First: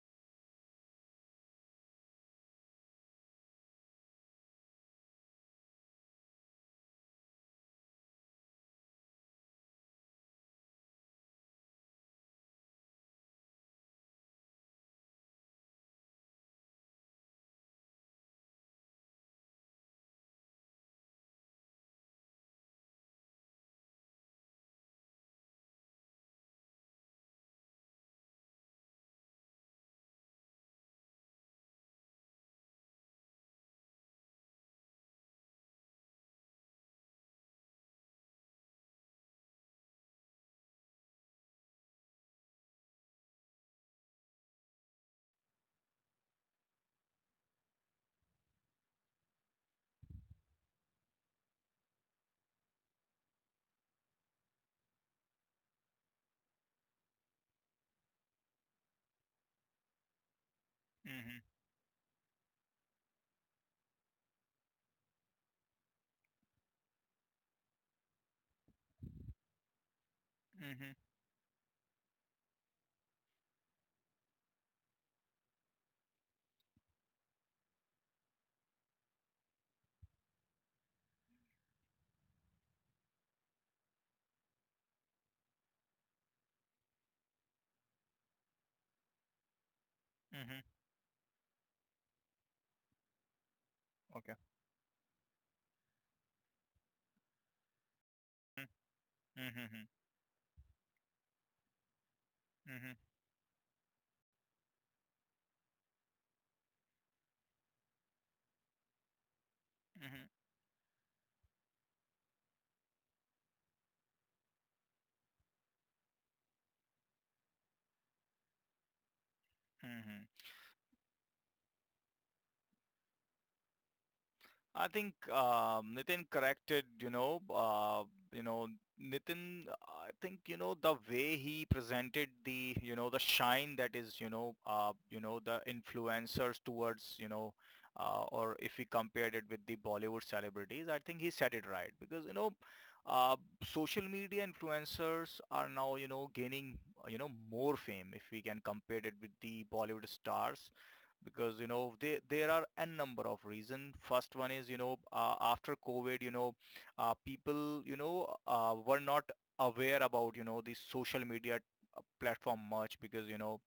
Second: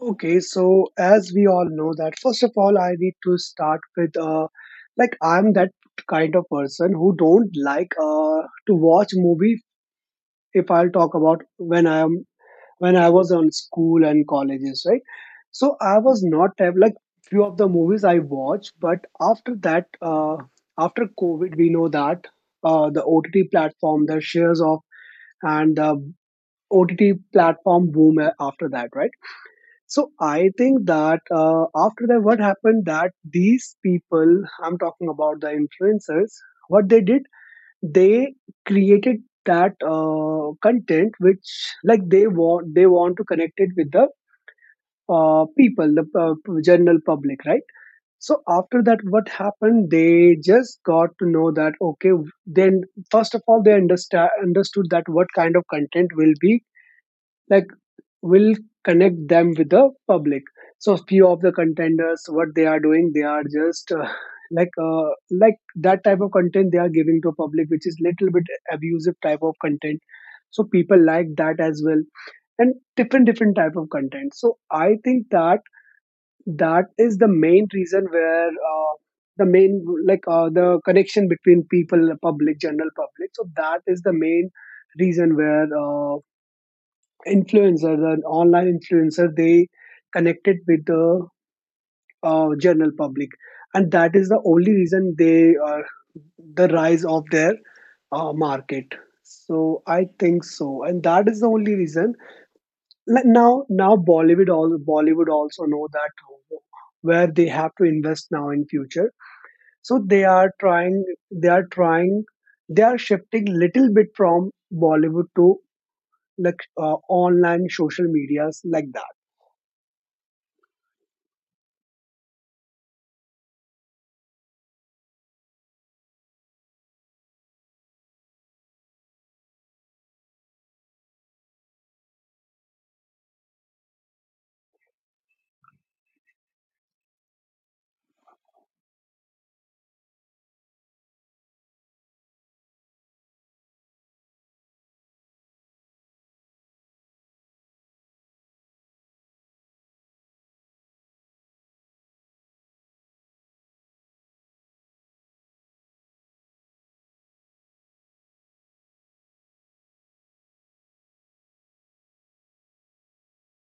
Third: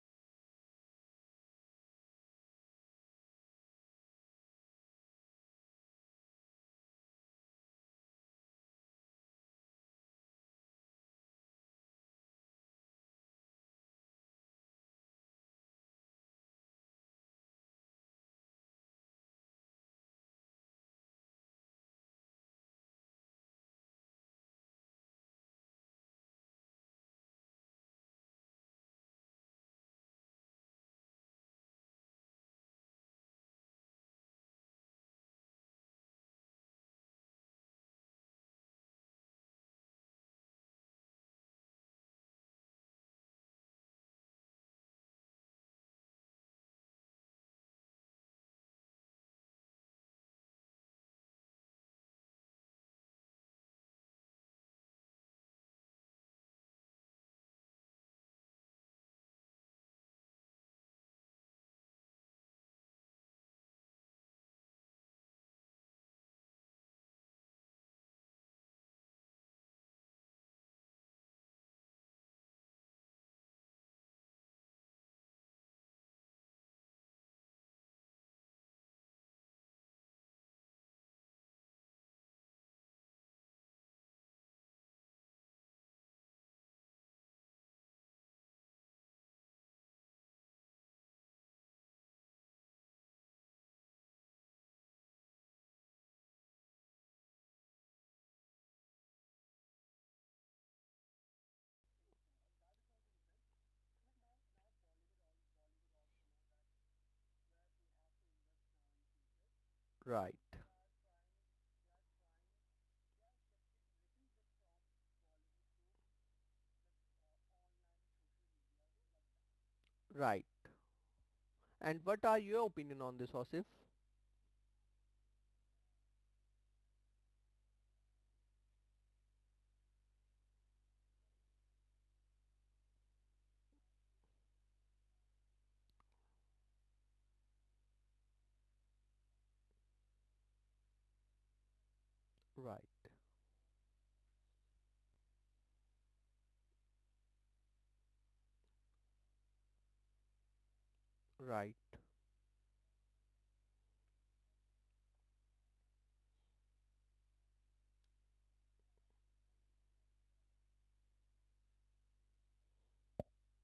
Okay, so as we all know that first of all I need to start with like I'm that kind of person who don't like to watch movie if I'll talk about when I was on school and colleges, right? So I was not have like few of the movies I watched, but after that after COVID we know that the OTT platform, the shares of and the OTT platform boom after that, right? So I think that after that, what happened that these people, I'm talking about the influencers, what they did, they created that content which like they want to connect it with the people, the general public, right? So after that, what happened? They just got to know that okay, then first of all, they understand understood that what kind of content will be like will connect them with the public so few of Mm-hmm. the contenders what they are doing they are just like that type of content they are giving to public which is little bit abusive type of content so Mm-hmm. people like that as well and different different type of content so I think that that is the main reason where the main like the connection between people public general public so that is the main reason where influencer, the online influencer, they connected Mm-hmm. with the general public, and that is Okay. the only reason they are the rise of their market. Mm-hmm. So Mm-hmm. I think so, and that is the only reason. Like now Bollywood all Bollywood also know that where they have to invest now in future. So they Mm-hmm. Right, are trying, they are trying, they are shifting little bit from Bollywood to like online social medias like that. Mm-hmm. right. And what are your opinion on this, Osif? I think Nitin corrected, you know, Nitin, I think, the way he presented the shine that is, the influencers towards, or if we compared it with the Bollywood celebrities. I think he said it right because, Right, uh, social media influencers are now, gaining, more fame if we can compare it with the Bollywood stars, because you right, know there are a number of reasons. First one is, you know, after COVID, you know, people, you know, were not aware about, you know, the social media platform much, because you know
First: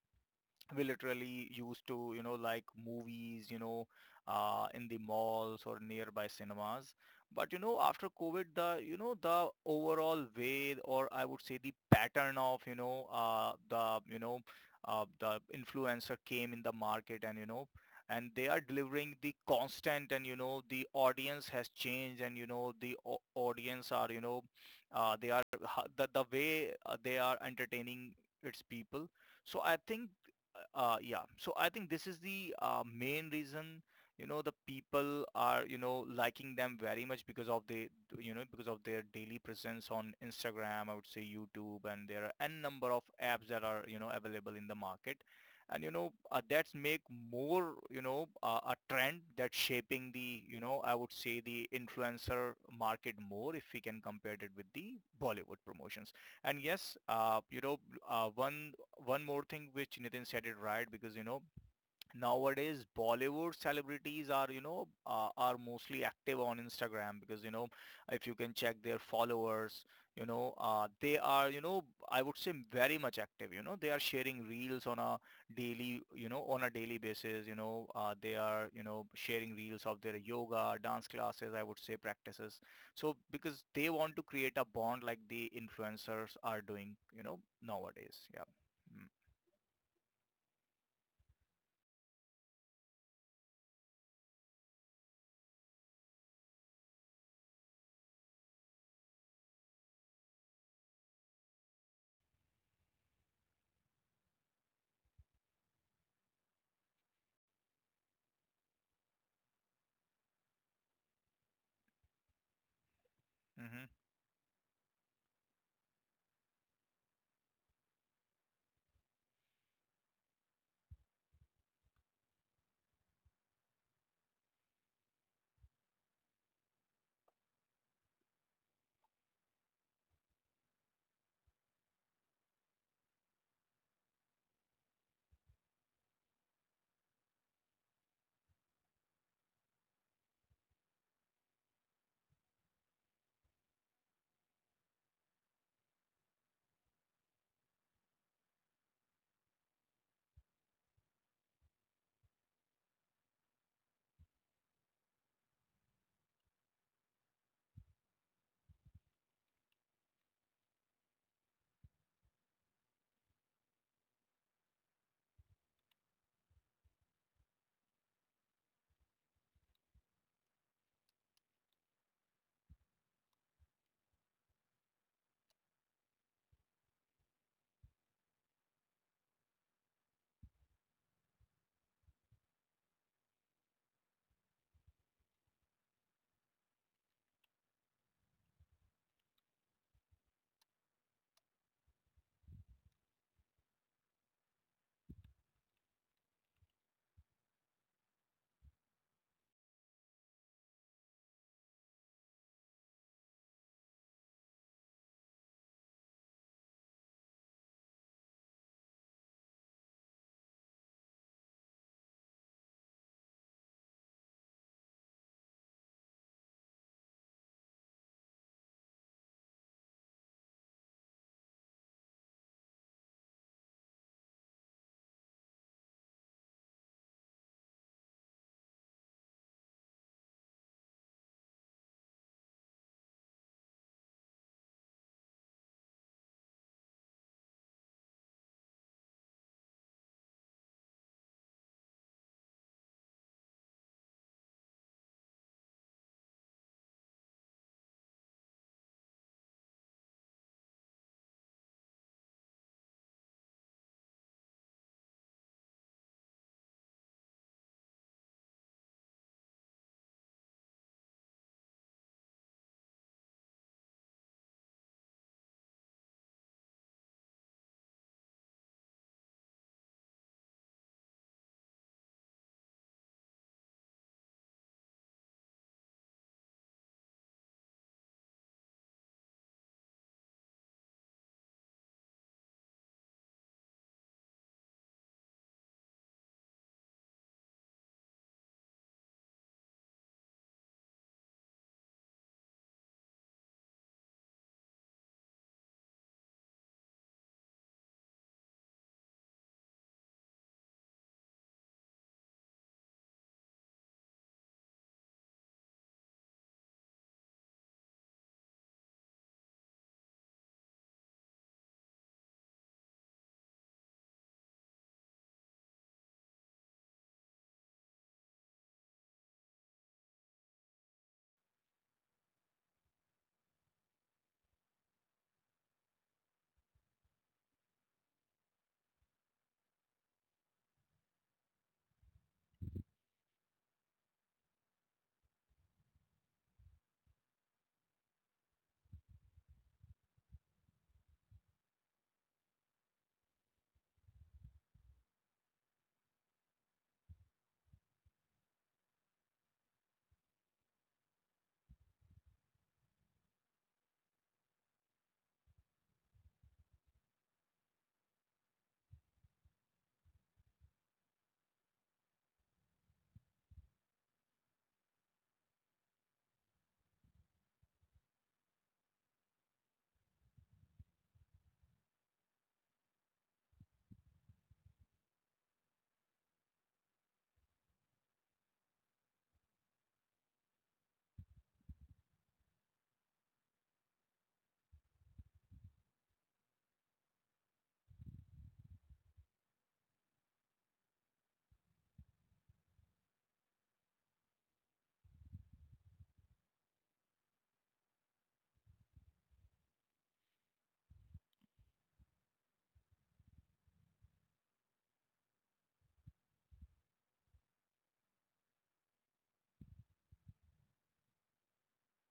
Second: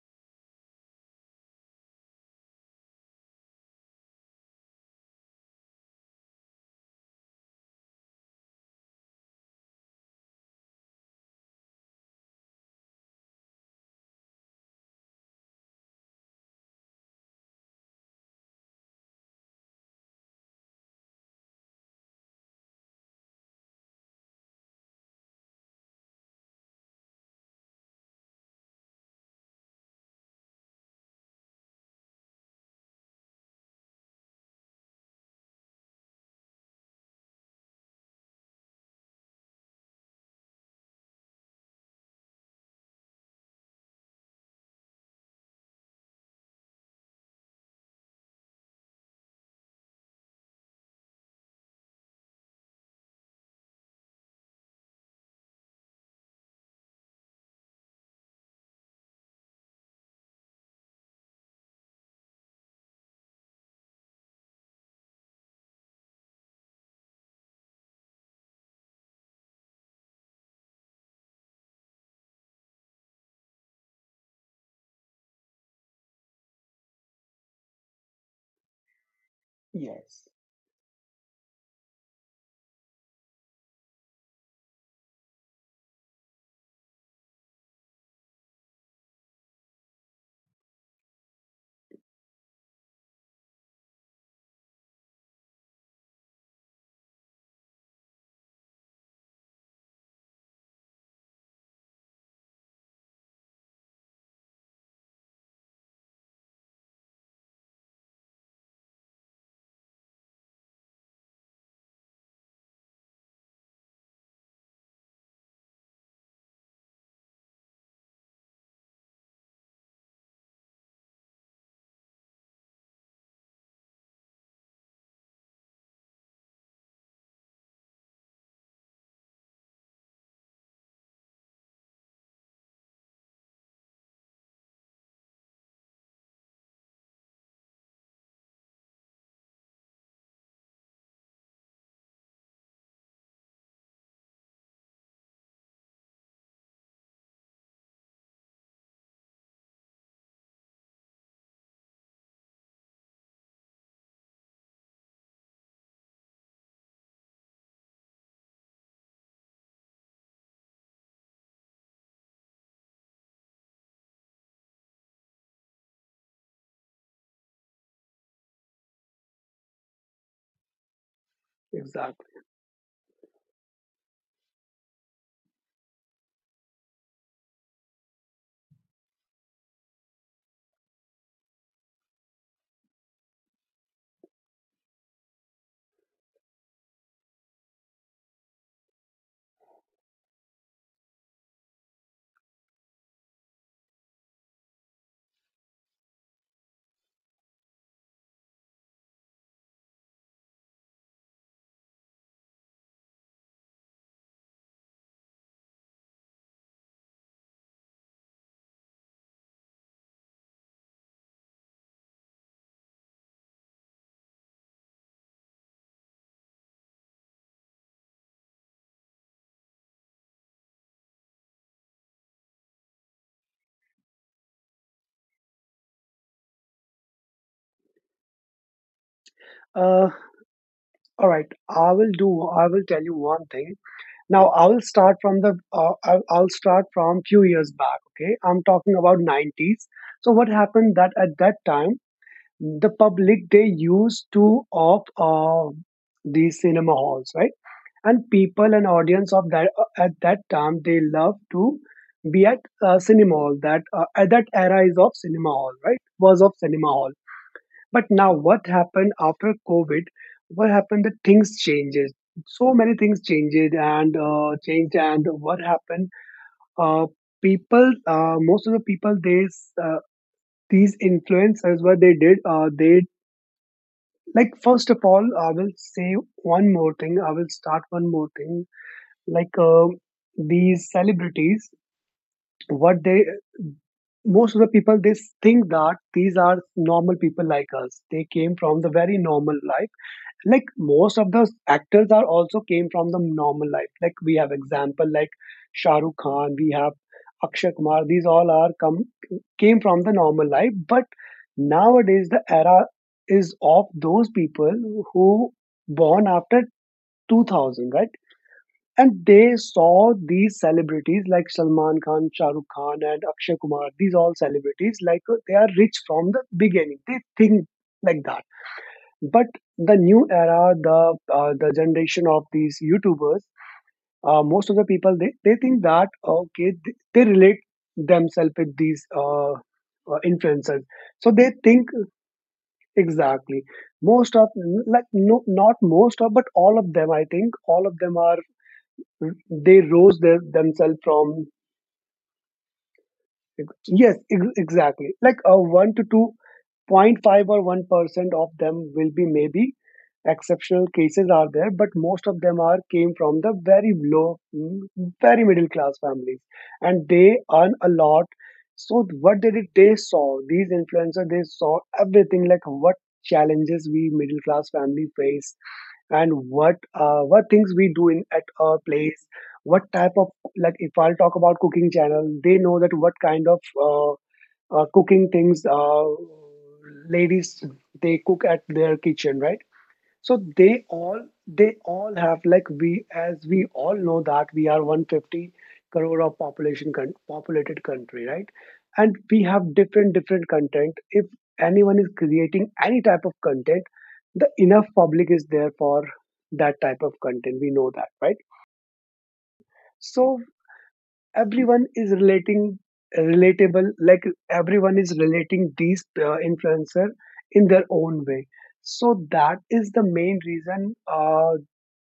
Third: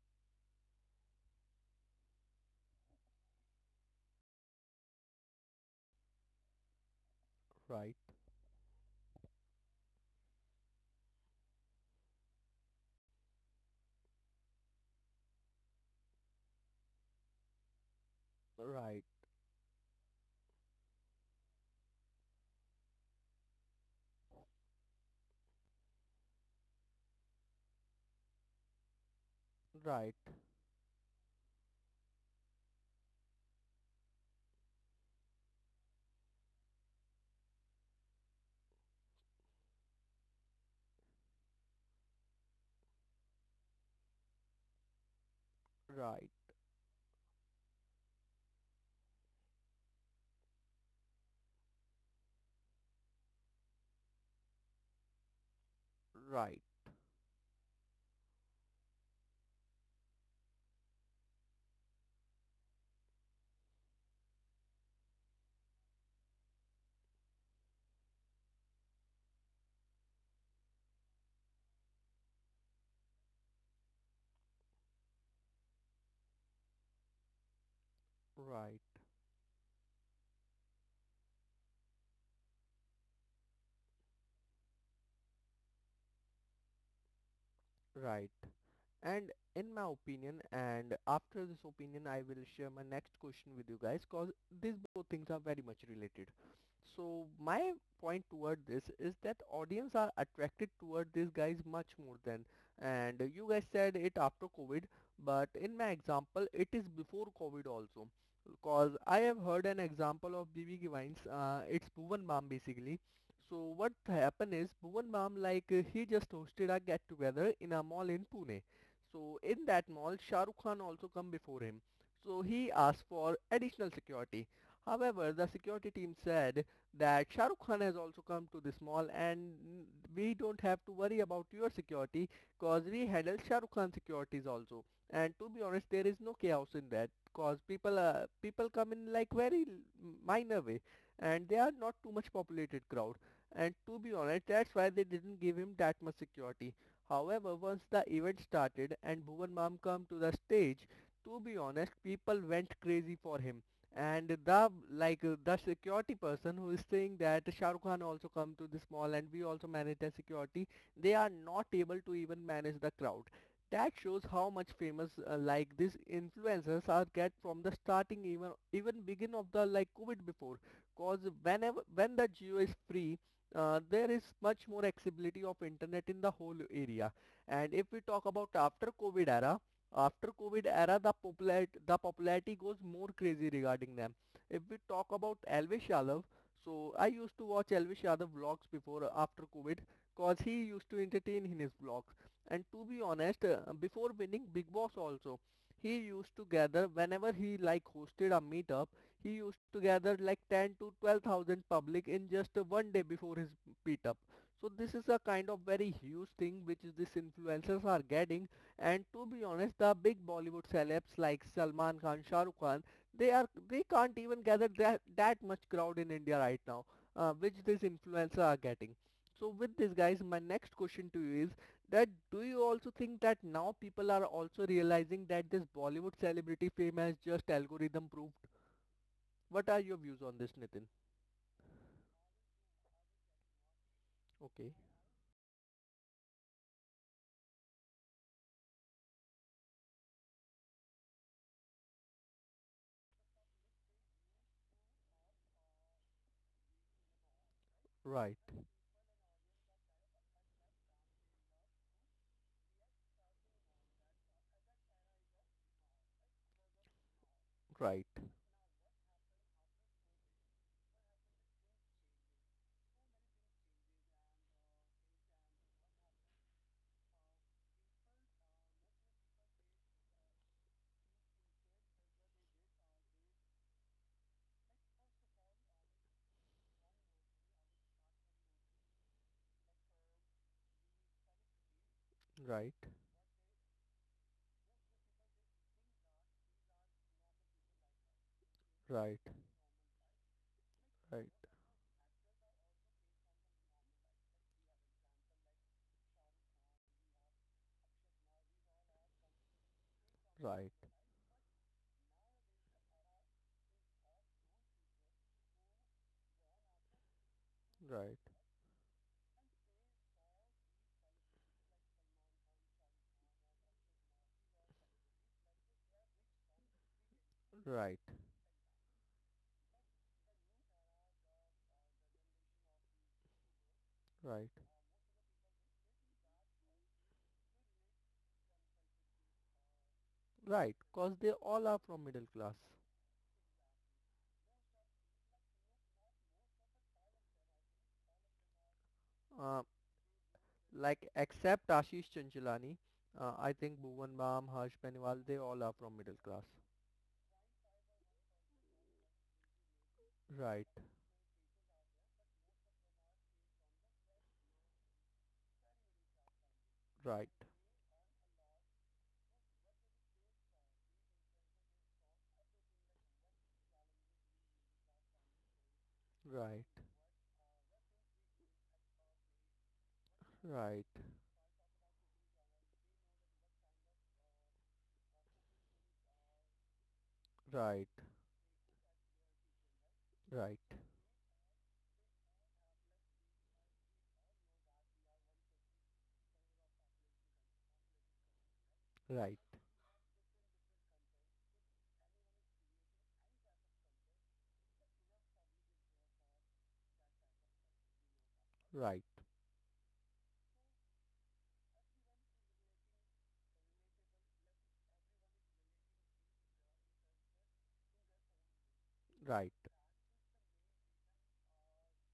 we literally used to, you know, like movies, you know, in the malls or nearby cinemas. But you know right, after COVID, the you know the overall way, or I would say the pattern of, you know, the influencer came in the market. And you know, and they are right, delivering the constant. And you know the audience has changed, and you know audience are, you know, the way, they are entertaining its people. So I think right, yeah. So I think this is the main reason, you know, the people are, you know, liking them very much, because of the, you know, because of their daily presence on Instagram, I would say YouTube, and there are n number of apps that are, you know, available in the market. And, you know, right, that's make more, you know, a trend that's shaping the, you know, I would say the influencer market more, if we can compare it with the Bollywood promotions. And right, yes, uh, one one more thing which Nitin said it right, because you know nowadays Bollywood celebrities are, you know, are mostly active on Instagram, because you know if you can check their followers, you know, they are, you know, I would say, very much active. You know they are sharing reels on a daily, you know, on a daily basis. You know, they are, you right, know, sharing reels of their Yes, yoga, dance classes, I would say practices. So because they want to create a bond like the influencers are doing, you know, right, nowadays, yeah. right. Hmm. And in my opinion, and after this opinion, I will share my next question with you guys because these both things are very much related. So my point toward this is that audience are attracted toward these guys much more than, and you guys said it after COVID, but in my example, it is before COVID also. Because I have heard an example of BB Givines, it's Bhuvan Bam basically. So Hmm. what happened is Bhuvan Bam he just hosted a get together in a mall in Pune. So in that mall, Shah Rukh Khan also come before him. So he asked for additional security. However, the security team said that Shah Rukh Khan has also come to this mall and we don't have to worry about your security, cause we handle Shah Rukh Khan securities also. And to be honest, there is no chaos in that cause people come in like very minor way, and they are not too much populated crowd. And to be honest, that's why they didn't give him that much security. However, once the event started and Bhuvan Mam come to the stage, to be honest, people went crazy for him. And the security person who is saying that Shah Rukh Khan also come to this mall and we also manage the security, they are not able to even manage the crowd. That shows how much famous like these influencers are get from the starting, even begin of the like COVID before. Cause whenever when exactly. the geo is free, there is much more accessibility of internet in the whole area. And if we talk about after COVID era, the popularity goes more crazy regarding them. If we talk about Elvis Yadav, so I used to watch Elvis Yadav vlogs before, after COVID, cause he used to entertain in his vlogs. And to be honest, before winning Big Boss also, he used to gather whenever he like hosted a meetup. He used to gather like 10 to 12,000 public in just one day before his meetup. So this is a kind of very huge thing which is these influencers are getting. And to be honest, the big Bollywood celebs like Salman Khan, Shah Rukh Khan, they can't even gather that much crowd in India right now, which these influencers are getting. So with this, guys, my next question to you is that do you also think that now people are also realizing that this Bollywood celebrity fame has just algorithm proof? What are your Uh, views on this, Nitin? all right. I will do. I will tell you one thing. Now I Okay. will start from the. I'll start from few years back. Okay, I'm talking about 90s. So what happened that at that time the public they used to of these cinema halls, right? And Right. people and audience of that at that time they love to be at cinema hall. That at that era is of cinema hall, right? Was of cinema hall. Right. But now what happened after COVID? What happened? The things changes. So many things changed. And what happened? Uh, most of the people, they uh, what they did, they like first of all, I will say one more thing. I will start one more thing. Like these celebrities, Right. what they most of the people they think that these are normal people like us they came from the Right. very normal like most Right. of the actors are also came from the normal life like we have example like Shah Rukh Khan we have Akshay Kumar these all are come came from the normal Right. life but nowadays the era is of those people who born after 2000 Right. right and they saw these celebrities like Salman Khan, Shah Rukh Khan, and Akshay Kumar. These all celebrities, like they are rich from the beginning. They think Right. like that but the new era, the generation of these YouTubers, Right. most of the people they think that okay they relate themselves with these Right. influencers, Cause they so they all are think from middle class. exactly most of like no not most of but all of them I think all of them are Uh, they rose themselves from Except Ashish Chanchalani. I think Bhuvan yes Bam, Harsh exactly Paniwal, they like all a are from one to middle two class. point five or one percent of them will be maybe Right. exceptional cases are there, but most of them are came from the very low, very middle class families, and Right. they earn a lot. So what they did, they saw these influencers. They saw everything like what challenges we middle class family face and Right. what things we do in at our place what type of like Right. if I'll talk about cooking channel they know that what kind of uh, cooking things ladies Right. they cook at their kitchen right so Right. they all have like we as we all know that we are 150 crore of population populated country, right? And Right. we have different different content. If anyone is creating any type of content, the enough public is there for that type of content. We know that, right? Right. So everyone is relating relatable like everyone is relating these influencer in their own way so Right. that is the main reason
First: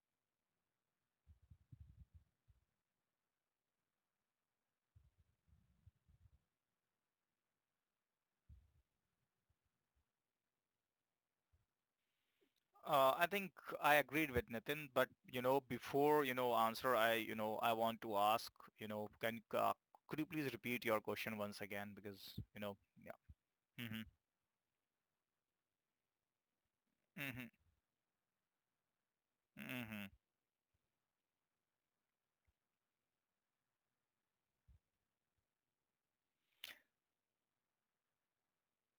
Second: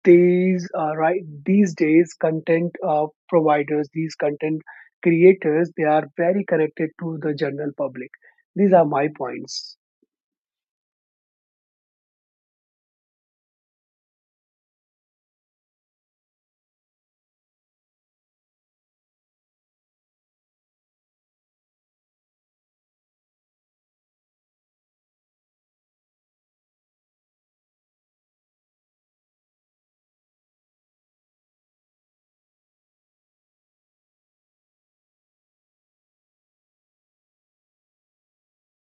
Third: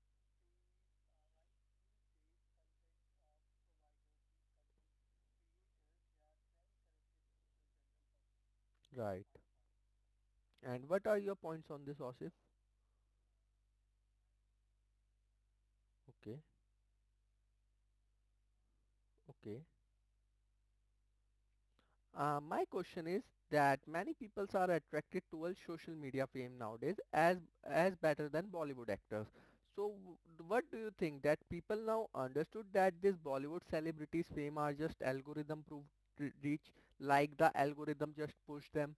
these right these days content providers these content creators they are very connected to the general public. These are my Right. points. And what are your points on this, Osif? I think I agreed with Nitin, but you know, before, you Okay. know, answer, I want to ask, you know, can Okay. Could you please repeat your question once again, because you My know, question yeah. is that Hmm. many people are attracted towards social media fame nowadays as Hmm. Better than Bollywood actors. So Hmm. What do you think that people now understood that these Bollywood celebrities fame are just algorithm proof, reach, like the algorithm just push them?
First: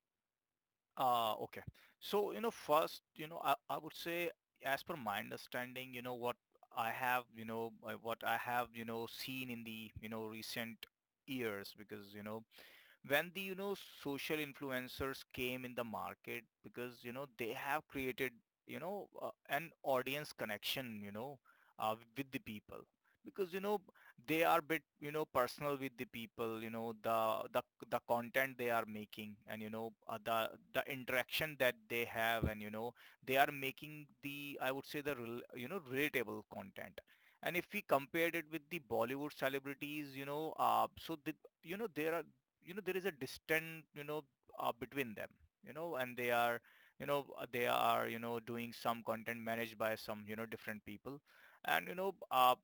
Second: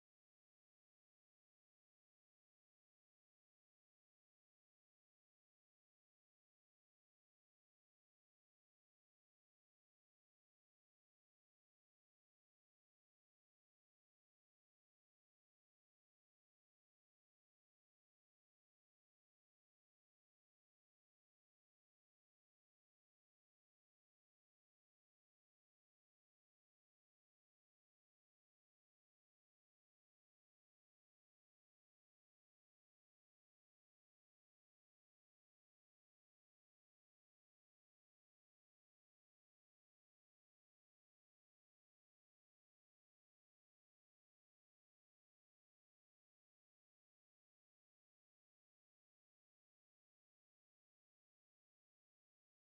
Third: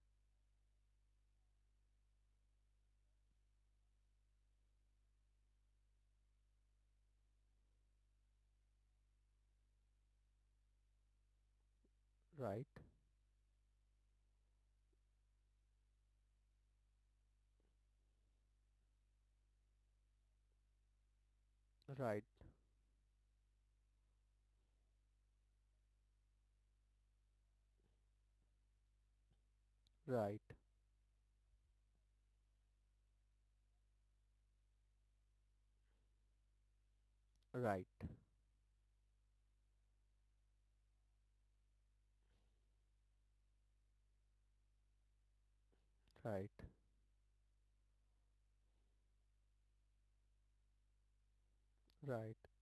Okay. So you know, first, you know, I would say, as per my understanding, you know, I have, you know, what I have, you know, seen in the, you know, recent years, because you know, Right, when the, you know, social influencers came in the market, because you know they have created, you know, an audience connection, you know, right, with the people, because you know they are bit, you know, personal with the people. You know the content they are making, and you know uh, right, the the interaction that they have, and you know they are making the, I would say, you know, relatable content. And if we right, compared it with the Bollywood celebrities, you know, so, the, you know, there are, you know, there is a distant, you know, between them. You know, and they right, are, you know, they are, you know, doing some content managed by some, you know, different people. And you know, right,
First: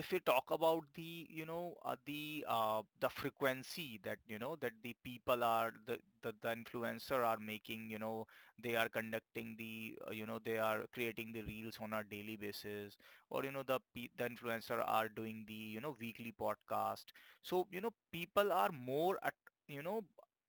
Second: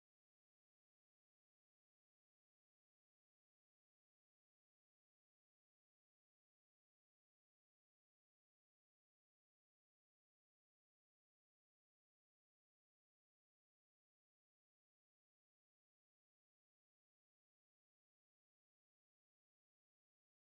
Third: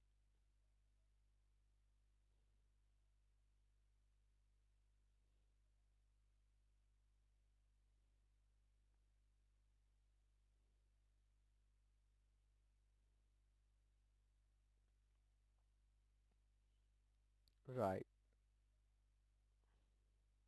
if we talk about the, you know, the frequency that, you know, that the people are, the influencer are making. You know they are conducting the, you know, they are creating the reels on a daily basis, or you know the influencer are doing the, you know, weekly podcast. So you know right, people are more at, you know,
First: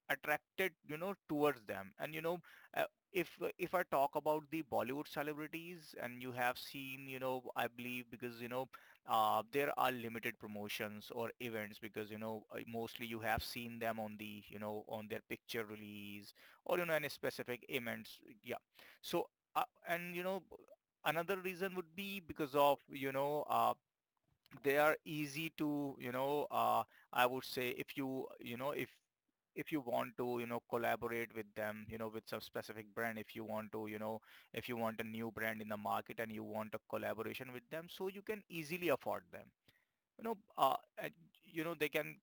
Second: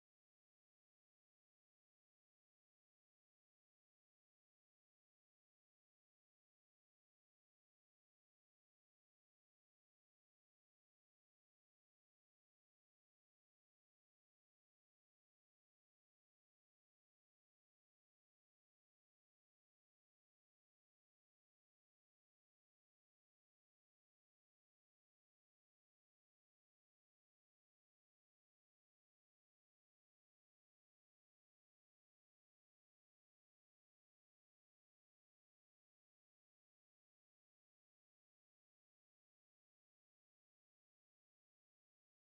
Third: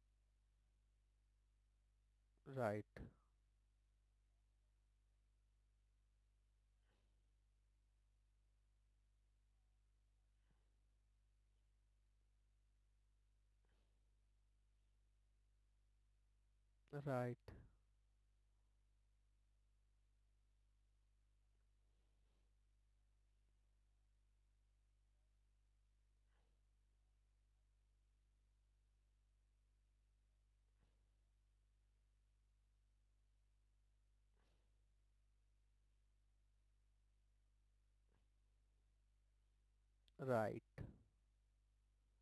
attracted, you know, towards them. And you know, uh, right, if I talk about the Bollywood celebrities, and you have seen, you know, I believe, because you know, there are limited promotions or events, because you know, mostly you have seen them on the, you know, on their picture release or, you know, any right, specific events, yeah. So and you know another reason would be because of, you know, they are easy to, you know, I would say, if if you want to, you know, collaborate with them, you know, with some specific brand. If you want to, you know, if you want a new brand in the market and you want a collaboration with them, so you can easily afford them, you know, right, right, and, you know,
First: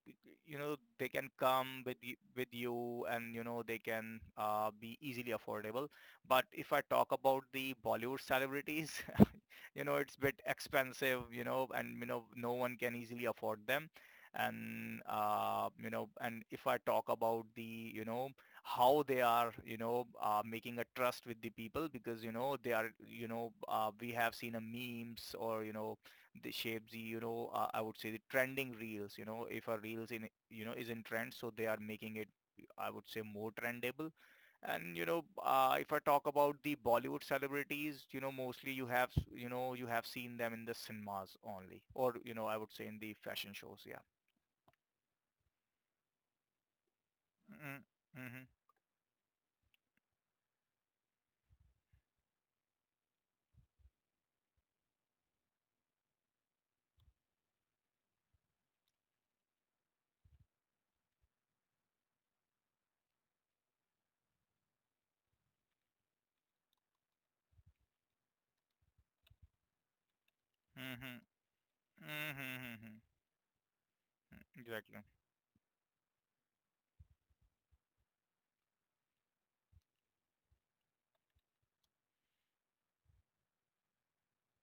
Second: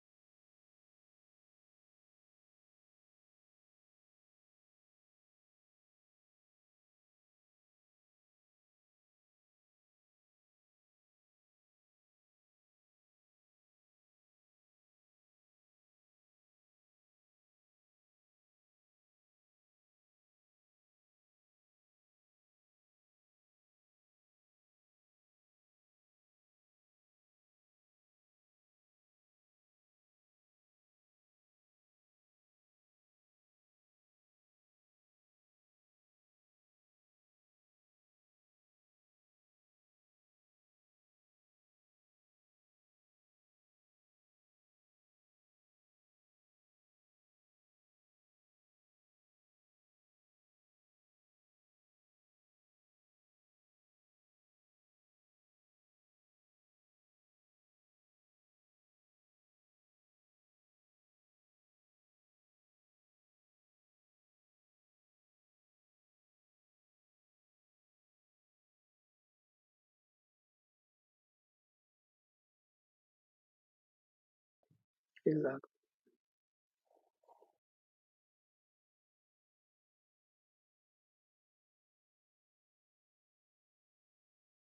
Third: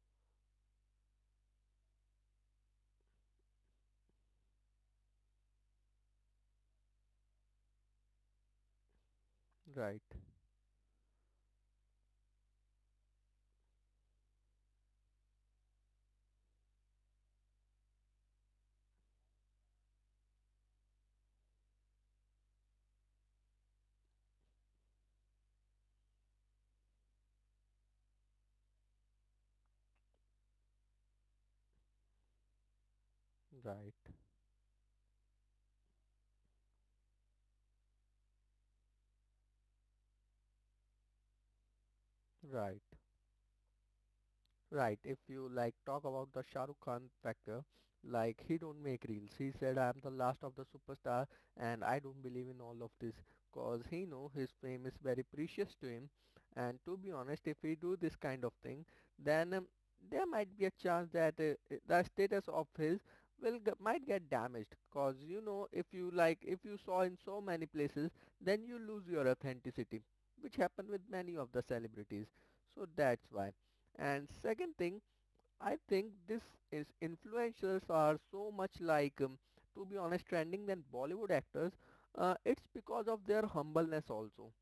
you know, they can come with you, and you know, they can be easily affordable. But if I talk about the Bollywood celebrities, you know, right, it's bit expensive, you know, and you know, no one can easily afford them. And you know, and if I talk about the, you know, how they are, you know, making a trust with the people, because you know they are, you know, we have seen a memes, or you know, they shape the, you know, I would say, the trending reels. You know, if a reels in, you know, is in trend, so they are making it, I would say, more right, trendable. right, And you know, if I talk about the Bollywood celebrities, you know, mostly you have, you know, you have seen them in the cinemas only, or you know, I would right. say, in the fashion shows, yeah. Right. If you like talk about the Shah Rukh Khan factor, Mm-hmm, like mm-hmm, he don't make reels. He said I'm the last of the superstar and I don't believe in all of this cause he know his fame is very precious to him. And to be honest, if we do this kind of thing, then there might be a chance that the status of his will might get damaged, cause you know, if you like if you saw in so many places, then you lose your authenticity, which happened with many of the celebrities. So mm-hmm, that's why. And mm-hmm, second exactly. thing, Exactly, I think this is influencers are so much like, to be honest, trending than Bollywood actors. It's because of their humbleness also.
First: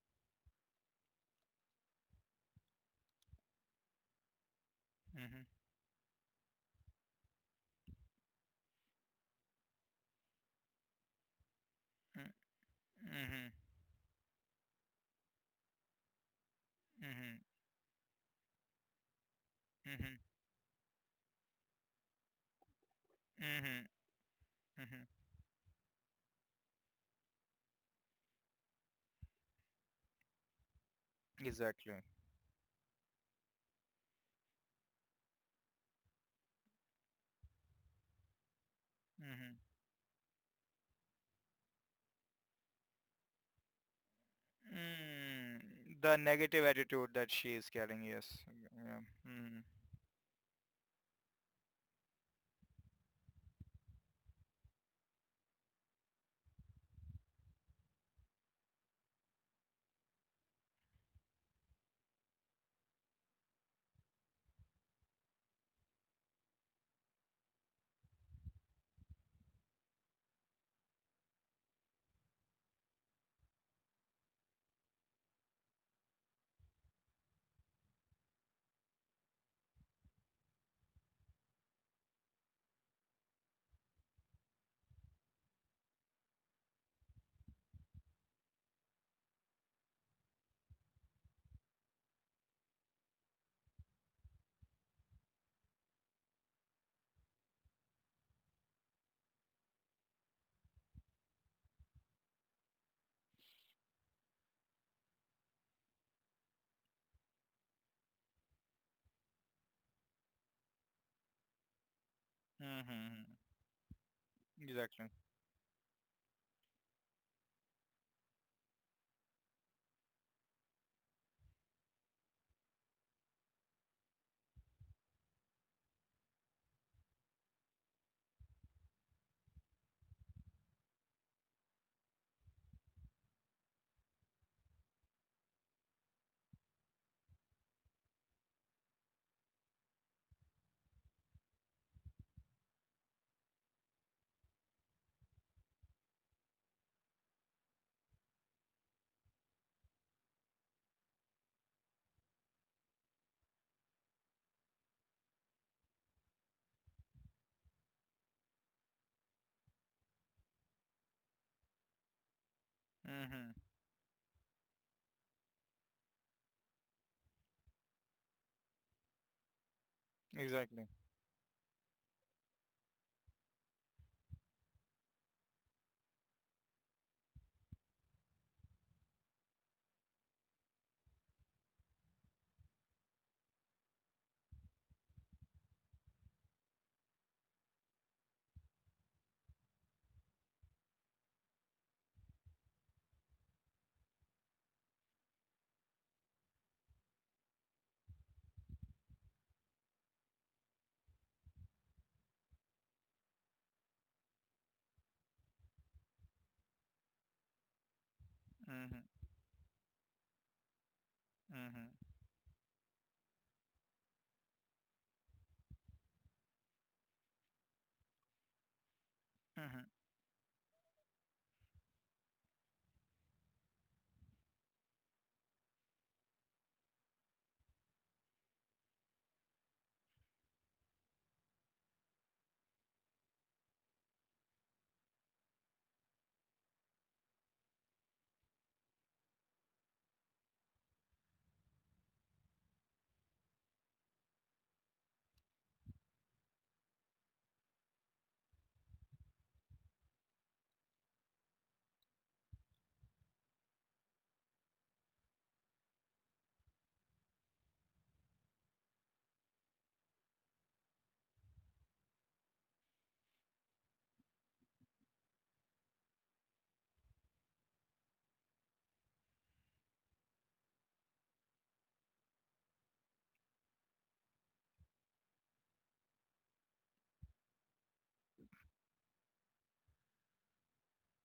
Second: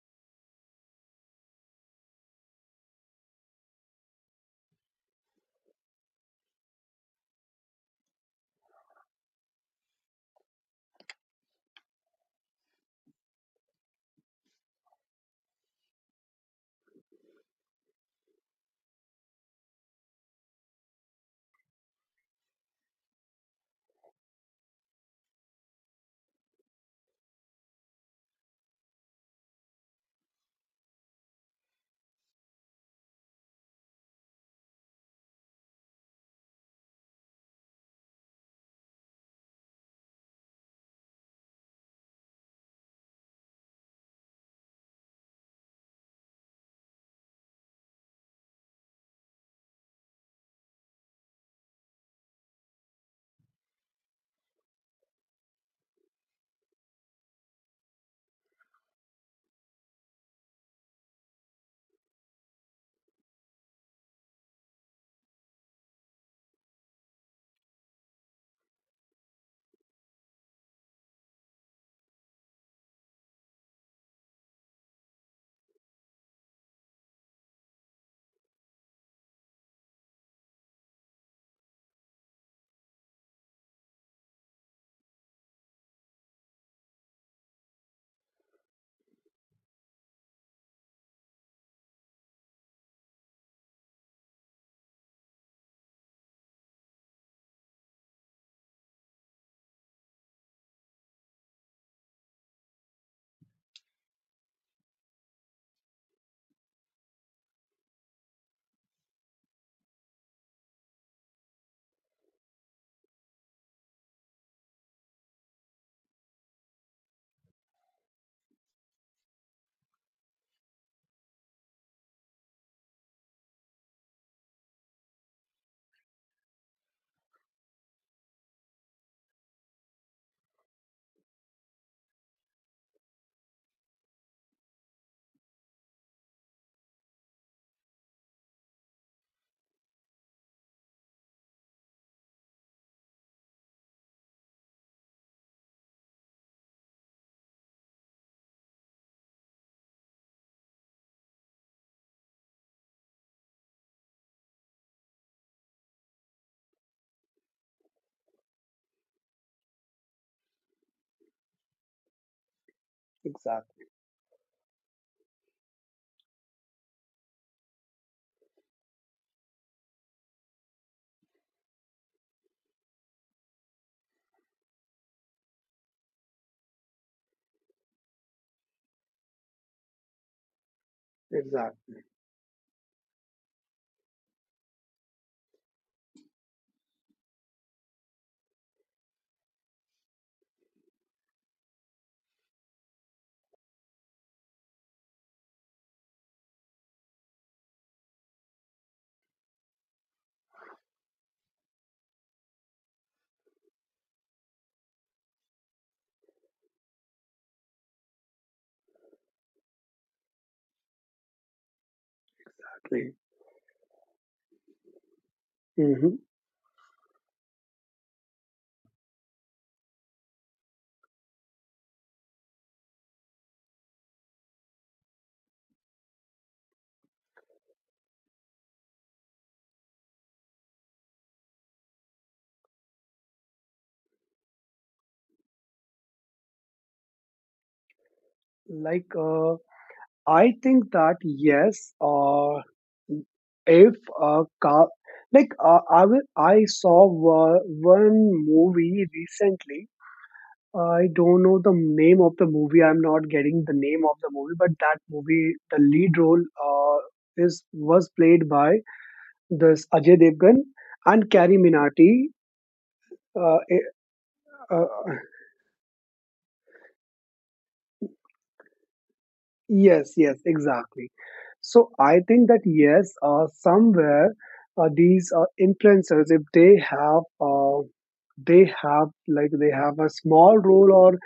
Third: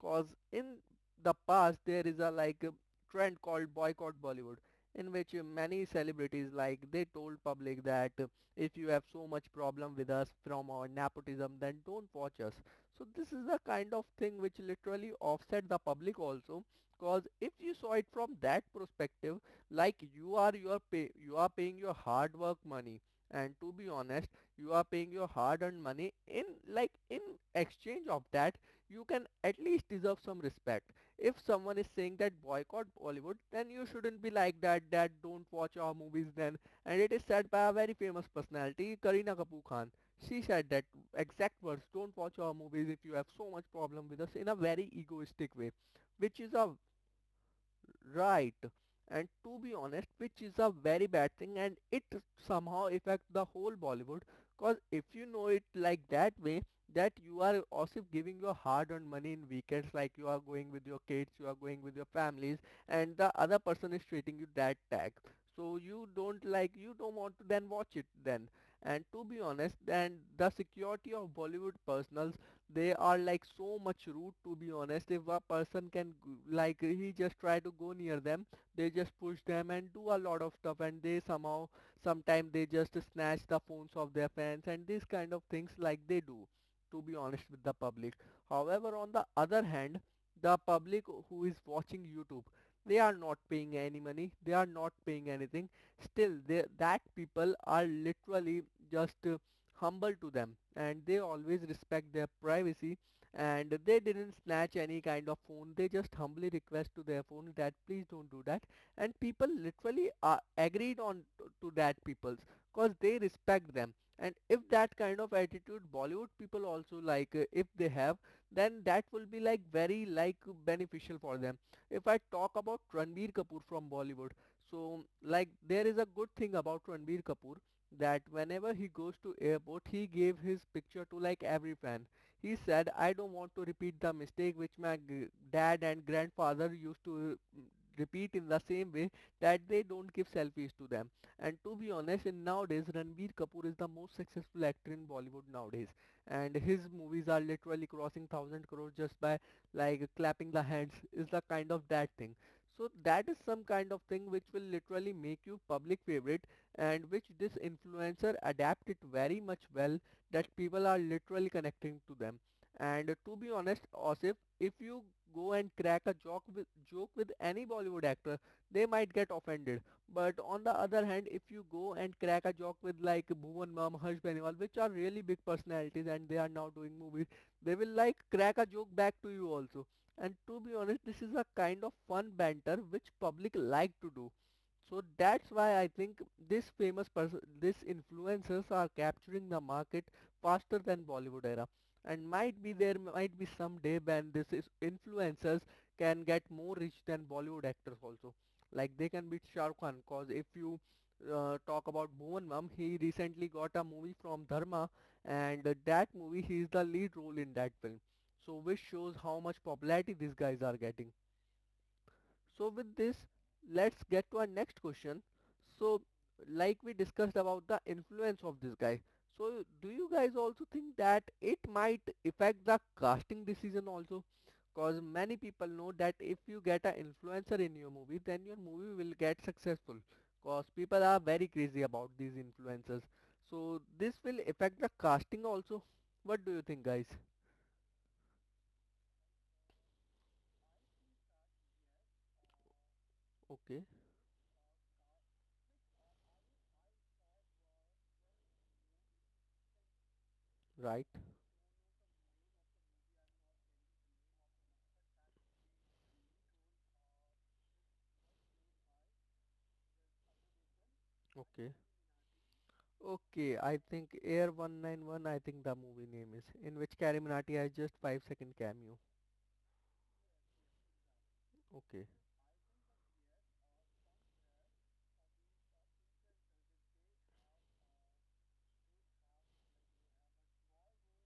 Cause in the past there is a like a trend called boycott Bollywood, in which Mm-hmm, many celebrities like they told public that if you have so much problem with us from our nepotism, then don't watch us. So this is the mm-hmm, kind of thing which literally offset the public also. Cause mm-hmm, if you saw it from that perspective, like you are paying your hard work money, and to mm-hmm, be honest, you are paying mm-hmm, your hard earned money in, like in exchange of that, you can at least deserve some respect. If someone is exactly. saying that boycott Bollywood, then you shouldn't be like that, that don't watch our movies then. And it is said by a very famous personality, Kareena Kapoor Khan. She said that exact words: don't watch our movies if you have so much problem with us, in a very egoistic Mm, way, the which is negative a attitude that she is carrying, yes. Right. Yeah. And to Mm-hmm. be honest, which is a very bad thing and it somehow affects the whole Bollywood. Cause if you know it like that way, that you are also giving your hard-earned money in weekends, like you are going with your kids, you are going with your families, and the other person is treating you that tag. So you don't like, you don't want to then watch it then. And to be honest, then the security of Bollywood personal, they are like so much rude. To be honest, if a person can like he just try to go near them, they just push them and do a lot of stuff, and they somehow sometimes they just snatch the phones of their fans, and these kind of things like they do to be honest with the public. However, on the other hand, the public who is watching YouTube, they are not paying any money, they are not paying anything. Still, that people are literally just humble to them, and they always respect their privacy. And they didn't snatch any kind of phone, they just humbly request to their phone that please don't do that. And people literally agreed on to that people's cause. They Mm-hmm. respect them. And if that Exactly. kind of attitude Bollywood people also like if they have, then that will be like very like beneficial for them. If I talk about Ranbir Kapoor from Bollywood, so like there is a good thing about Ranbir Kapoor that whenever he goes to airport, he gave his picture to like every fan. He said I don't want to repeat the mistake which my dad and grandfather used to repeat in the same way, that they don't give selfies to them. And to be honest, in nowadays Ranbir Kapoor is the most successful actor in Bollywood nowadays, and his movies are literally crossing 1000 crores just by like clapping the hands is the kind of that thing. So that is some kind of thing which will literally make you public favorite, and which this influencer adapted very much well, that people are literally connecting to them. And to be Mm-hmm. honest, exactly, Osif, if you go and crack a joke with any Bollywood actor, they might get offended. But on the Exactly. other hand, if you go and crack a joke with like Bhuvan Mam, Harsh Benewal, which are really big personalities and they are now doing movies, they will like crack a joke back to you also. And to be honest, this is a kind of exactly. fun banter which public like to do. So that's why I think this famous person, this influencers are capturing the market faster than Bollywood era. And might be there might be some day when this is influencers can get more rich than Bollywood actors also. Like they can beat Shah Rukh Khan. Cause if you talk about Bhuvan Mam, he recently got a movie from Dharma, and that movie he is the lead role in that film. So which Mm-hmm. shows how much popularity these guys are getting. Mm-hmm. So with this, let's get to our next question. So Hmm. like we discussed about the influence of this guy. So Mm-hmm. do you guys also think that it might affect the casting decision also? Cause many people know that if you get an influencer in your movie, then your movie will get successful. Cause people are very crazy about these influencers. So this will affect the casting also. What do you think, guys? Like I think that yes uh, Okay, if a car like I saw uh, one movie recently. I right. don't know the name of the movie. I'm not getting the name of the movie, but that movie, the lead role, uh, is was played by this Ajay Devgan and Carrie Okay. Minati. Okay, Uh, I eh, think Air uh, 191, I think the movie name is, in which Carrie Minati has just 5-second cameo. yes, yes, exactly. So Okay, I think that yes, somewhere these influencers, if they have, they have a small role or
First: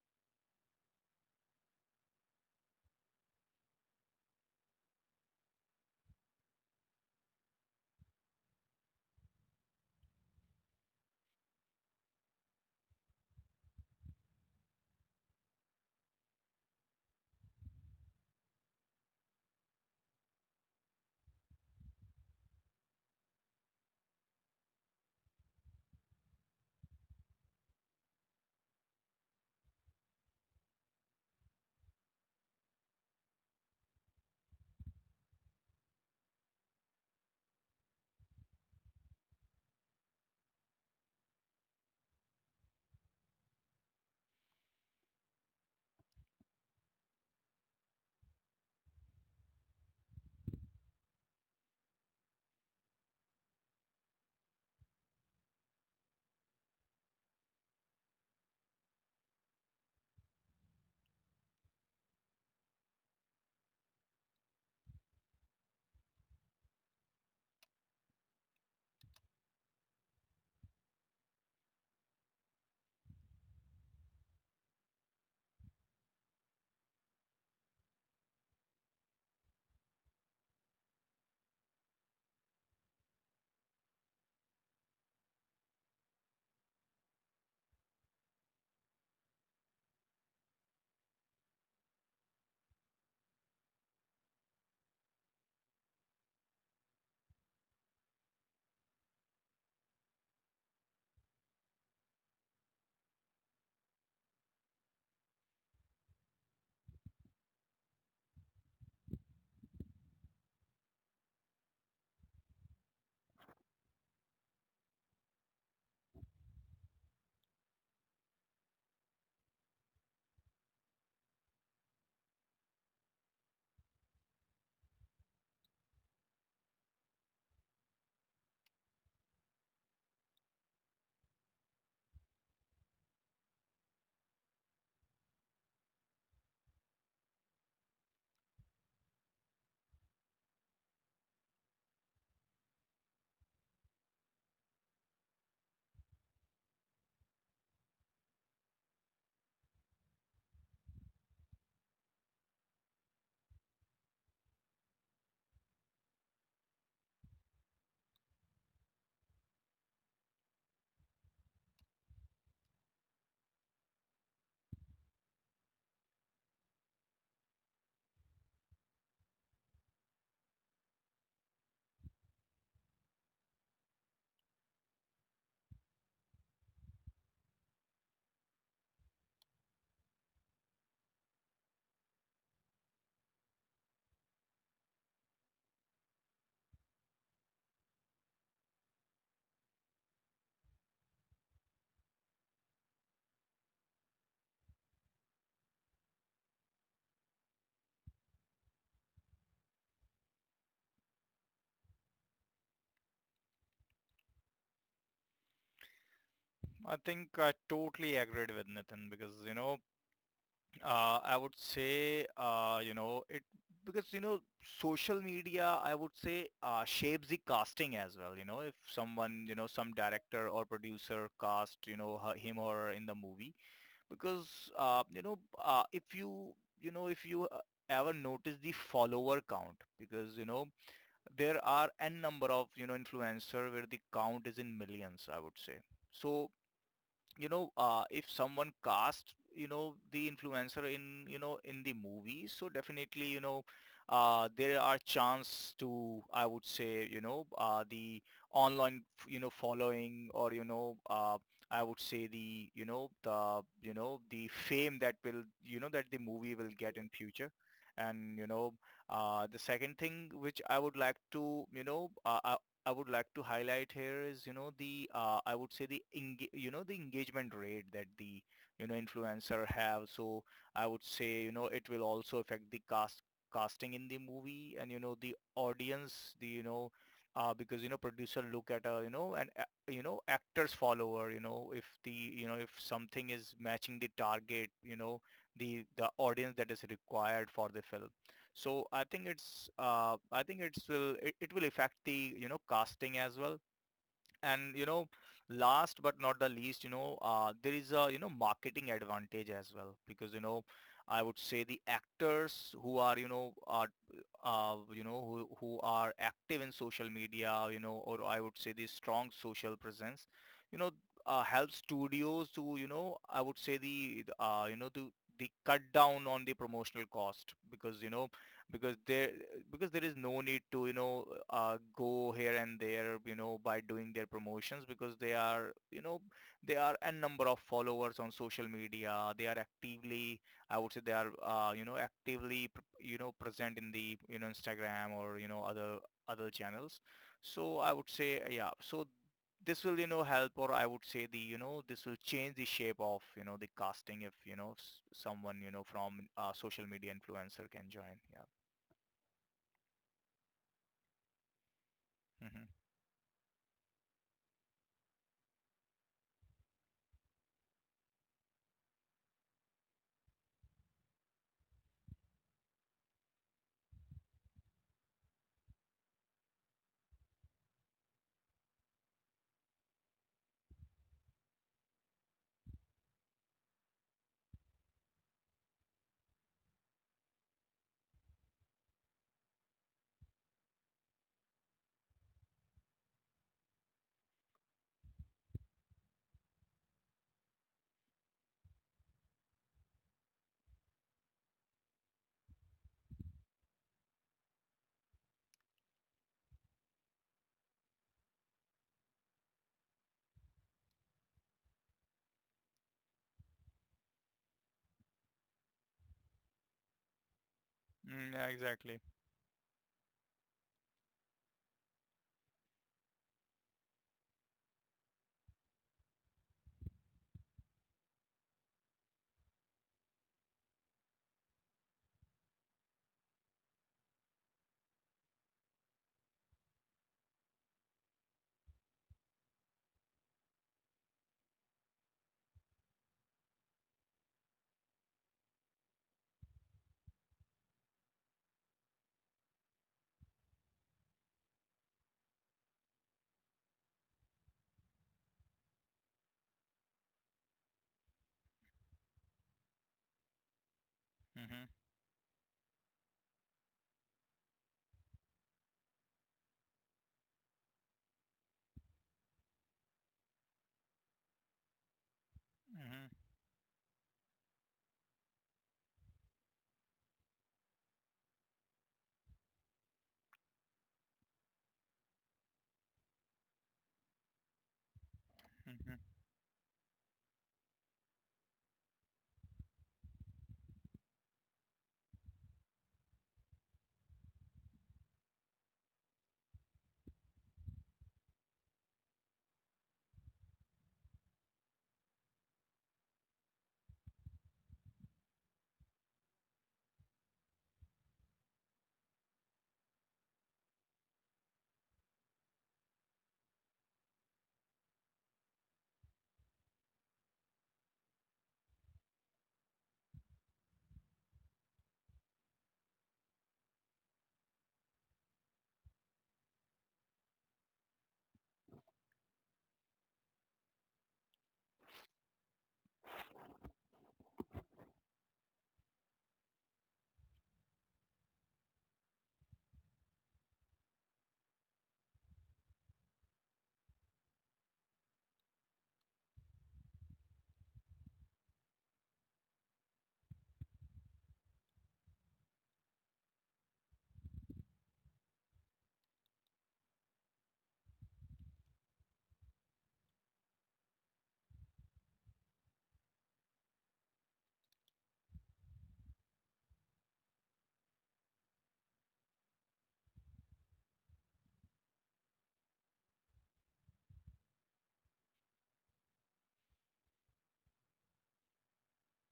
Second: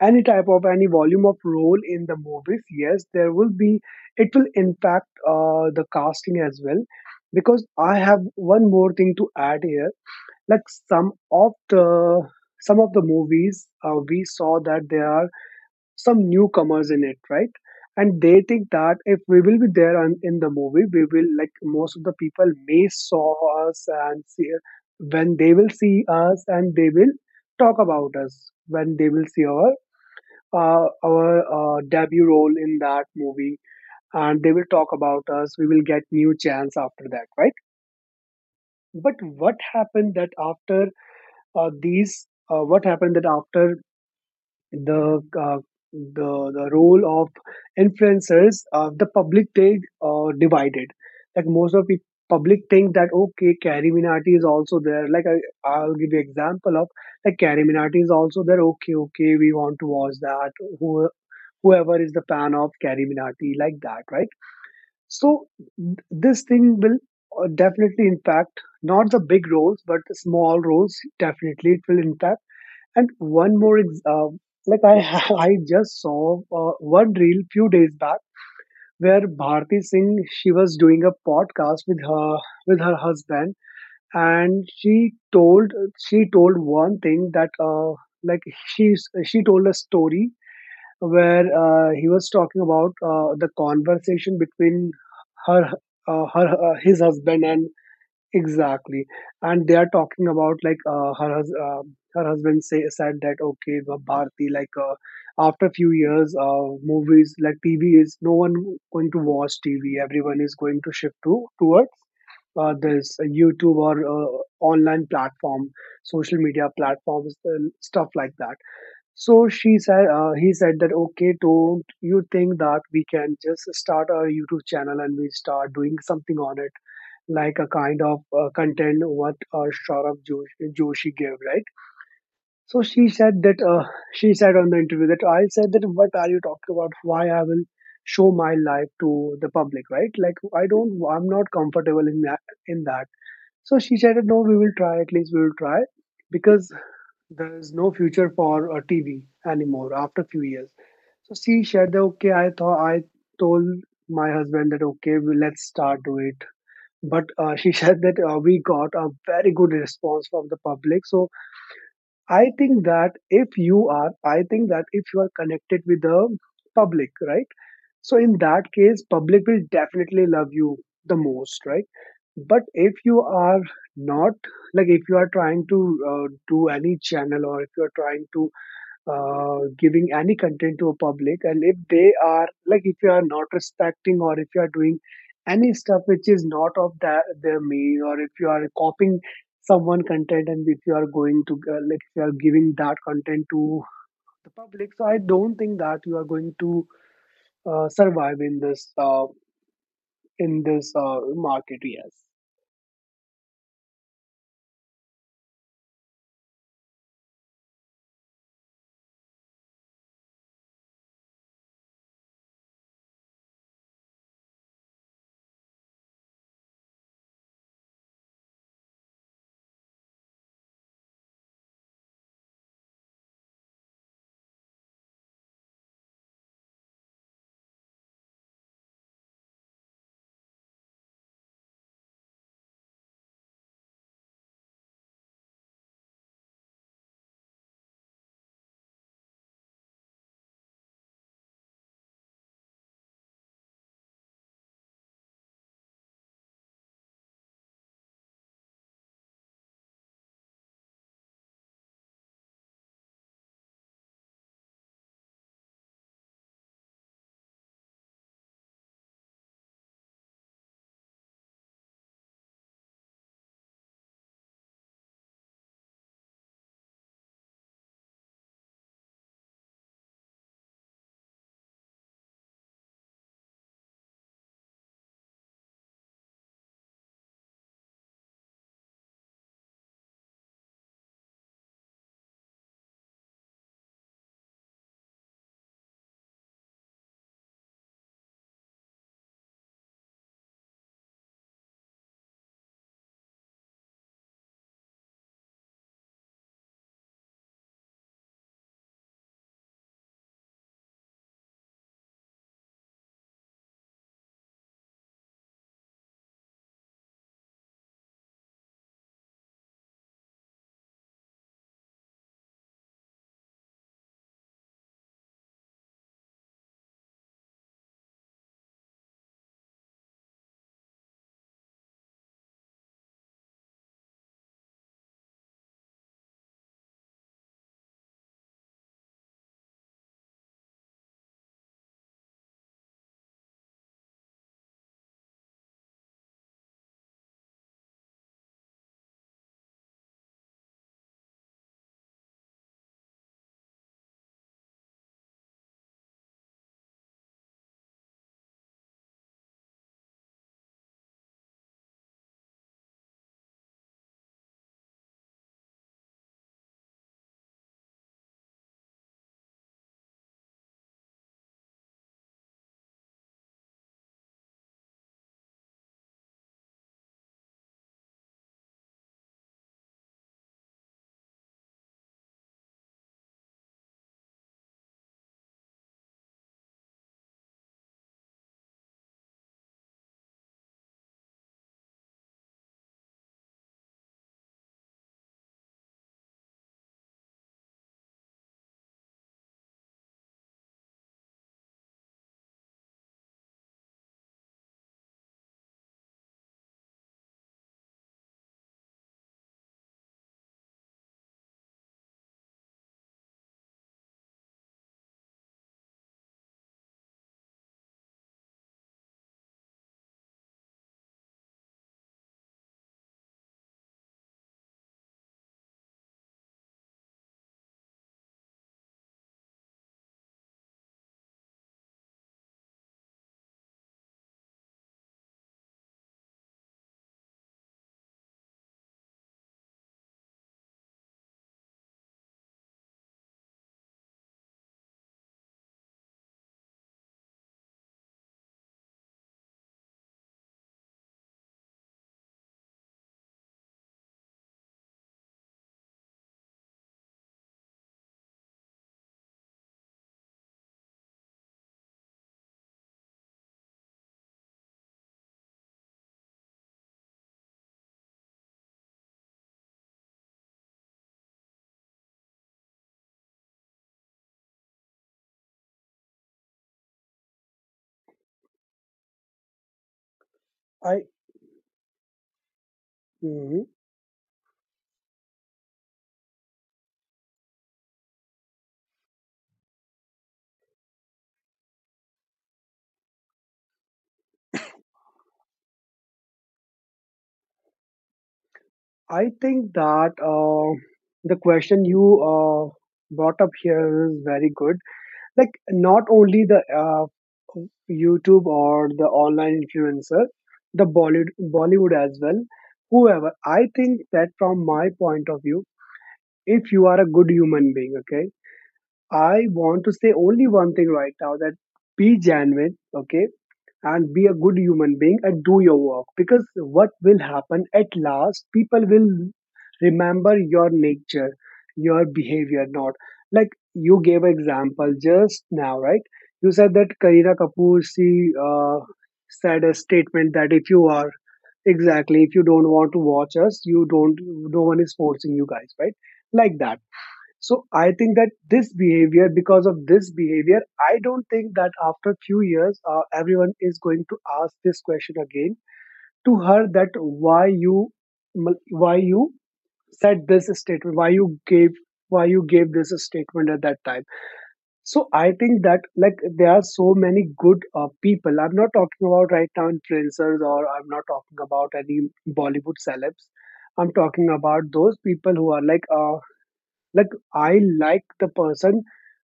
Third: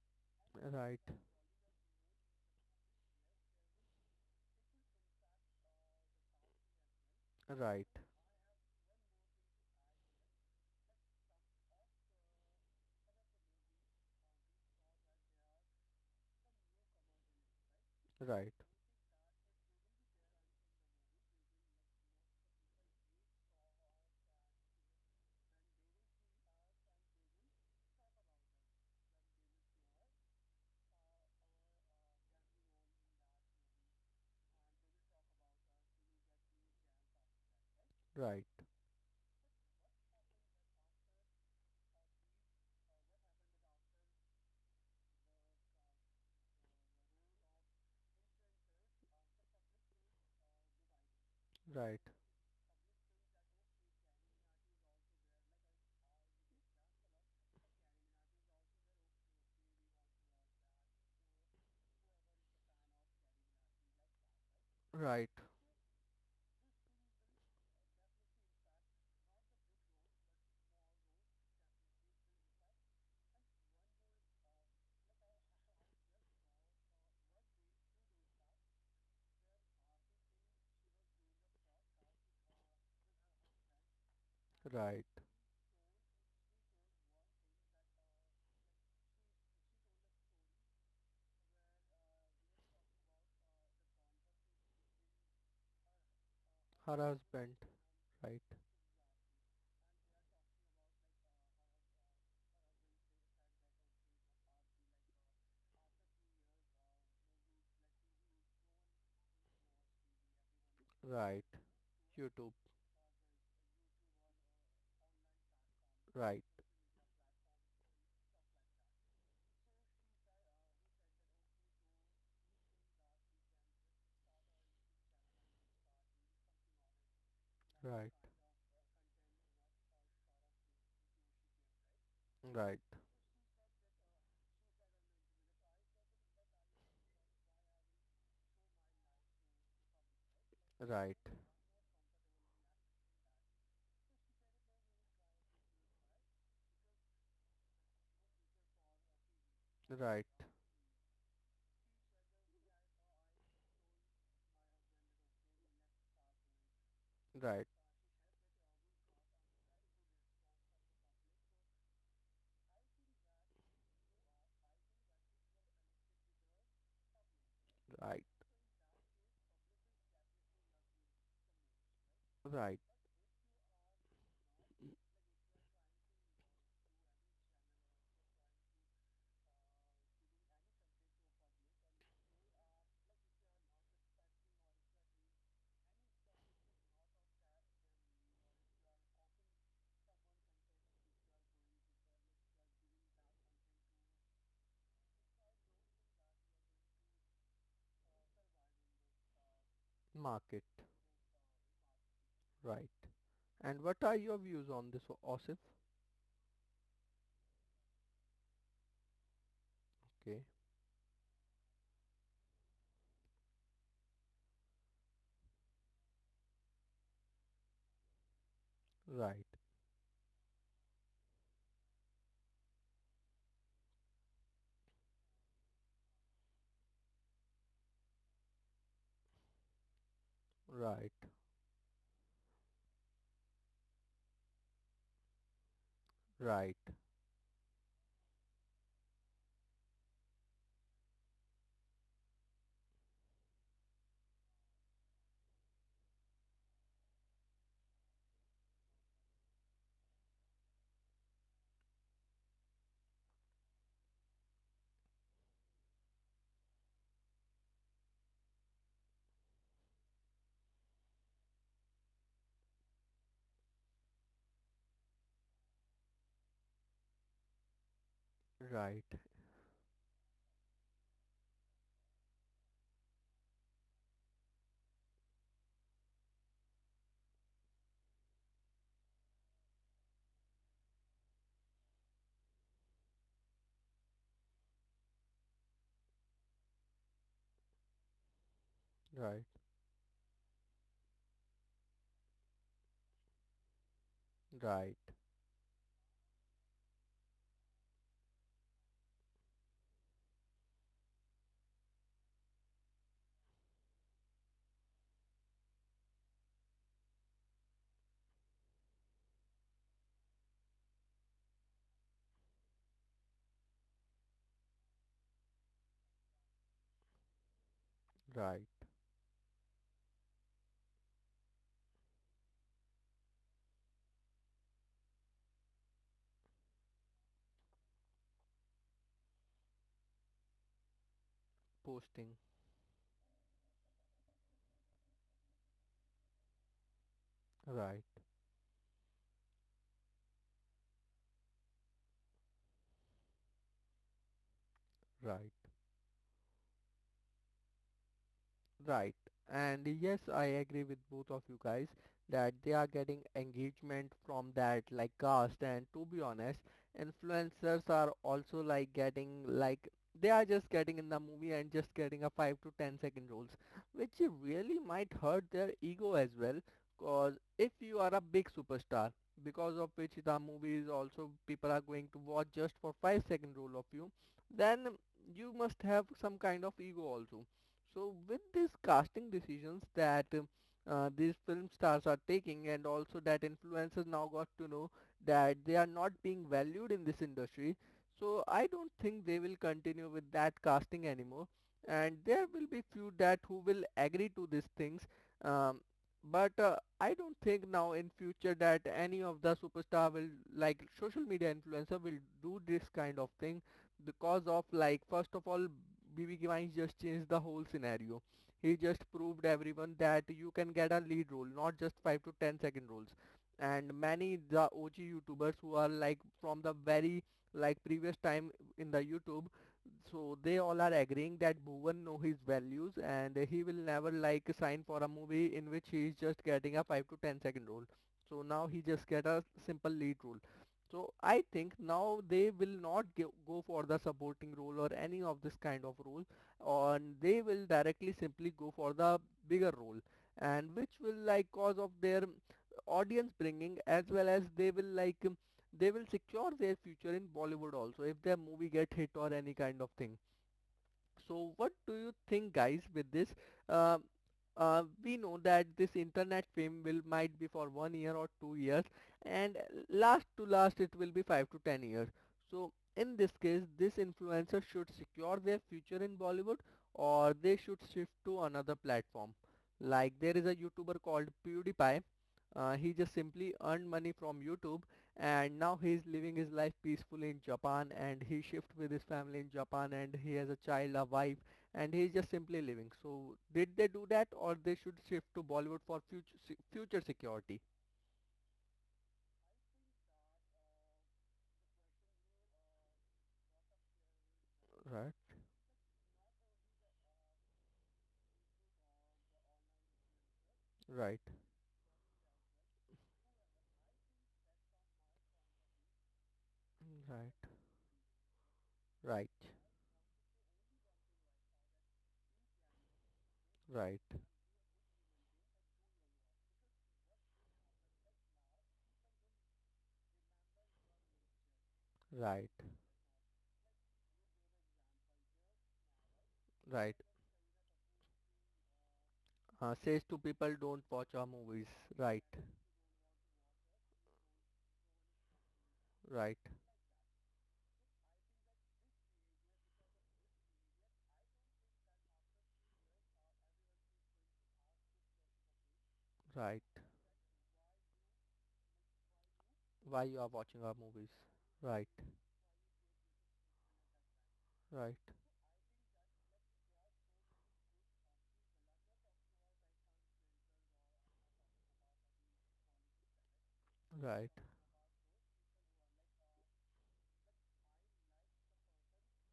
any type of any right, volume of role in the movies yes there will be it will impact the casting as well because right, I have one more thing to add here like some of the some of the movies we saw that there are some newcomers in it right and they right, think that if we will be there in the movie we will like most of the people may saw us and see when they will see us and they will talk about us when they will see our debut role in that movie and they will talk about us we will get new chance after that right right, but what happened that after the uh, the the role of influencers the public they divided like most of the right, public think that okay Carrie Minati is also there like I'll give you example of like Carrie Minati is also there okay okay we want to watch that who whoever is the fan of Carrie Minati, like that, right? right, So this thing will definitely impact not the big roles, but the small roles. Definitely, it will impact. And one more, like I just saw one reel few days back where Bharti Singh she was doing a podcast with her husband, and right. she told one thing that like she she told a story where he was talking about the conversation between her, Her his husband husband, and right, exactly, and they are talking about like her husband say said that okay, Bharti, like after a few years, movies like TV is no one going to watch TV. Everyone is going to shift right. to towards YouTube, this YouTube or online platform, social right, media platforms, and stuff like that so he said that, okay, don't you think that we can just start our YouTube channel and we start doing something on it, like a kind right, of content what Saurabh Joshi gave, right? right, So she said on the interview that I said that, what are you talking about? Why I will show my life to the public, right? Like, right, I'm not comfortable in that, in that. So she said, no, we will try, at least we will try because there is no future for TV anymore after right, a few years. So she said that okay, I thought I told my husband that okay, let's start do it. But right, she said that we got a very good response from the public. So I think that if you are, I think that if you are connected with the public, right? So right, in that case, public will definitely love you the most, right? But right. if you are not like if you are trying to do any channel or if you are trying to giving any content to a public and if they are like if you are not respecting or if you are doing any stuff which is not of that their main or if you are copying someone content and if you are going to like if you are giving that content to the public so I don't think that you are going to survive in this Market, in this uh, market. Yes. right. And what are your views on this, Osif? I think I totally agreed with Nathan, because, you know, Okay, I would say, you know, it because, you know, social media, I would say, shapes the casting as well. You know, if right, someone, you know, some director or producer cast, you know, her, him or her in the movie, because you know, if you, you know, if you ever notice the follower count, because you know right, there are n number of, you know, influencer where the count is in millions, I would say. So right, you know, if someone casts, you know, the influencer in, you know, in the movie, so definitely, you know, there are chance to, I would say, you know, the online, you know, following, or you know, I would say the fame that will, you know, that the movie will get in future. And you know, the second thing which I would like to, you know, I would like to highlight here is, you know, the I would say the you know, the engagement rate that the, you know, right, influencer have. So I would say, you know, it will also affect the casting in the movie, and you know the audience, the, you know, because you know producer look at, you know, and you know, actors follower, you know, if the, you know, if something is matching the target, you know, the audience that is required for the film. So I think right, it's I think it will affect the, you know, casting as well. And you right, know, last but not the least, you know, there is a, you know, marketing advantage as well, because you know I would say the actors who are, you know, are you know, who are active in social media, you know, or I would say the strong social presence, you know, help studios to, you know, I would say, the you know, to the cut down on the promotional cost, because you know right, because there because there is no need to, you know, go here and there, you know, by doing their promotions, because they are, you know, they are a number of followers on social media. They are actively, I would say, they are, you know, posting, actively you know, present in the, you know, Instagram, or you know, other channels. So I right, would say, yeah. So this will, you know, help, or I would say the, you know, this will change the shape of, you know, the casting if, you know, right. someone, you know, from social media influencer can join, yeah. Right. And yes, I agree with both of you guys that Mm-hmm. they are getting engagement from that like cast and to be honest, influencers are also like getting like they are just getting in the movie and just getting a 5 to 10 second roles which really might hurt their ego as well. Cause if you are a big superstar because of which the movie is also people are going to watch just for 5-second role of you, then you must have some kind of ego also. So with these casting decisions that these film stars are taking, and also that influencers now got to know that they are not being valued in this industry. So I don't think they will continue with that casting anymore. And there will be few that who will agree to these things. Um, but I don't think now in future that any of the superstar will like social media influencer will do this kind of thing, because of like first of all BB Givines just changed the whole scenario. Mm, yeah, He exactly. just proved everyone that you can get a lead role, not just 5 to 10 second roles. And many the OG YouTubers who are like from the very like previous time in the YouTube, so they all are agreeing that Bhuvan know his values and he will never like sign for a movie in which he is just getting a 5 to 10 second role. So now he just get a simple lead role. So I think now they will not give, go for the supporting role or any of this kind of role, and they will directly simply go for the bigger role, and which will like cause of their audience bringing as well as they will like they will secure their future in Bollywood also if their movie get hit or any kind of thing. So Mm-hmm. what do you think, guys, with this? Uh, we know that this internet fame will might be for 1 year or 2 years, and last to last it will be 5 to 10 years. So Mm-hmm. in this case, this influencer should secure their future in Bollywood, or they should shift to another platform. Like there is a YouTuber I called PewDiePie. He just simply Mhm. earned money from YouTube, and now he is Mm-hmm. living his life peacefully in Japan, and he shift with his family in Japan and he has a child, a wife, and he is just simply living. So did they do that or they should shift to Bollywood for future security? I think that the question you brought up here is very good. Right, Like, not only the YouTube or the online influencer, the right, Bollywood as well, whoever. I think that from my point of view, if you are a right, good human being, okay, right, I want to say only one thing right now, that be genuine, okay, right, and be a good human being and do your work, because what will happen at last, people will remember your nature, your right, behavior, not like you gave an example just now, right? You said that right. Kareena Kapoor, she said a Says to statement that people if don't you watch are, our movies. exactly, Right, if you don't want to watch us, you don't, no one is forcing you guys, right? right, Like that. So I think that this behavior, because of this behavior, I don't think that after few years, everyone is going to ask this question again to right. her, that why you Why you said are this watching our statement, movies? Right, why you gave this statement at that time. right, So I think that, like, there are so many good people. I'm not talking about right now influencers, or I'm not talking about any Bollywood celebs. I'm talking right, about those people who are like I like the person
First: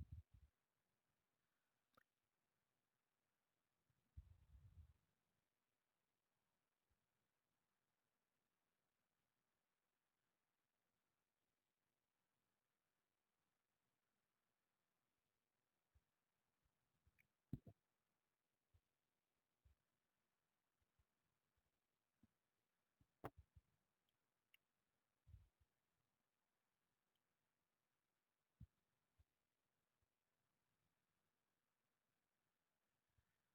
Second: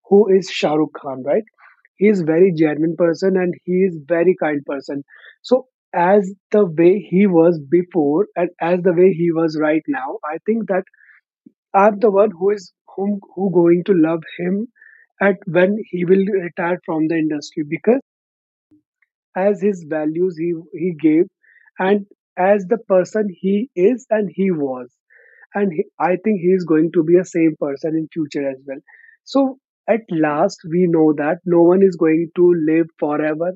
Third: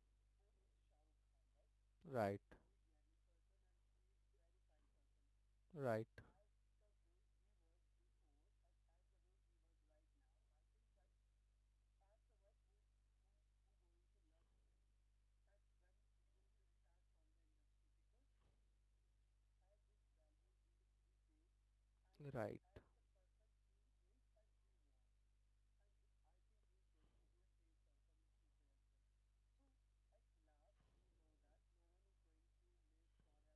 who is Shah Rukh Khan, right? He is right, very genuine person and he is very kind person. So, right, as the way he was before and as the way he was right now, I think that I'm the one who is, whom, who going to love him at when he will retire from the industry, because as his values he gave, and as the person he is and he was, and he, I think he is going to be a same person in future as well. So at last we know that no one is going to live forever.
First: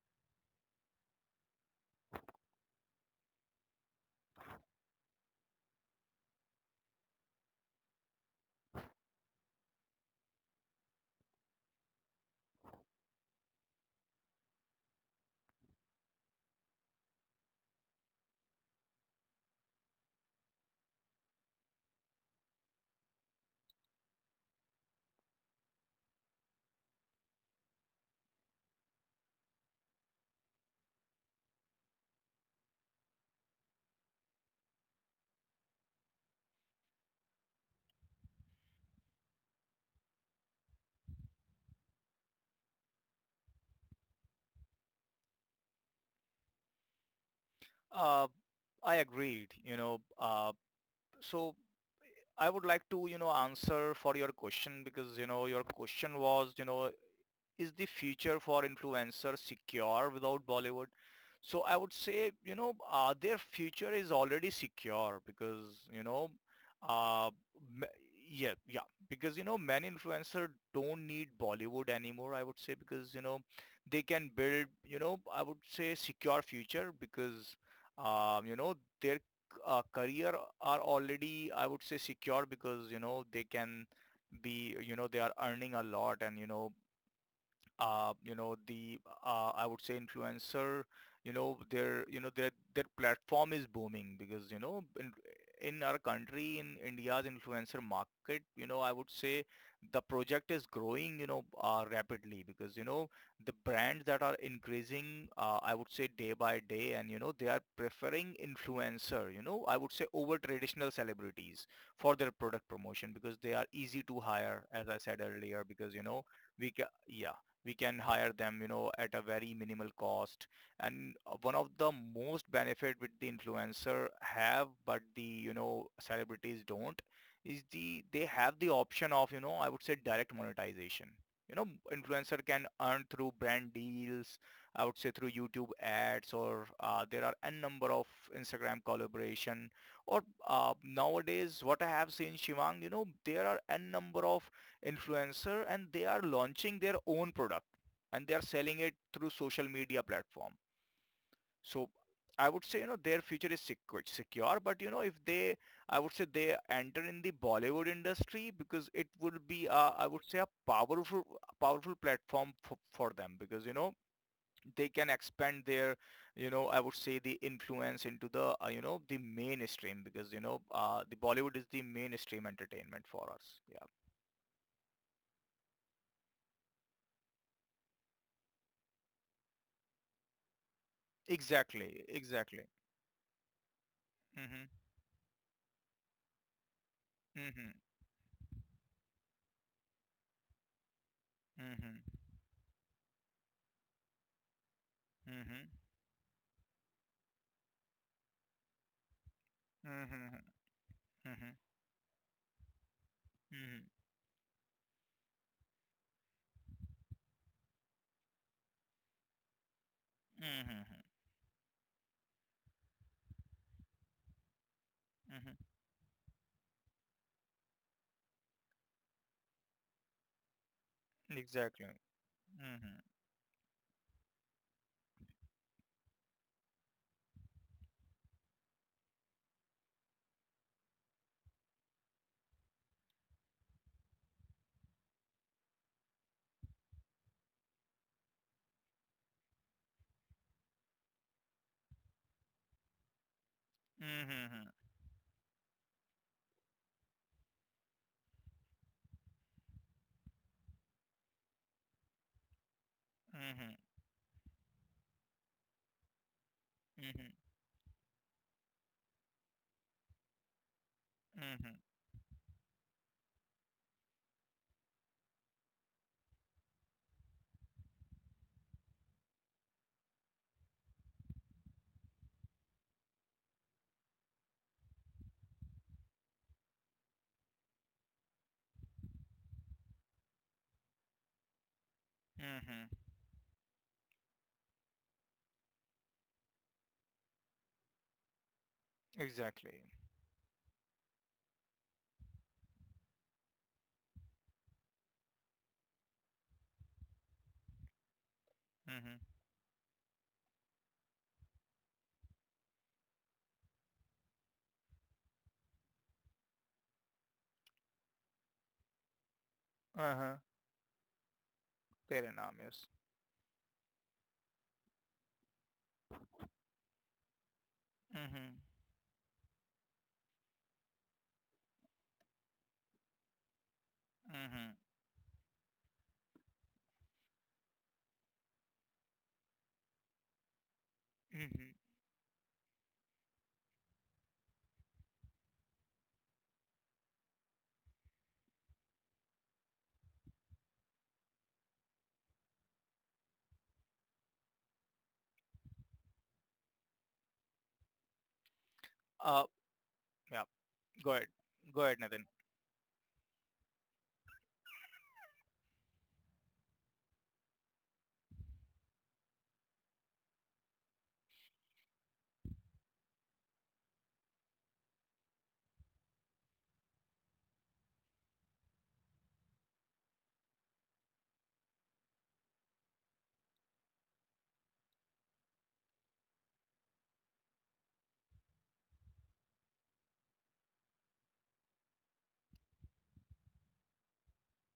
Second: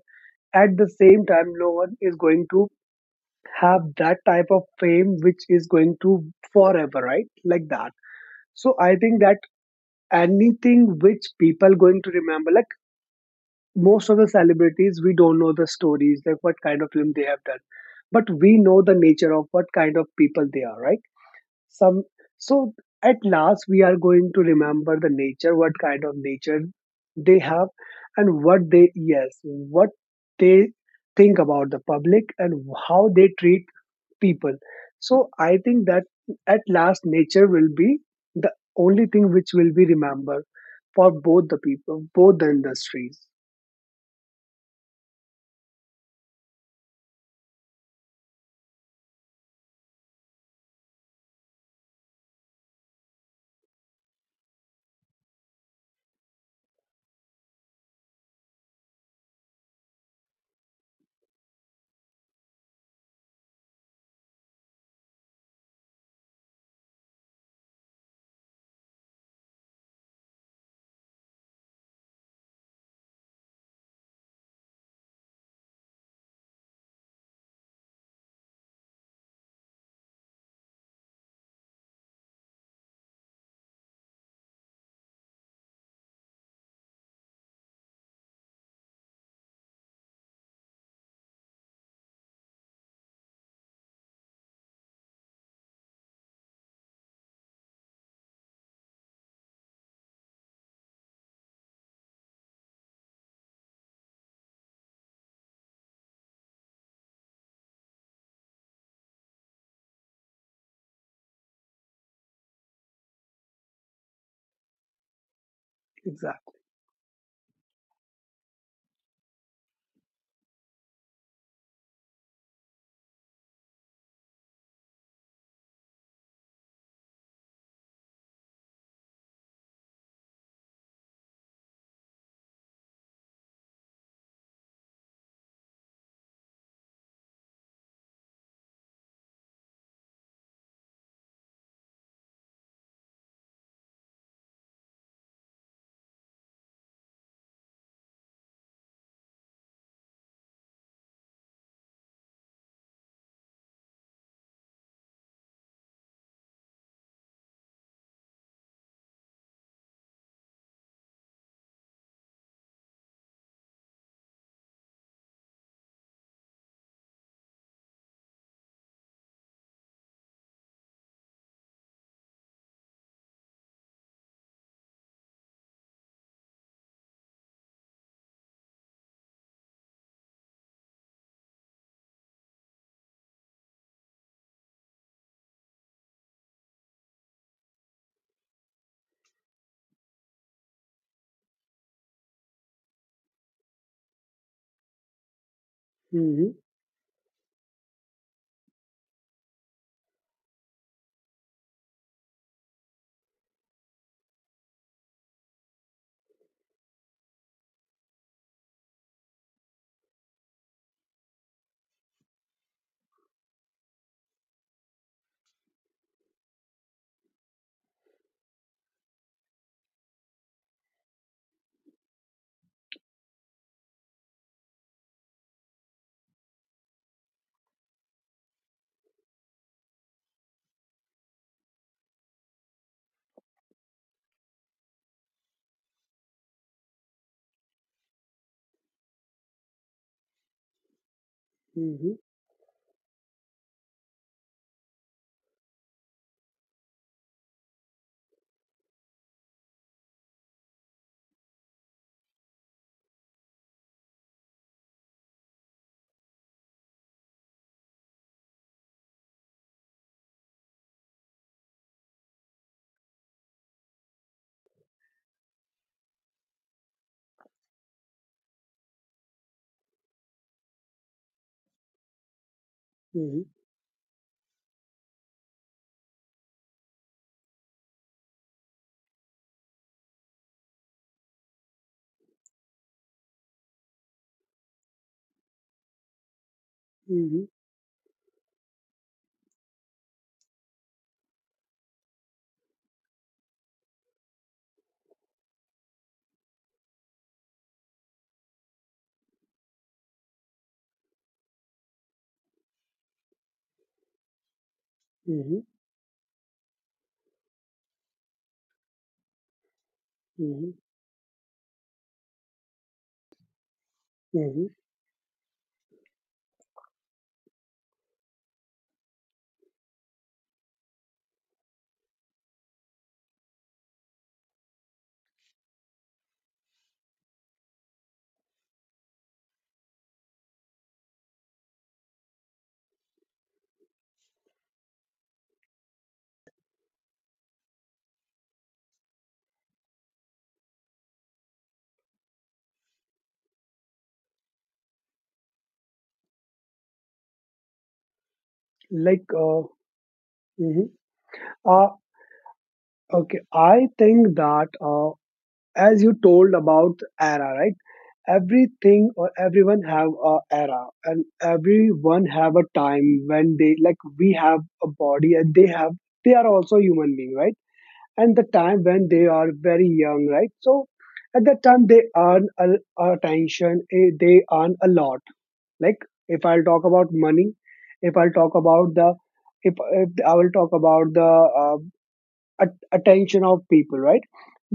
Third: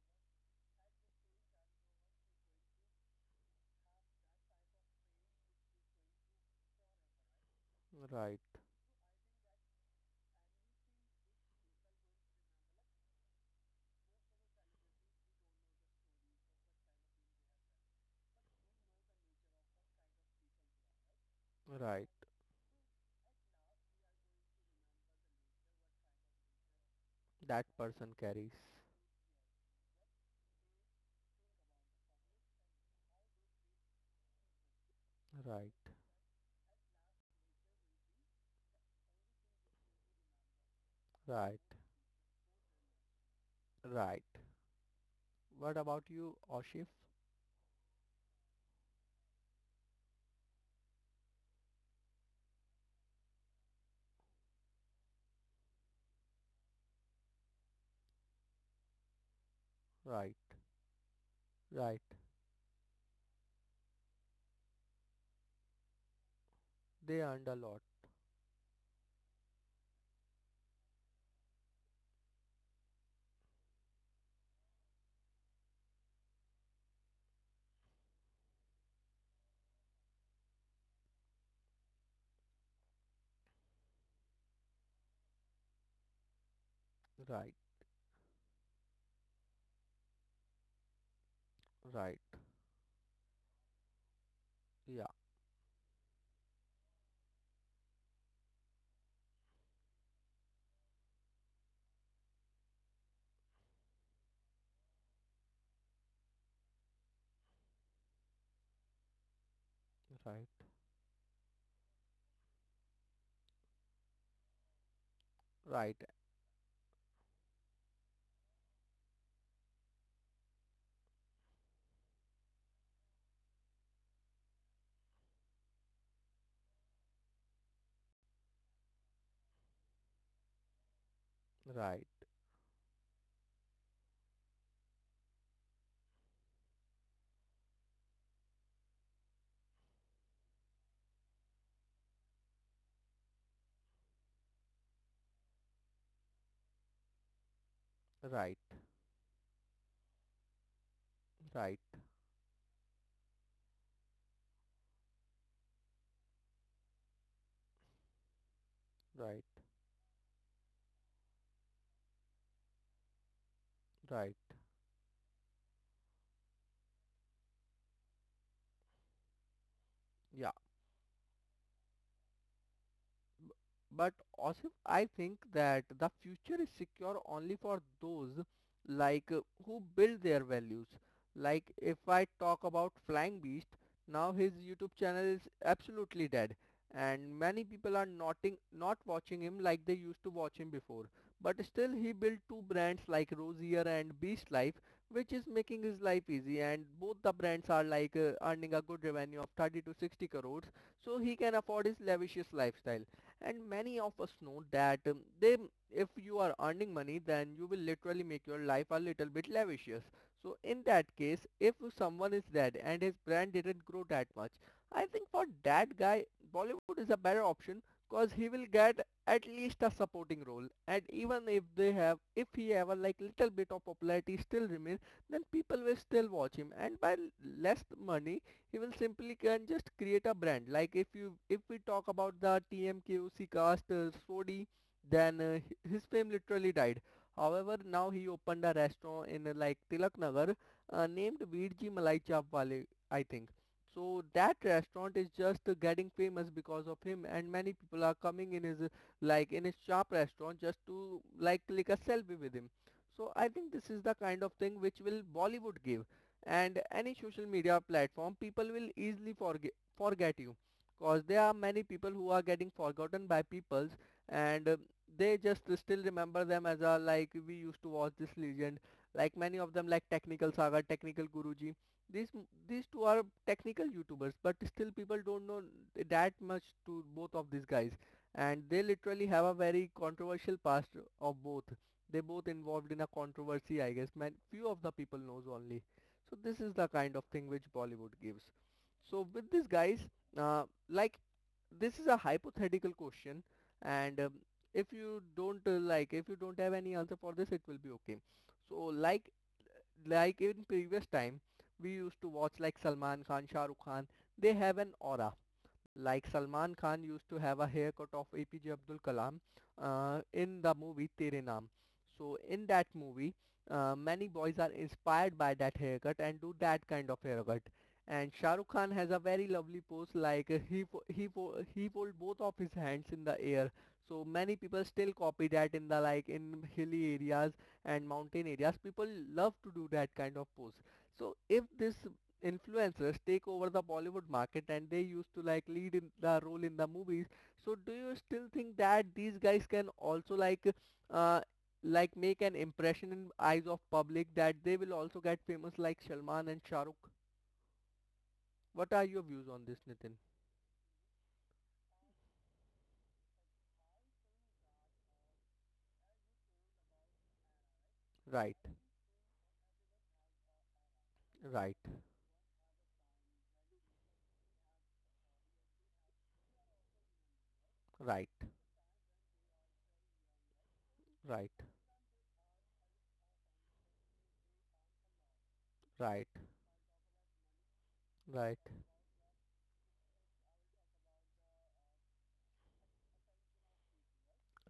At the same time, no one is going to have that type of fame which is going to forever, right? Like that. right, So I think that anything which people going to remember, like most of the celebrities we don't know the stories, like what kind of film they have done, but we know the nature of what kind of people they are, right? right, some right, so at last we are going to remember the nature, what kind of nature they that have, person and carries. what they, yes, what they think about the public and how they treat people. So I Right, think that at last nature will be the only thing which will be remembered for both the right, people, both the industries. right. What about you, Oshif? Uh, I agreed, you know. So I would like to, answer for your question because, your question was, is the future for influencers secure Right, without Bollywood? So I would right. say, their future is already secure because, you know, They uh, earned a m- lot. yeah, yeah, because, many influencers don't need Bollywood anymore, I would say, because, they can build, I would say secure future because, um, you know, their career are already, I would say, secure because, they can be, they are earning a lot and, Right, the I would say influencer, you know, their you right. know their their platform is booming because Yeah, in our country, in India's influencer market, I would say the project is growing, rapidly because the brands that are increasing, I would say day by day, and they are preferring influencer, I would say over right, traditional celebrities for their product promotion because they are easy to hire, as I said earlier, because right, Exactly. Yeah, we can hire them at a very minimal cost. And one of the most benefit which the influencer have but the celebrities don't, is the they have the option of I would say direct monetization. you know right, influencer can earn through brand deals, I would say through YouTube ads, or there are a number of Instagram collaboration, or nowadays what I have seen, Shivang, there are a number of influencer and they are launching their own product and they are right, selling it through social media platform. So right, right, I would say their future is secure, secure, but if they, I would say they enter in the Bollywood industry because it would right, be I would say a powerful platform for them because right. they can expand their, I would say the influence into the you know the mainstream because Yeah, the Bollywood is the mainstream entertainment for us. Yeah, but also, I think that the future is secure only for those like who build their values. Like exactly, if I exactly. talk about Flying Beast, now his Mhm. YouTube channel is absolutely dead, and Mhm, many people are noting not watching him like they used to watch him before. But mhm, still, he built two brands like Rosier and Beast Life, which is mhm, making his life Hmm. easy. And both the brands are like earning a good revenue of 30 to 60 mhm, crores, so he mhm, can afford his lavish lifestyle. And mhm, many of us know that they, if you are earning money then you will literally make your life a little bit lavishious. So mhm, in that case if someone is dead and his brand didn't grow that much, I think mhm. for that guy Bollywood is a better option, cause he will get at least a supporting role, and even if they Exactly. have if he have a Mhm, like little bit of popularity still remains, then people will still watch him, and by less money you will simply can just create a brand. Like if you if we talk about the TMKOC cast, Sodi, then his fame literally died, however now he opened a restaurant in like Tilak Nagar, named Veerji Hmm. Malai Chap Wale, I think. So that mhm, restaurant is just getting famous because of him, and many people are coming in his like in his shop restaurant just to like click a selfie with him. So I mhm, think this is the kind of thing which will Bollywood give, and any mhm, social media platform people will easily forget you. Cause there are mhm, many people who are getting forgotten by peoples, and they just still remember them as a like we used to watch this legend, like many of them like technical saga, technical guruji. these these two are Hmm. technical youtubers, but still people don't know that much to both of these guys, and they literally have a very controversial past of both. They both mhm. involved in a controversy, I guess, man, few of the people knows only. So this is the kind of Hmm. thing which Bollywood gives. So with this Exactly. guys, uh, like this is a hypothetical question, and if you don't like if you don't have any answer for this it will be okay. So Mhm. Like in previous time we used to watch like Salman Khan, Shah Rukh Khan, they have an aura, Hmm. like Salman Khan used to have a haircut of APJ Abdul Kalam Uh-huh. in Hmm. the movie Tere Naam. So in Paranamius. that movie, many boys Hmm. are inspired by that haircut and do that kind of haircut. And Mhm, Shah Rukh Khan has a very lovely pose, like he fold both of his hands in the air. So many mhm, people still copy that in the like in hilly areas and mountain areas. People love to do that kind of pose. So mhm. if this influencers take over the Bollywood market and they used to like lead in the role in the movies, so do you still think that these guys can also uh like make an impression in eyes of public that they will also get famous like Salman and Shah Rukh? What are like your Uh, views uh, on this, Nitin? yeah. mhm. Go ahead. Go Uh, ahead, Nathan. Okay, I think that as you told about era, right? Right, Everything or everyone have a era, and right, everyone have a time when they, like, we have a body and they have, they are also human being, right? right, And the time when they are very young, right? So at right, that time they earn a, attention, they earn a lot. Like, right, if I'll talk about money, if I'll talk right, about the, if I will talk about the uh, attention of people, right?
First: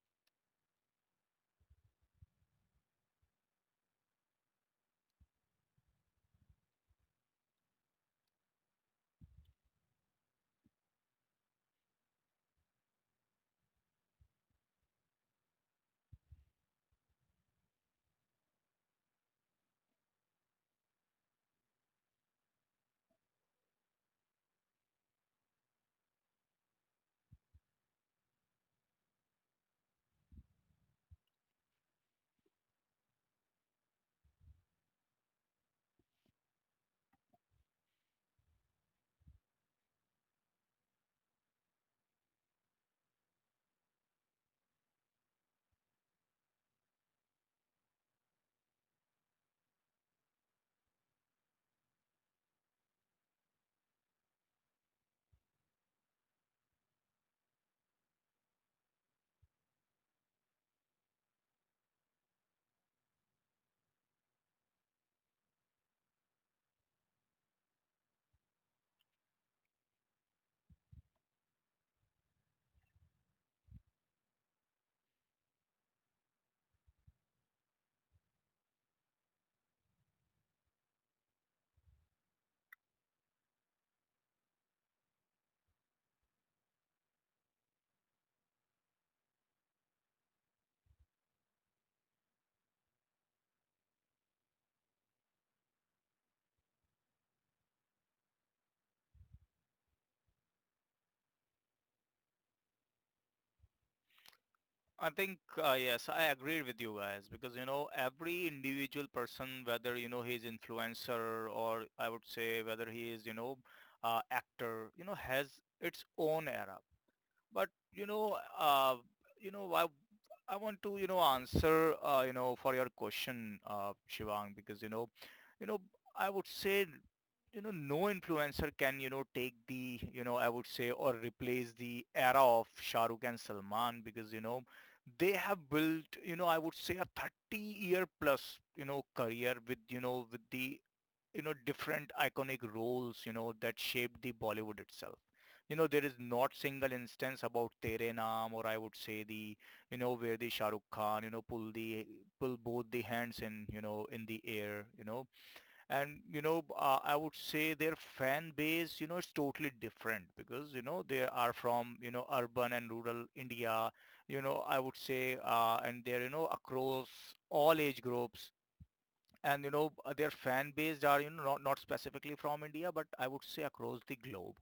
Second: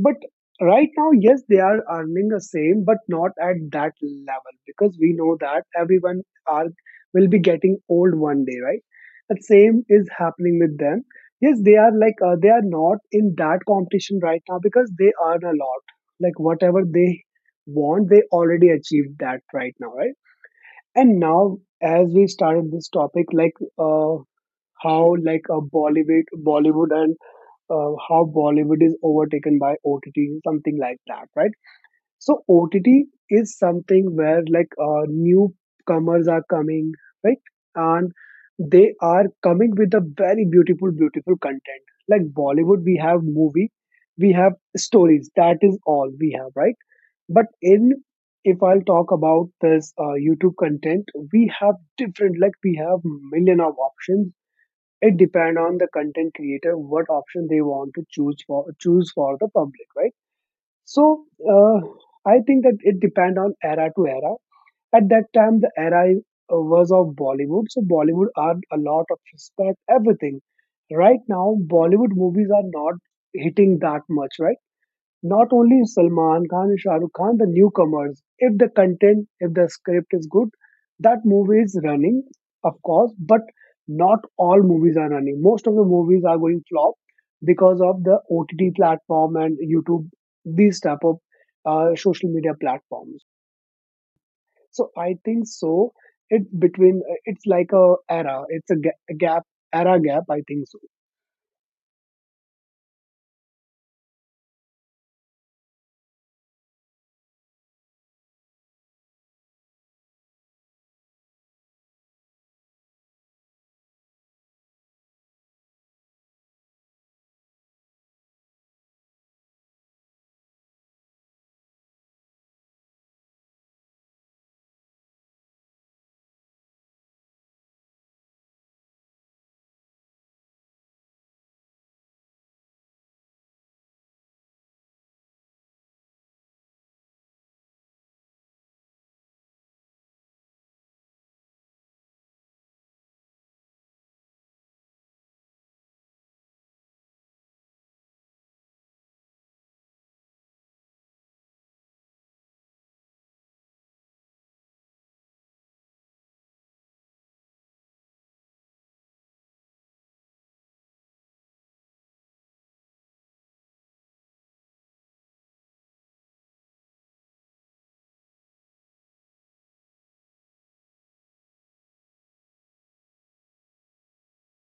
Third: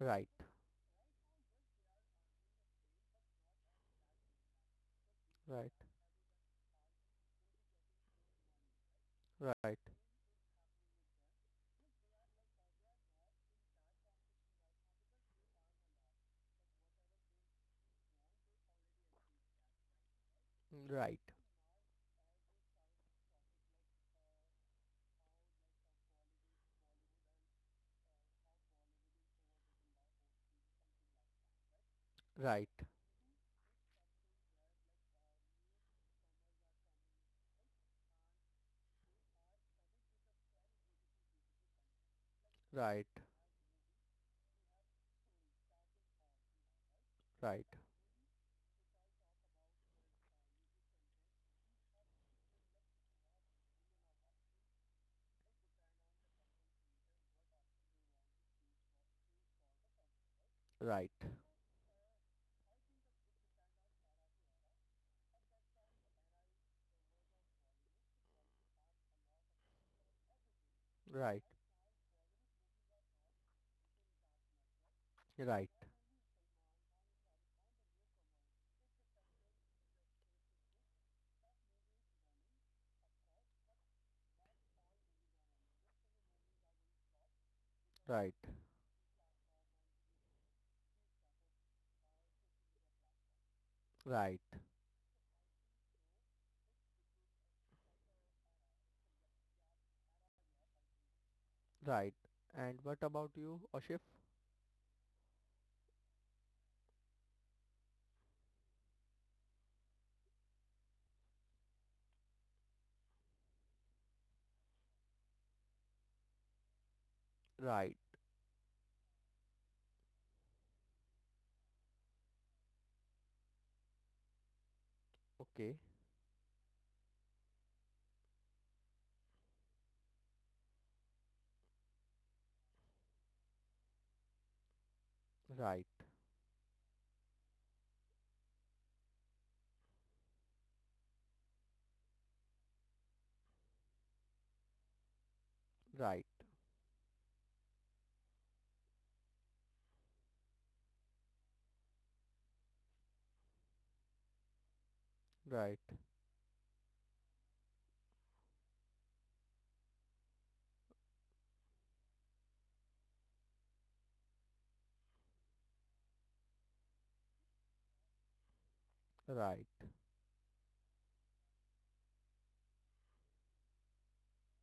right, right, right now, yes, they are earning the same, but not at that level because we know that right, everyone are will be getting old one day, right? The right, right, same is happening with them. Yes, they are they are not in that competition right now because they earn a lot. Like, whatever they want, they already achieved that right now, right? And right, now, as we started this topic, how like a Bollywood, and how Bollywood is overtaken by OTT, something like that, right? So right, OTT is something where newcomers are coming, right? And they are coming with a very beautiful, beautiful content. Like, Bollywood, we right, have movie, we have stories. That is all we have, right? But right, in If I'll talk about this YouTube content, we have different, like we have million of options. It depends on the content creator what option they want to choose for the public, right? right, So I think that it depend on era to era. At that time, the era was of Bollywood, so Bollywood earned a lot of respect, everything. Right right, now, Bollywood movies are not hitting that much, right? Not right, only Salman Khan and Shah Rukh Khan, the newcomers. If the content, if the script is good, that movie is running, of course. But not all movies are running. Most of the movies are going flop because of the right, OTT platform and YouTube, these type of social media platforms. right. So I think so. It's between. It's like a era. It's a gap. Era gap. I think so. Right. And what about you, Ashif? I think, yes, I agree with you guys because, every individual person, whether, he's influencer or I would say whether he is, actor, you know, has its own era. But Right. I want to, you know, answer you know, for your question, Shivang, because you Okay. know, I would say, you know, no influencer can, you know, take the, you know, I would say or replace the era of Shah Rukh and Salman because they have Right. built, you know, I would say a 30-year plus, you know, career with with the, you know, different iconic roles, you know, that shaped the Bollywood itself. You know, there is Right. not single instance about Tere Naam, or I would say the, you know, where the Shah Rukh Khan, you know, pull both the hands in, you know, in the air, you know. Right. And, you know, I would say their fan base, you know, is totally different because, you know, they are from, you know, urban and rural India, you know, I would say, and they're, you know, across all age groups, and Right. Their fan base are, you know, not specifically from India but I would say across the globe,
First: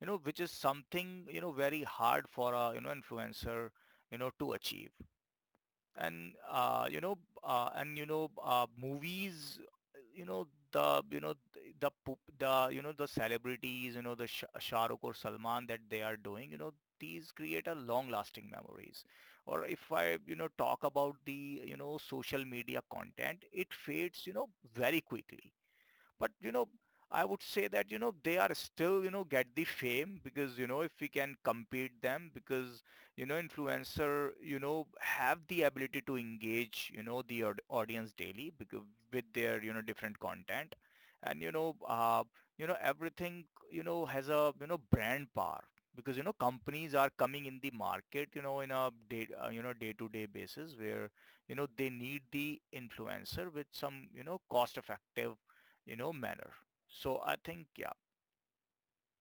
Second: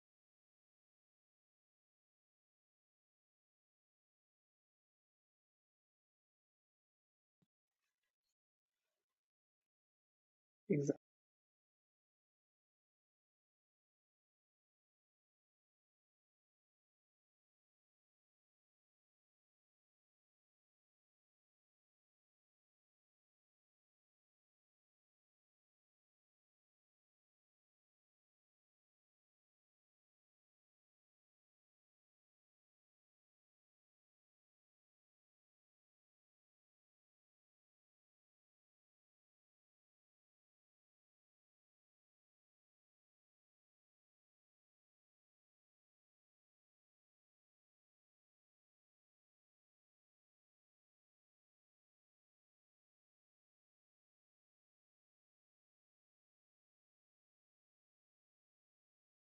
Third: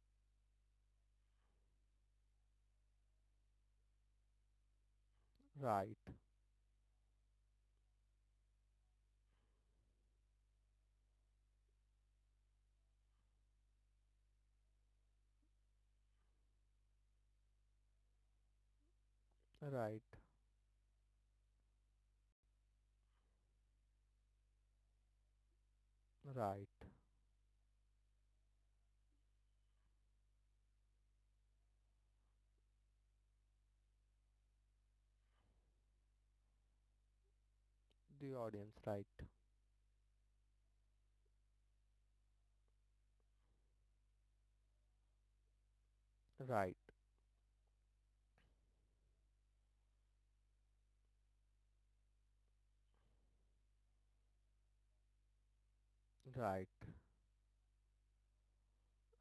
you know, which is something, you know, very hard for a, you know, influencer, you know, to achieve. Right. And movies, you know, the, Exactly. you know, the the, you know, the celebrities, you know, the Shah Rukh or Salman, that they are doing, you know, these create a long lasting memories. Or if Right. I, you know, talk about the, you know, social media content, it fades, you know, very quickly. But, you Right. know, I would say that, you know, they are still, you know, get the fame because, you know, if we can compete them because, you know, influencer, you know, have the ability to engage, you know, the audience The daily audience. because Right. with their, you know, different content. And, you know, everything, you know, has a, you know, brand power because, you know, Right. companies are coming in the market, you know, in a day, you know, day-to-day basis, where, you know, they need the influencer with some, you know, cost-effective, you know, manner. Right. So I think, yeah.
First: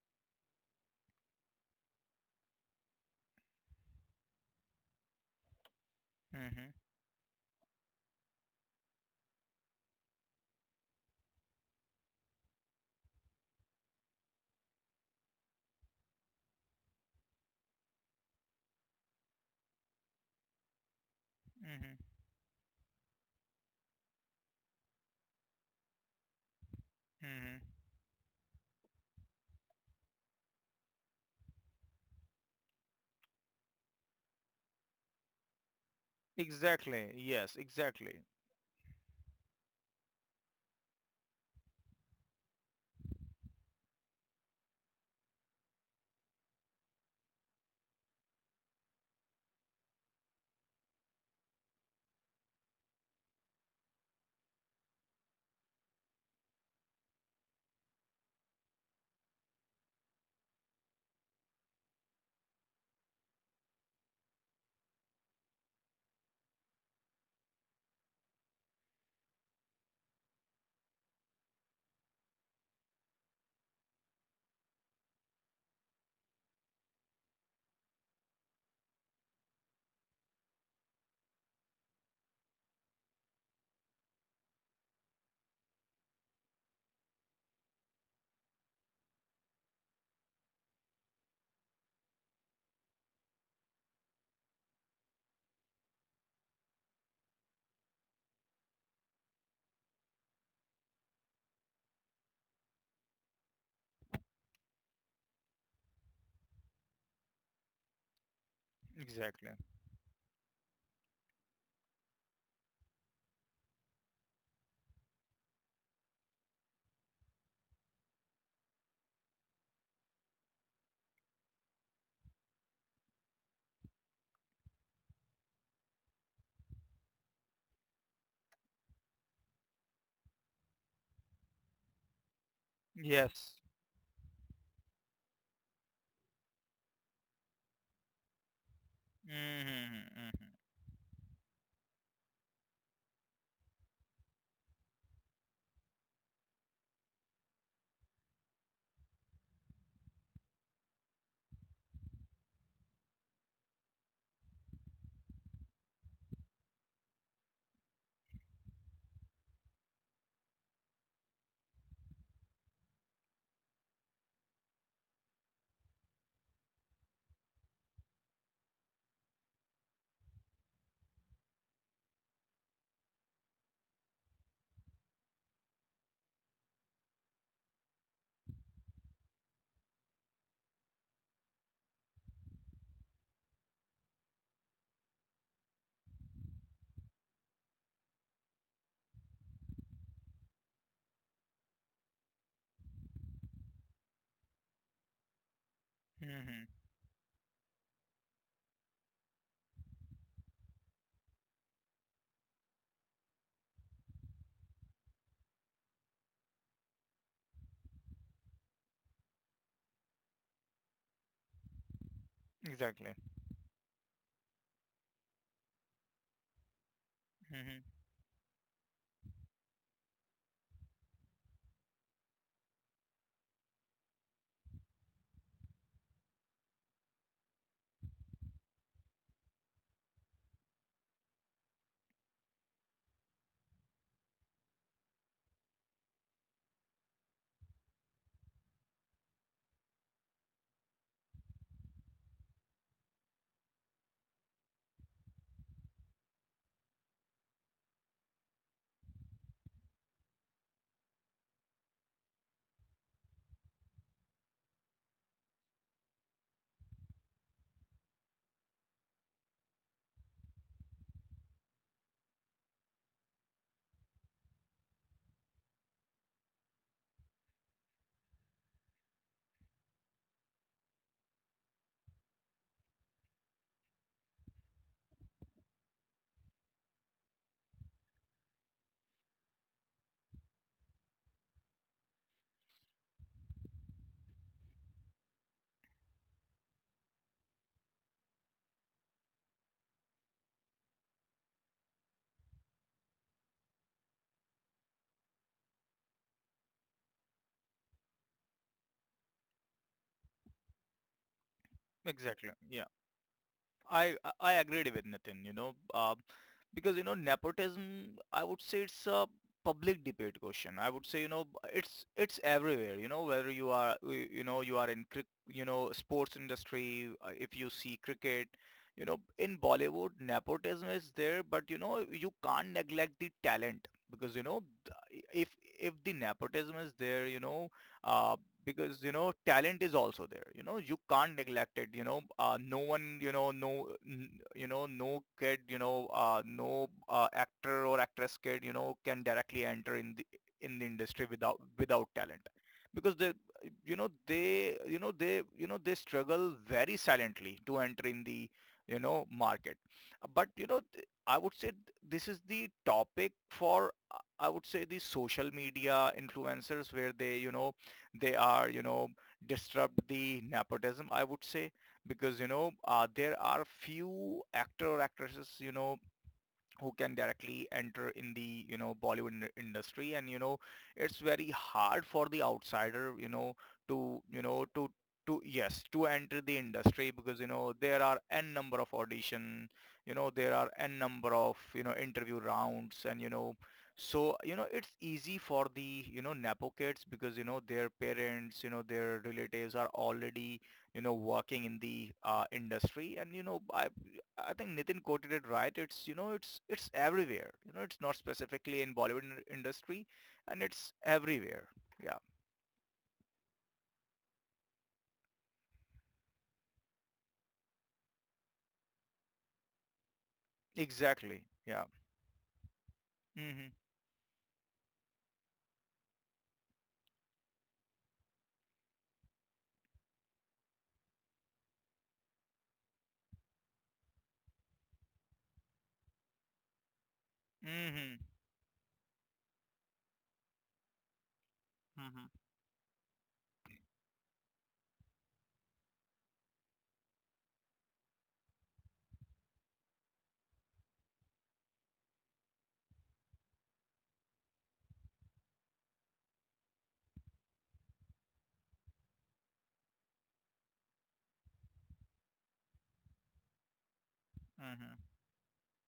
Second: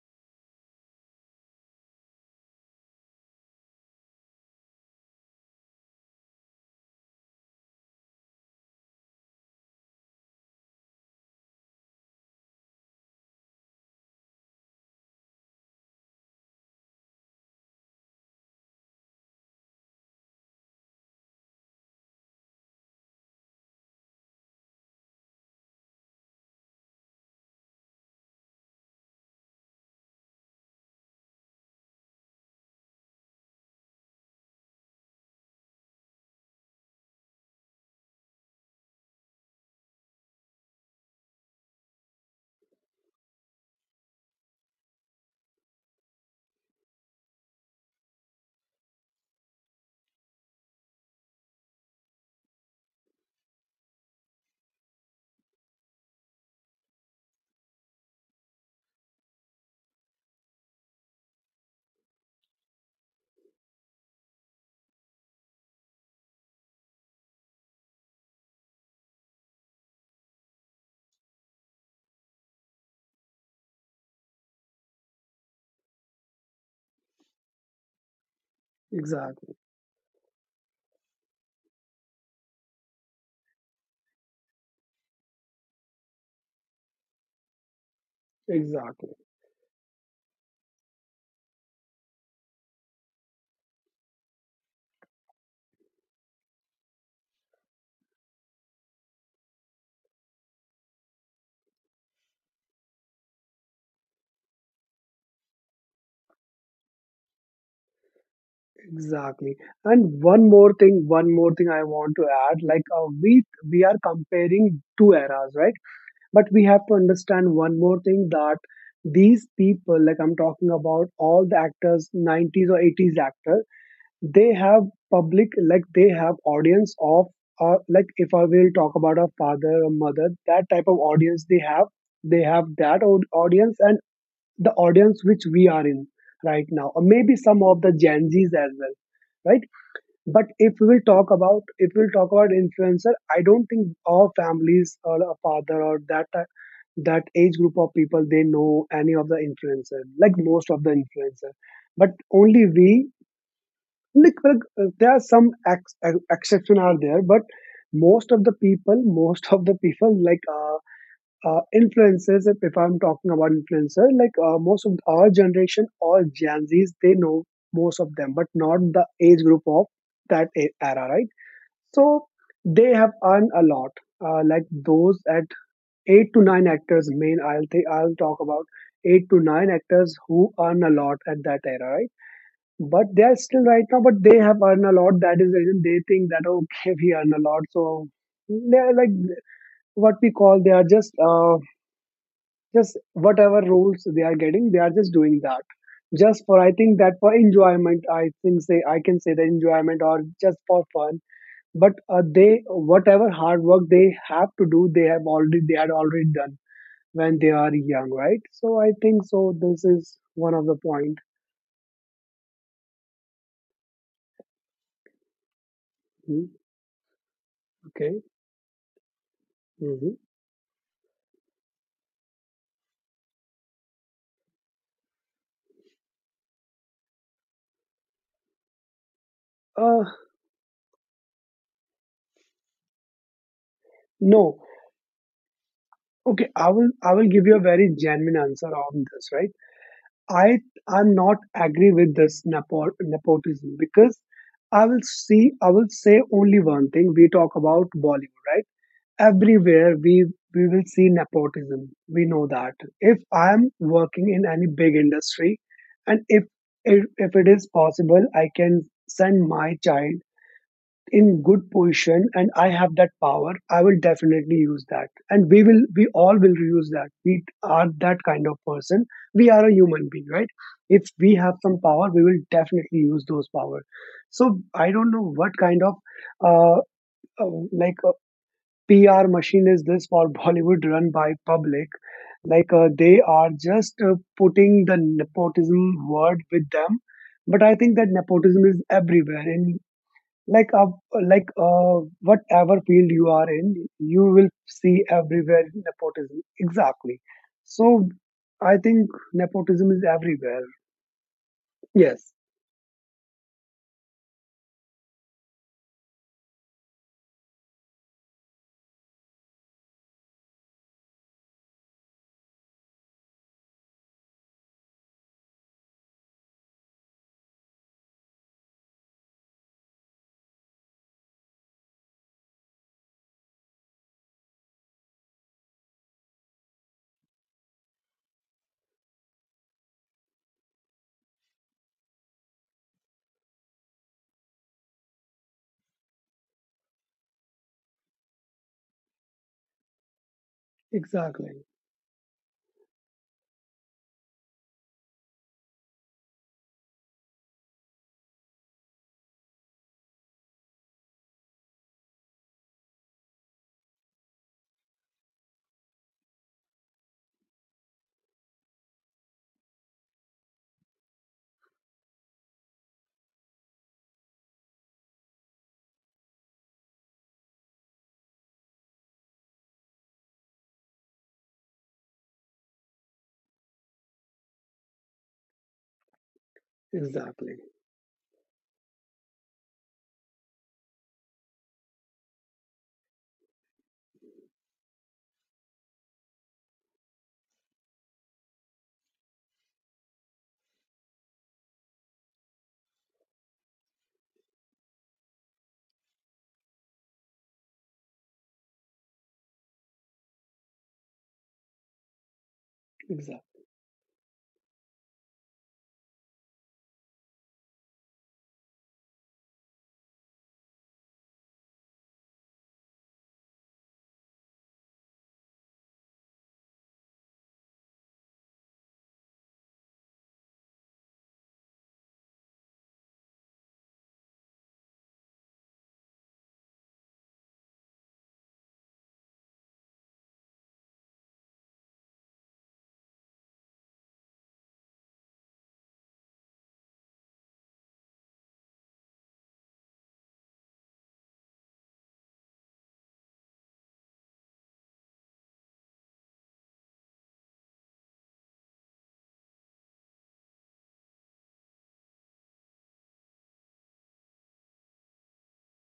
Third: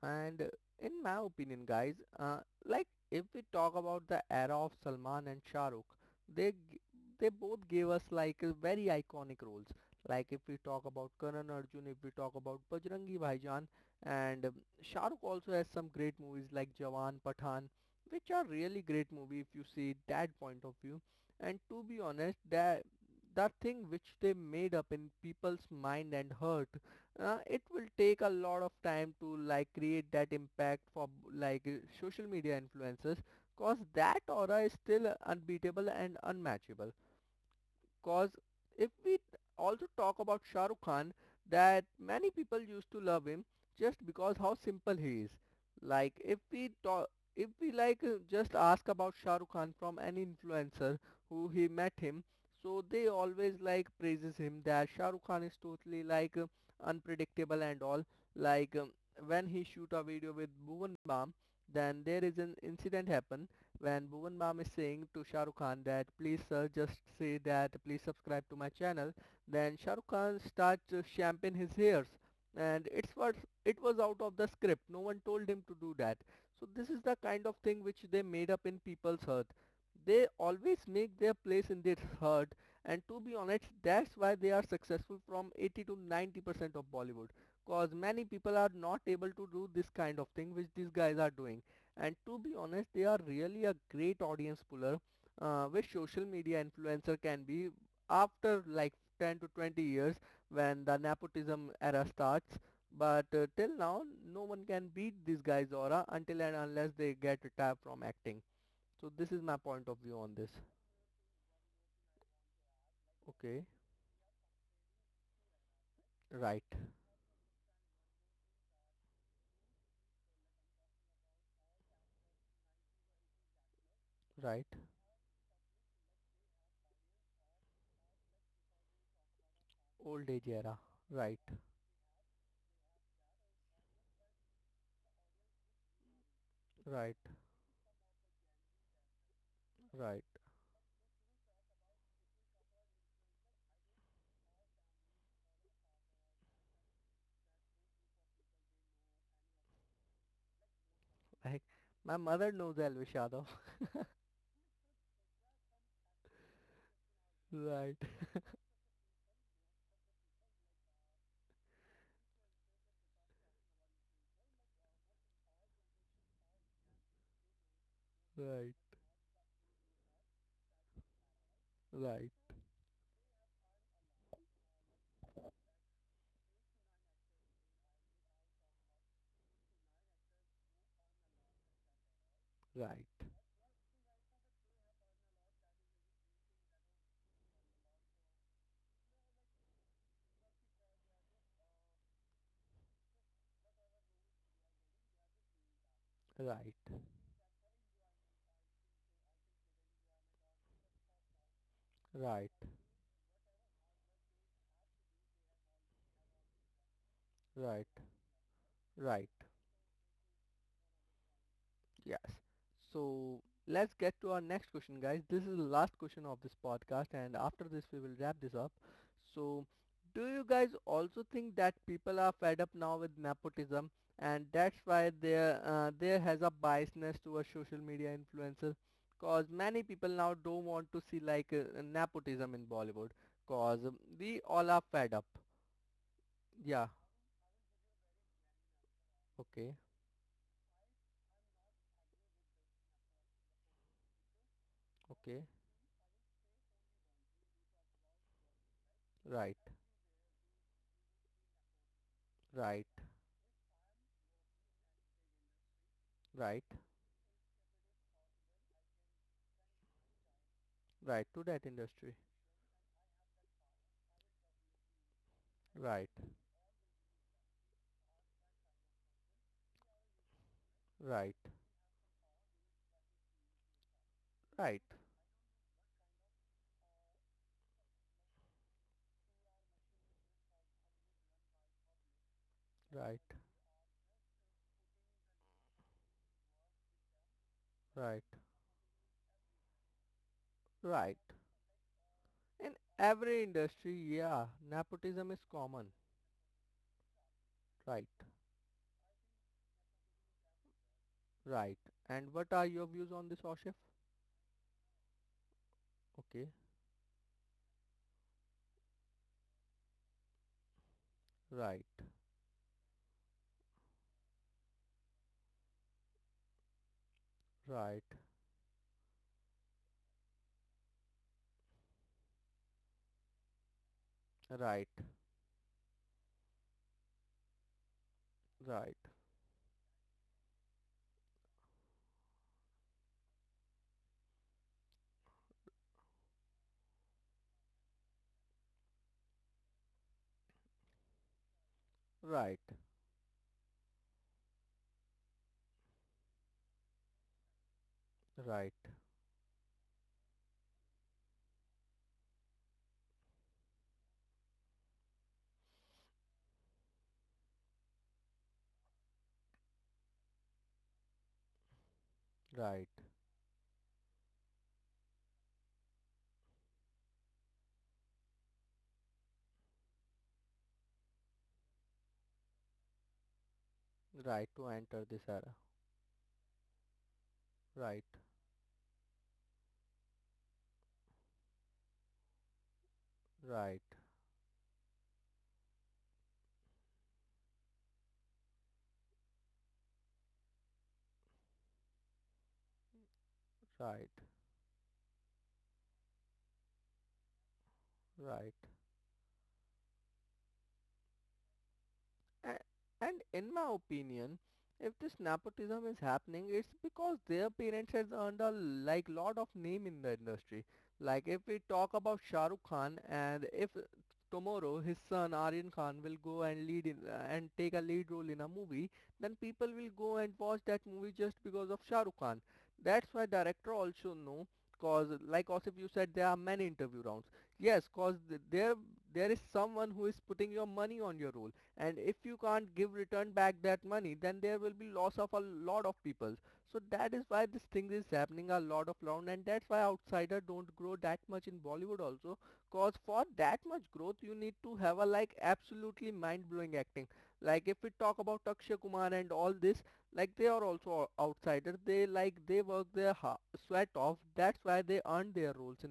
And in my opinion, guys, like if we talk about the era of Salman and Shah Rukh, they Hmm. g- they both gave us like very iconic roles. Like if we talk about Karan Arjun, if we talk about Bajrangi Bhaijaan, and Shah Rukh also has some great movies like Jawan, Pathan, which are really great movie if you see that point of view. And to Hmm. be honest, that that thing which they made up in people's mind and heart, Hmm. it will take a lot of time to like create that impact for like social media influencers, cause that aura is still unbeatable and unmatchable. Exactly. Yes. Exactly. Cause if we also talk about Shah Rukh Khan, that many people used to love him just because how simple he is. Like if we talk, if we like just ask about Shah Rukh Khan from any influencer who he met him, so they always like praises him that Shah Rukh Khan is totally like unpredictable and all. Like when he shoot a video with Bhuvan Bam, then there is an incident happen when Bhuvan Bam is saying to Shah Rukh Khan that please sir just say that please subscribe to my channel, then Shah Rukh Khan starts shamping his hairs, and it was out of the script, no one told him to do that. So this is the kind of thing which they made up in people's heart, Exactly. they always make their place in their heart. And to be honest that's why they are successful from 80 to 90% of Bollywood, cause many people are not Exactly. able to do this kind of thing which these guys are doing, and to be honest they are really a great audience puller, which social media influencer can be after like 10 to 20 years when the nepotism era starts. But till now no one can beat these guys aura until and unless they get retired from acting. So this is Exactly. my Exactly. point of view And on this. One more thing I want to add, we Okay, we are comparing two eras, right? But right, we have to understand one more thing, that these people, like I'm talking about all the actors, 90s or 80s actor, they right, have public, like they have audience of, like if I will talk about a father or old mother, age that era, type of right, audience they have. They have that Yes. audience, and the audience which we are in right now, or right, maybe some of the Gen Zs as well, right? right, But Hmm. if we will talk about if we'll talk about influencer, I don't think all families or a father or that age group of people they know any of the influencer, like most of the influencer. like But my mother only knows we, elvis Yadav. There are some exception are there, but Right. most of the people, most of the people like influencers. If I'm talking about influencer, most of our generation or Gen Zs, they know most of them, but Right, not the age group of that era, right? right, So they have earned a lot. Like, those at eight to nine actors, main I'll think I'll talk about eight to nine actors who earn a lot at that era, right? right, But they are still right now, but they have earned a lot. That is the reason they think that, oh, okay, we earn a lot, so they are like, what we call, they are just whatever roles they are getting, they are just doing that. Just for, Hmm. I right, think that for enjoyment, I think, say, I can say, the enjoyment, or just for fun, but right, they, whatever hard work they have to do, they have already done when they are right, young, right? So I think right. so, this is one of the point. Yes. Exactly. So let's get to our next question, guys. This is the last question of this Mhm. podcast, and after this, Hmm. we will Okay. wrap this up. So, Hmm. do you guys also think that people are fed up now with nepotism, and that's why there has a biasness towards social media influencers? Cause many Uh, people now don't want to see like nepotism in Bollywood. Cause we no. all are fed up. Okay, I Yeah. will I will give you a very genuine answer on this, right? Okay. I I'm not agree with this nepotism because I will Okay. see I will say only one thing. We talk about Bollywood, right? Right. Everywhere we will see nepotism. We know that Right. if I am working in any big industry, and if Right, if, if it is possible I can send my child right to in good that industry. position, and I have that power, I will definitely use that, and we will we Right, all will use that. We are that kind of person. We are a human being, right? If right, we have some power, we will definitely use those power. So right, I don't know what kind of uh, uh, like uh, PR machine is this for Bollywood run by public? Right, They are just putting the nepotism word with them, but I think that right, nepotism is everywhere. In like uh, right like in Whatever field you every are in, industry. you Yeah, will see nepotism is everywhere common. nepotism. Exactly. Right, So I think nepotism is everywhere. right. And Yes. Exactly. what are your Yeah. views on this, Oshif? I agreed with Nitin, Okay. because you know nepotism, I would say it's a public debate question. I would say, you know, Right, it's everywhere. You know whether you are you know you are in cric you know sports industry. If you see right, cricket, you know in Bollywood nepotism is there, but you know you can't neglect the talent because right, if the nepotism is there, you know. Uh, right, because you know talent is also there, you know you can't neglect it, you know, no one, you know, you know no kid, you know, no actor or actress kid, you know, can directly enter in the industry without Exactly. without talent right, because they, you know, they, you know, they, you know, they struggle very silently to enter in the, right, you know, market. But I would say, this is the topic for, I would say the social media influencers, where they, you know, they are, you know, disrupt the nepotism, I would say, because, right, there are few actor or actresses, you know, who can directly enter in the you know Bollywood industry, and you know it's very hard for the outsider, you know, to you right know to to enter this to, era. yes, to enter the industry because you Exactly. know Right, there are n number of audition, you know there are n number of, you know, interview rounds, and you know right, so you know it's easy for the, you know, nepo kids because you know their parents, you know their relatives are already, you know, working in the industry. And right, I think Nitin quoted it right. It's, you know, it's everywhere. You know it's not right. specifically in Bollywood industry, and it's everywhere. Yeah, A- And in Exactly. my opinion, if this nepotism is happening, it's because their parents has earned a like lot of name in the industry. Like if exactly. we Yeah. talk about Shah Rukh Khan, and if Mhm. tomorrow his son Aryan Khan will go and lead in and take a lead role in a movie, then people will go and watch that movie just because of Shah Rukh Khan. That's why director also know, cause like Osip you said, there are many interview rounds. Yes, cause Mhm. there is someone who is putting your money on your role, and if Mhm. you can't give return back that money then there will be loss of a lot of people, so that is why this thing is happening a lot of round, and that's why outsider don't grow that much in Bollywood also, cause for that much growth you need to have a like absolutely mind-blowing acting. Like if we talk about Akshay Kumar and all this, like they are also outsiders, they work their sweat off, that's why they Mhm. earn their roles in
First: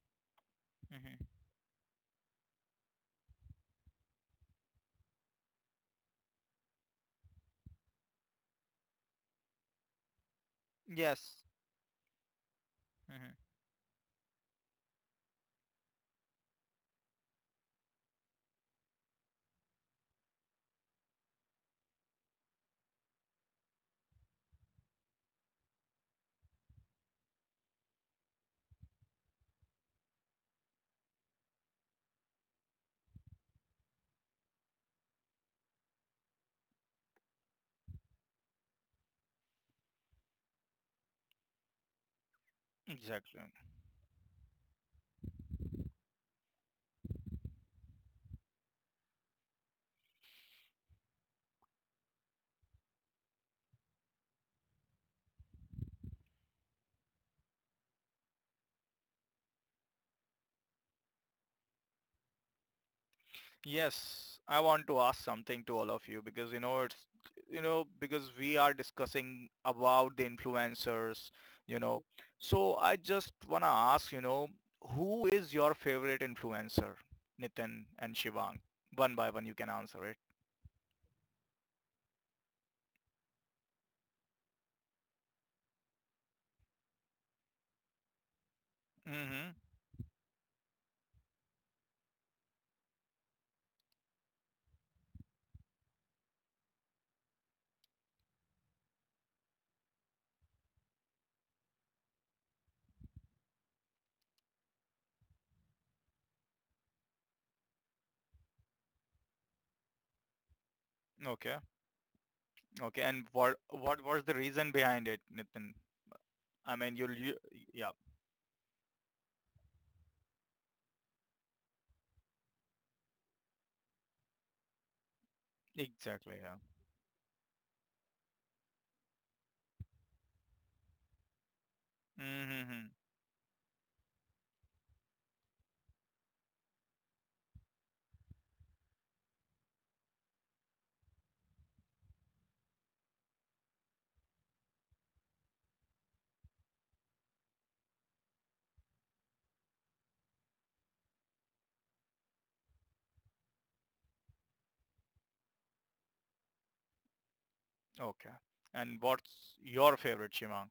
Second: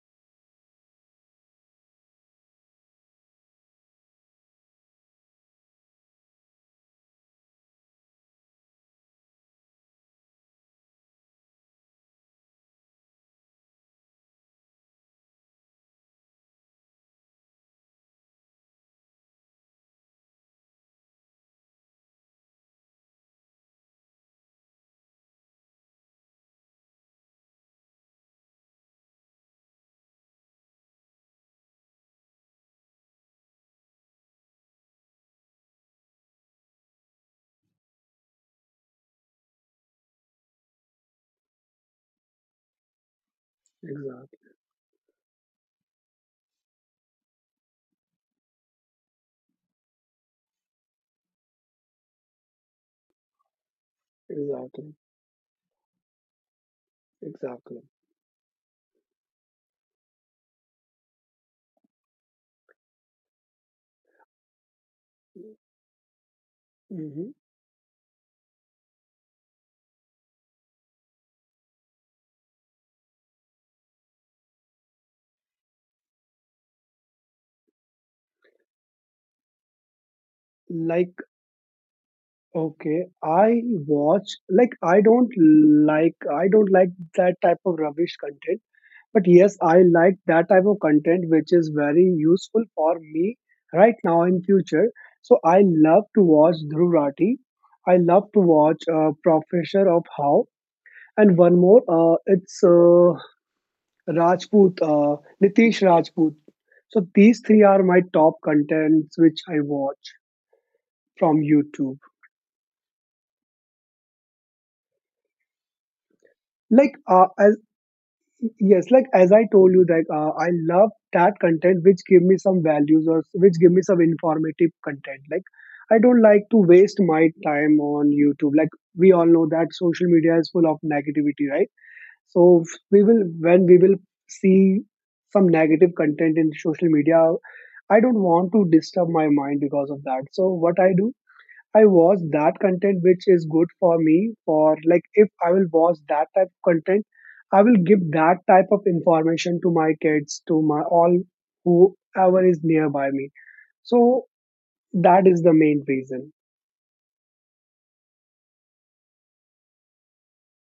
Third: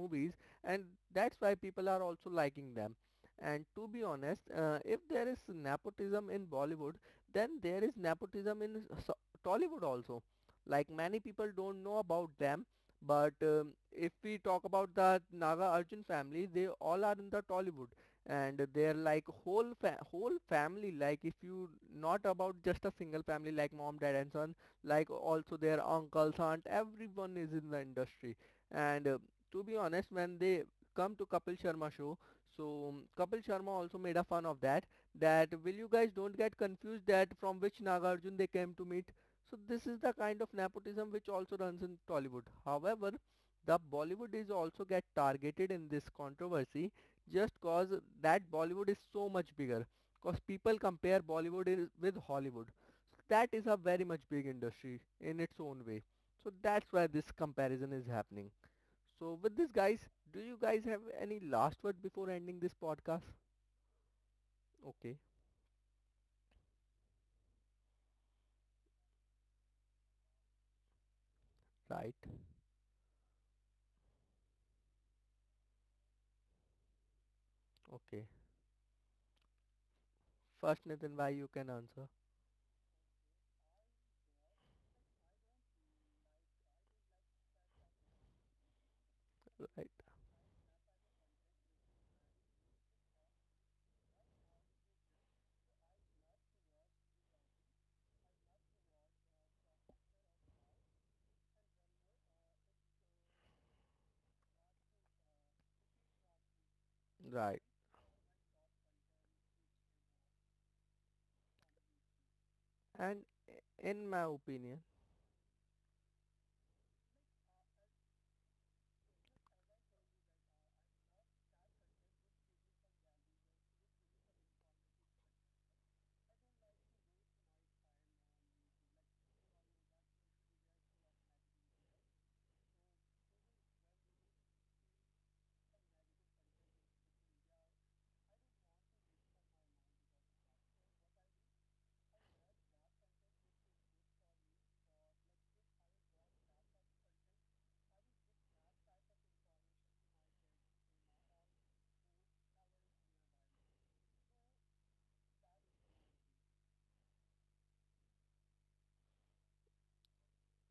movies, and Mhm. that's why people are also liking them. And to be honest, if there is nepotism in Bollywood, then there is nepotism in Tollywood also. Like many Yes. people don't know about them, but Mhm. If we talk about the Naga Arjun family, they all are in the Tollywood, and they're like whole family. Like if you not about just a single family, like mom, dad, and son, like also their uncles, aunt, everyone is in the industry. And to be honest, when they come to Kapil Sharma show, so Kapil Sharma also made a fun of that. That will you guys don't get confused that from which Nagarjun they came to meet. So this is the kind of nepotism which also runs in Tollywood. However, Exactly. the Bollywood Exactly. is also get targeted in this controversy, just cause that Bollywood is so much bigger. Cause people compare Bollywood with Hollywood. So that is a very much big Exactly. industry in its own way. So that's why this Exactly. comparison is happening. So with this, guys, do you guys have any last word before ending this podcast? Yes, I want to Okay, ask something to all of you because it's, Mhm. you know, because we are discussing about the influencers, you know. right. So I just want to ask, you know, who is your favorite influencer, Nitin and Okay. Shivang? One by one, you can answer it. First Nathan Like, why you can answer. okay, I watch, like, I don't like that type of rubbish content. But Mm-hmm. yes, I Right. like that type of content which is very useful for me right now in future. So I love to watch Dhruv Rathi. I love to watch Professor of How, and one more. It's Rajput, Nitish Rajput. So these Right. three are my top contents which I watch from Okay. YouTube. Okay. And And what what in my was the reason opinion, behind it, Nitin? I Like mean, you'll you, as yeah, Yes, like, as I told you that I love that content which give me some values or which give me some informative content. Like, I don't exactly, like yeah. to waste my time on YouTube. Like, we all know that social media is full of negativity, right? So Mm-hmm. Hmm. we will when we will see some negative content in social media, I don't want to disturb my mind because of that, so what I do, I watch that content which is good for me. For, like, if I will watch that type of content, I will give that type of information to my kids, to my all whoever is nearby me. So that is the main reason. Okay. And what's your favorite, Shivang?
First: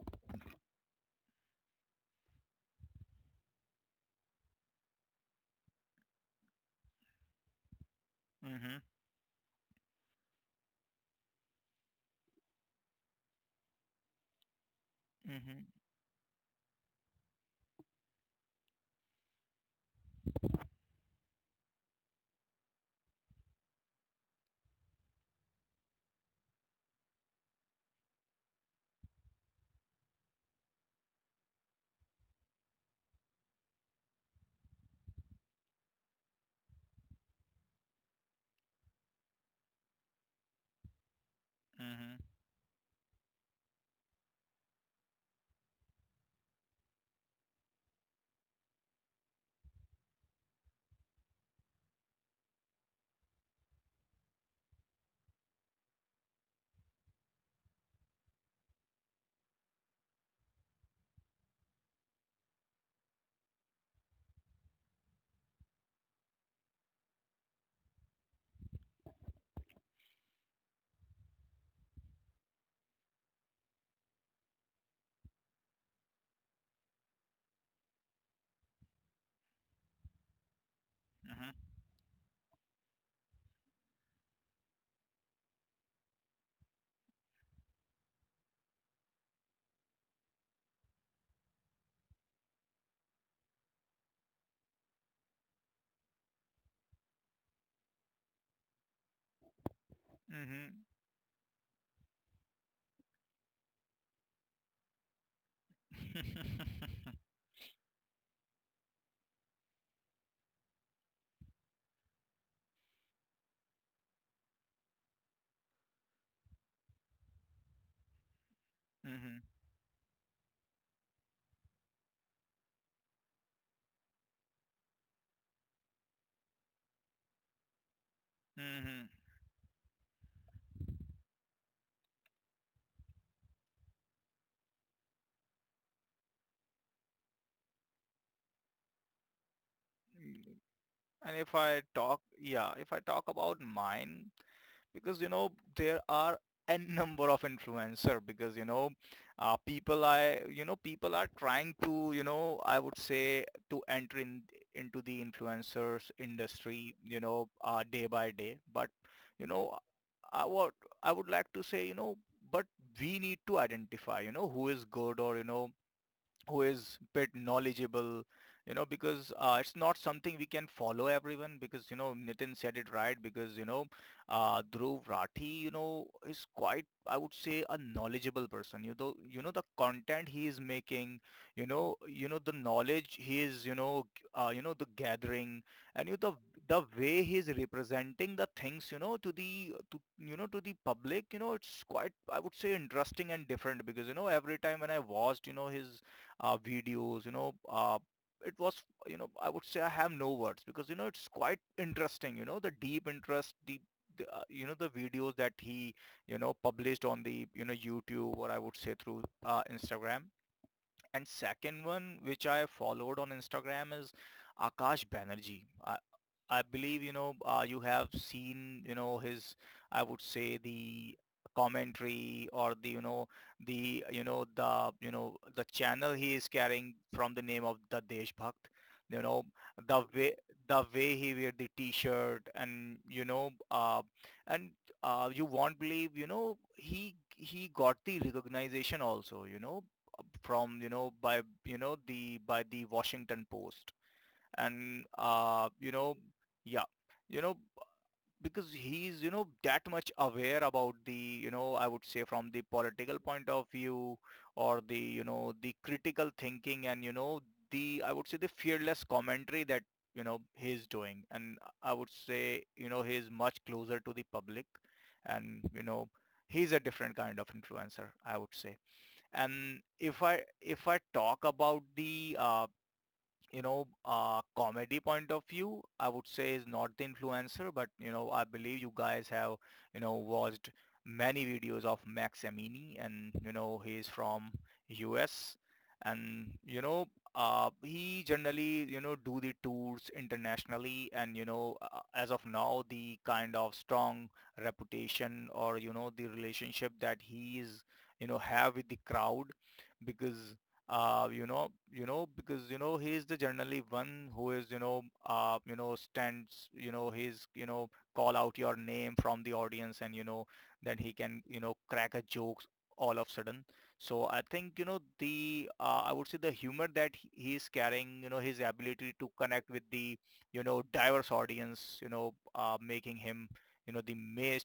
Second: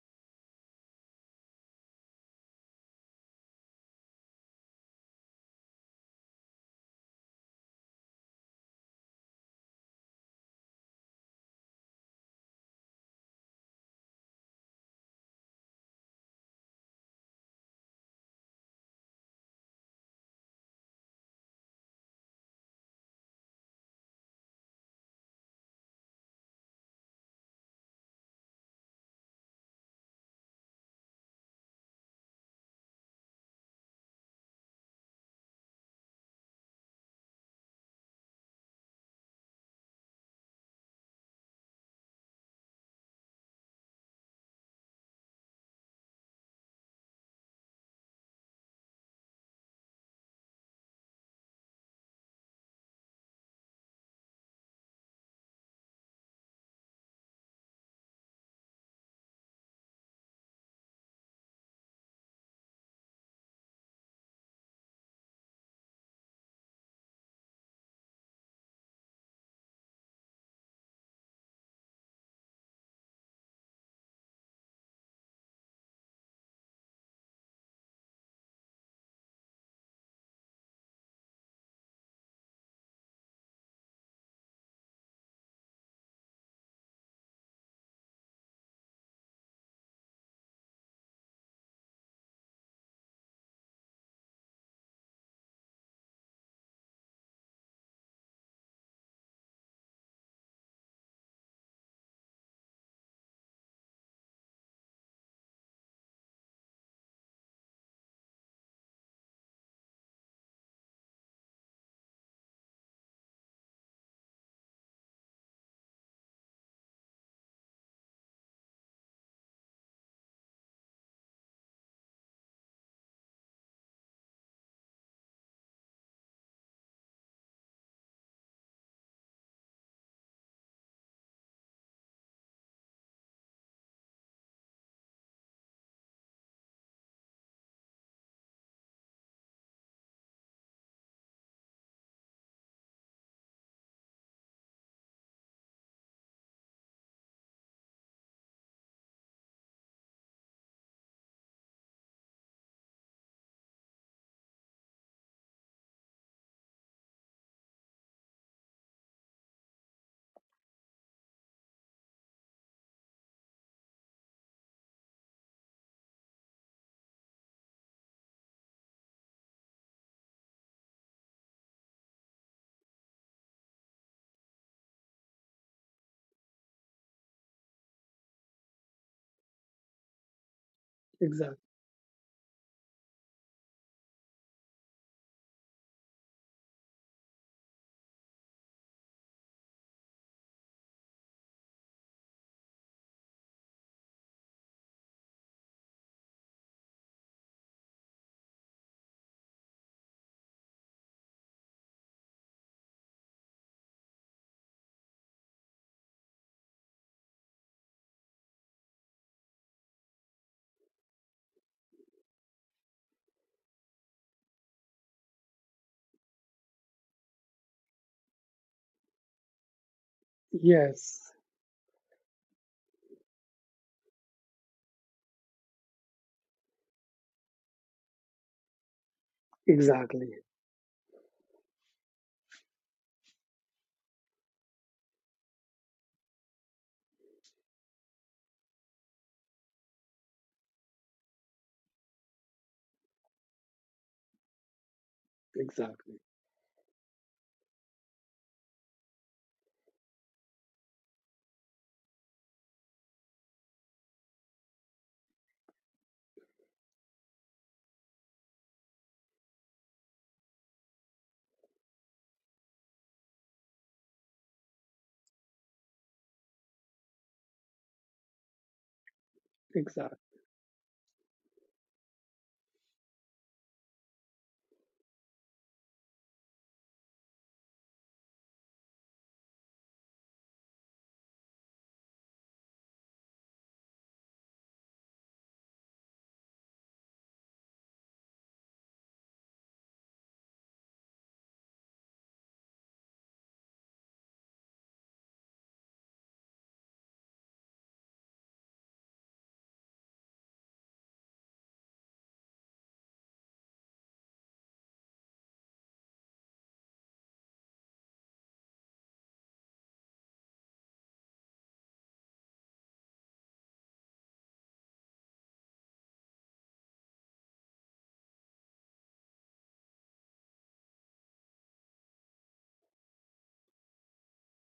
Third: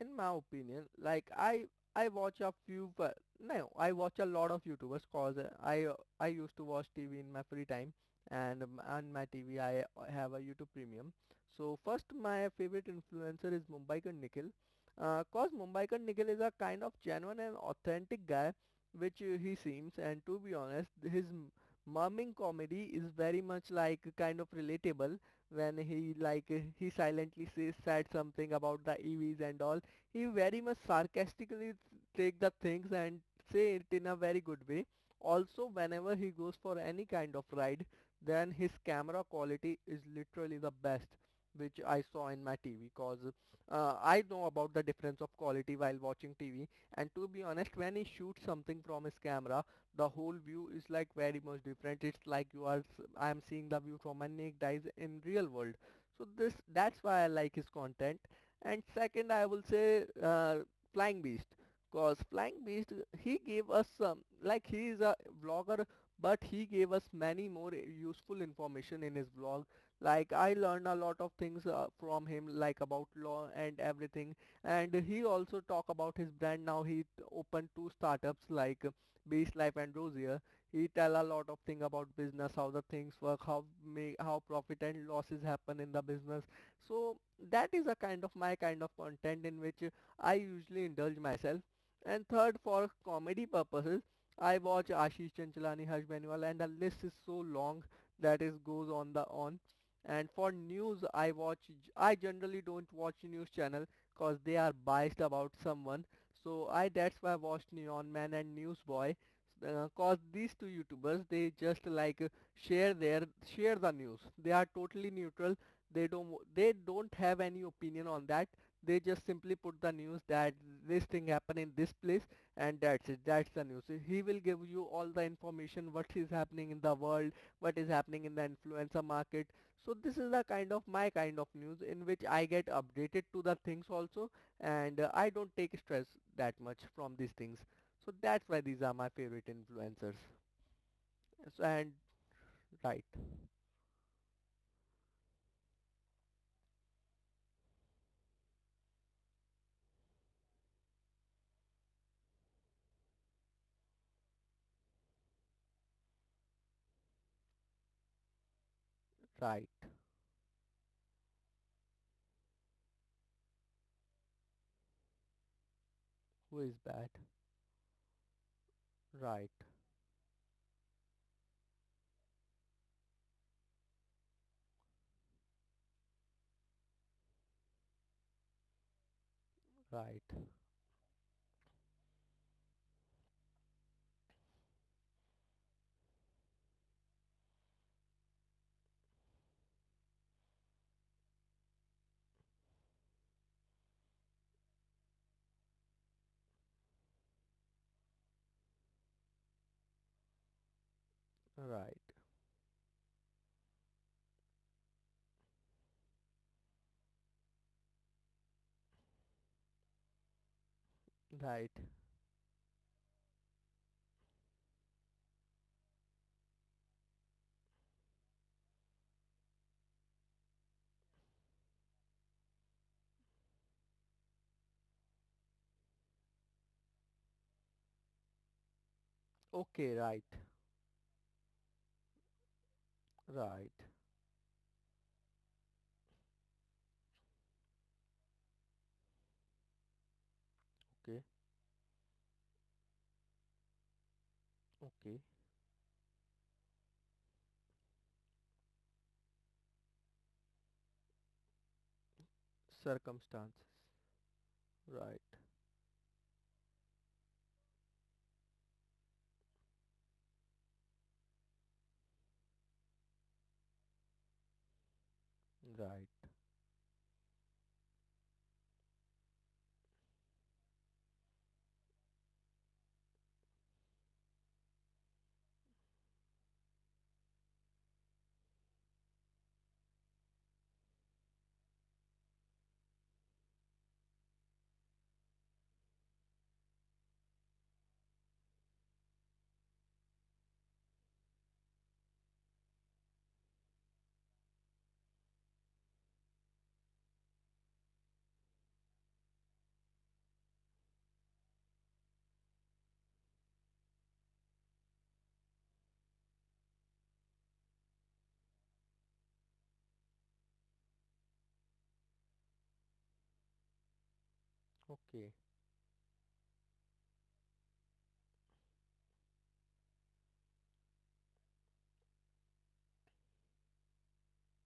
like, I watch a few, but no, I watch a lot of YouTubers cause I used to watch TV in my free time, and Mm-hmm. On my TV I have a YouTube premium. So first my favorite influencer is Mumbaikar Nikhil, cause Mumbaikar Nikhil is a kind of genuine and authentic guy, which he seems, and to be honest, his mumming comedy is very much like kind of relatable. When he silently says said something about the EVs and all, he very much sarcastically take the things and say it in a very good way. Also, whenever he goes for any kind of ride, then his camera quality is literally the best which I Mm-hmm. saw in my TV, because I know about the difference of quality while watching TV. And to be honest, when he shoots something from his camera, the whole view is like very much different, it's like I am seeing the view from my naked eyes in real world, so this that's why I like his content. And second I will say Flying Beast, cause Flying Beast, he gave us some, like, he is a blogger, but he gave us many more useful information in his blog, like I learned a lot of things from him, like about law and everything, and he also talk about his brand. Now he opened two startups like Beast Life and Rosier. He tell a lot Mhm. of thing about business, how the things work, how make how profit and losses happen in the business, so that is a kind of my kind of content in which I usually indulge myself. And third, for comedy purposes, I watch Ashish Chanchalani, Harsh Benwal, and the list is so long that is goes on the on. And for Mhm. news, I watch. I generally don't watch news channel cause they are biased about someone. So I that's why I watched Neon Man and Newsboy. Cause these two YouTubers, they just like share the news. They are totally neutral, they don't have any opinion on that, they just Mhm. simply put the news that this thing happened in this place, and that's it, that's the news. So he will give you all the information what is happening in the world, what is happening in the influencer Mhm. Mm. market, so this is the kind of my kind of news in which I get updated to the things also, and I don't take stress that much from these things, so that's why these are my favorite influencers. And if So, I and talk, yeah, if I right, talk about mine, because you know there are n number of influencer because people, I you know people are trying to, you know, I would say to enter in into the influencers industry, day by day, but you right, know I would I would like to say, you know, but we need to identify, you know, who is good or, you know, who who is is bad? bit knowledgeable, you know, because Right, it's not something we can follow everyone because you know Nitin said it right, because Dhruv Rathi, you know, is quite, I would say, a knowledgeable person. You know, you know the content he right. is making, Exactly. you know, you know the knowledge he is, you know, you know, the gathering, and you the way he is representing the things, you know, to the, to the public, you know, it's quite, I would say, interesting and different because you know every time when I watched, you know, his videos, you know, it was, you know, I would say I have no words because, you know, it's quite Right, interesting, you know, the deep interest, deep, you know, the videos that he, you know, published on the, you know, YouTube, or I would say through Instagram. And right. second one, which I followed on Instagram, is Akash Banerjee. I believe, you know, you have seen, you know, his, I would say the Yes. commentary, or the, you know, the, you know, the, you know, the channel he is carrying from the name of the Deshbhakt, you know, Okay, the right, way, Exactly. the way he wear the t-shirt, and, right. And you won't believe, you know, he got the recognition also, you know, from, you know, Okay, by, you know, by the Washington Post, and okay. You know, Exactly. yeah, you know, because he's, you know, that much aware about the, you know, I would say from the political point Circumstances. of view, or the, Right, you know, the critical thinking, and you know the, I would say the fearless commentary that, you know, he's doing. And I would say you know he's much closer to the public, and you know right. he's a different kind of influencer, I would say. And if Exactly. i if i talk about the you know, comedy point of view, I would say is not the influencer, but you know, I believe you guys have, you know, watched many videos of Max Amini, and you know, he is from US, and you know, he generally, you know, do the tours internationally, and you know, as of now, the kind of strong reputation, or you know, the relationship that he is, you know, have with the crowd because because you know he is the generally one who is, you know, stands, you know, he's, you know, call out your name from the audience, and you know, then he can, you know, crack a joke all of sudden. So I think you know Okay, the I would say the humor that he is carrying, you know, his ability to connect with the, you know, diverse audience, you know, making him, you know, the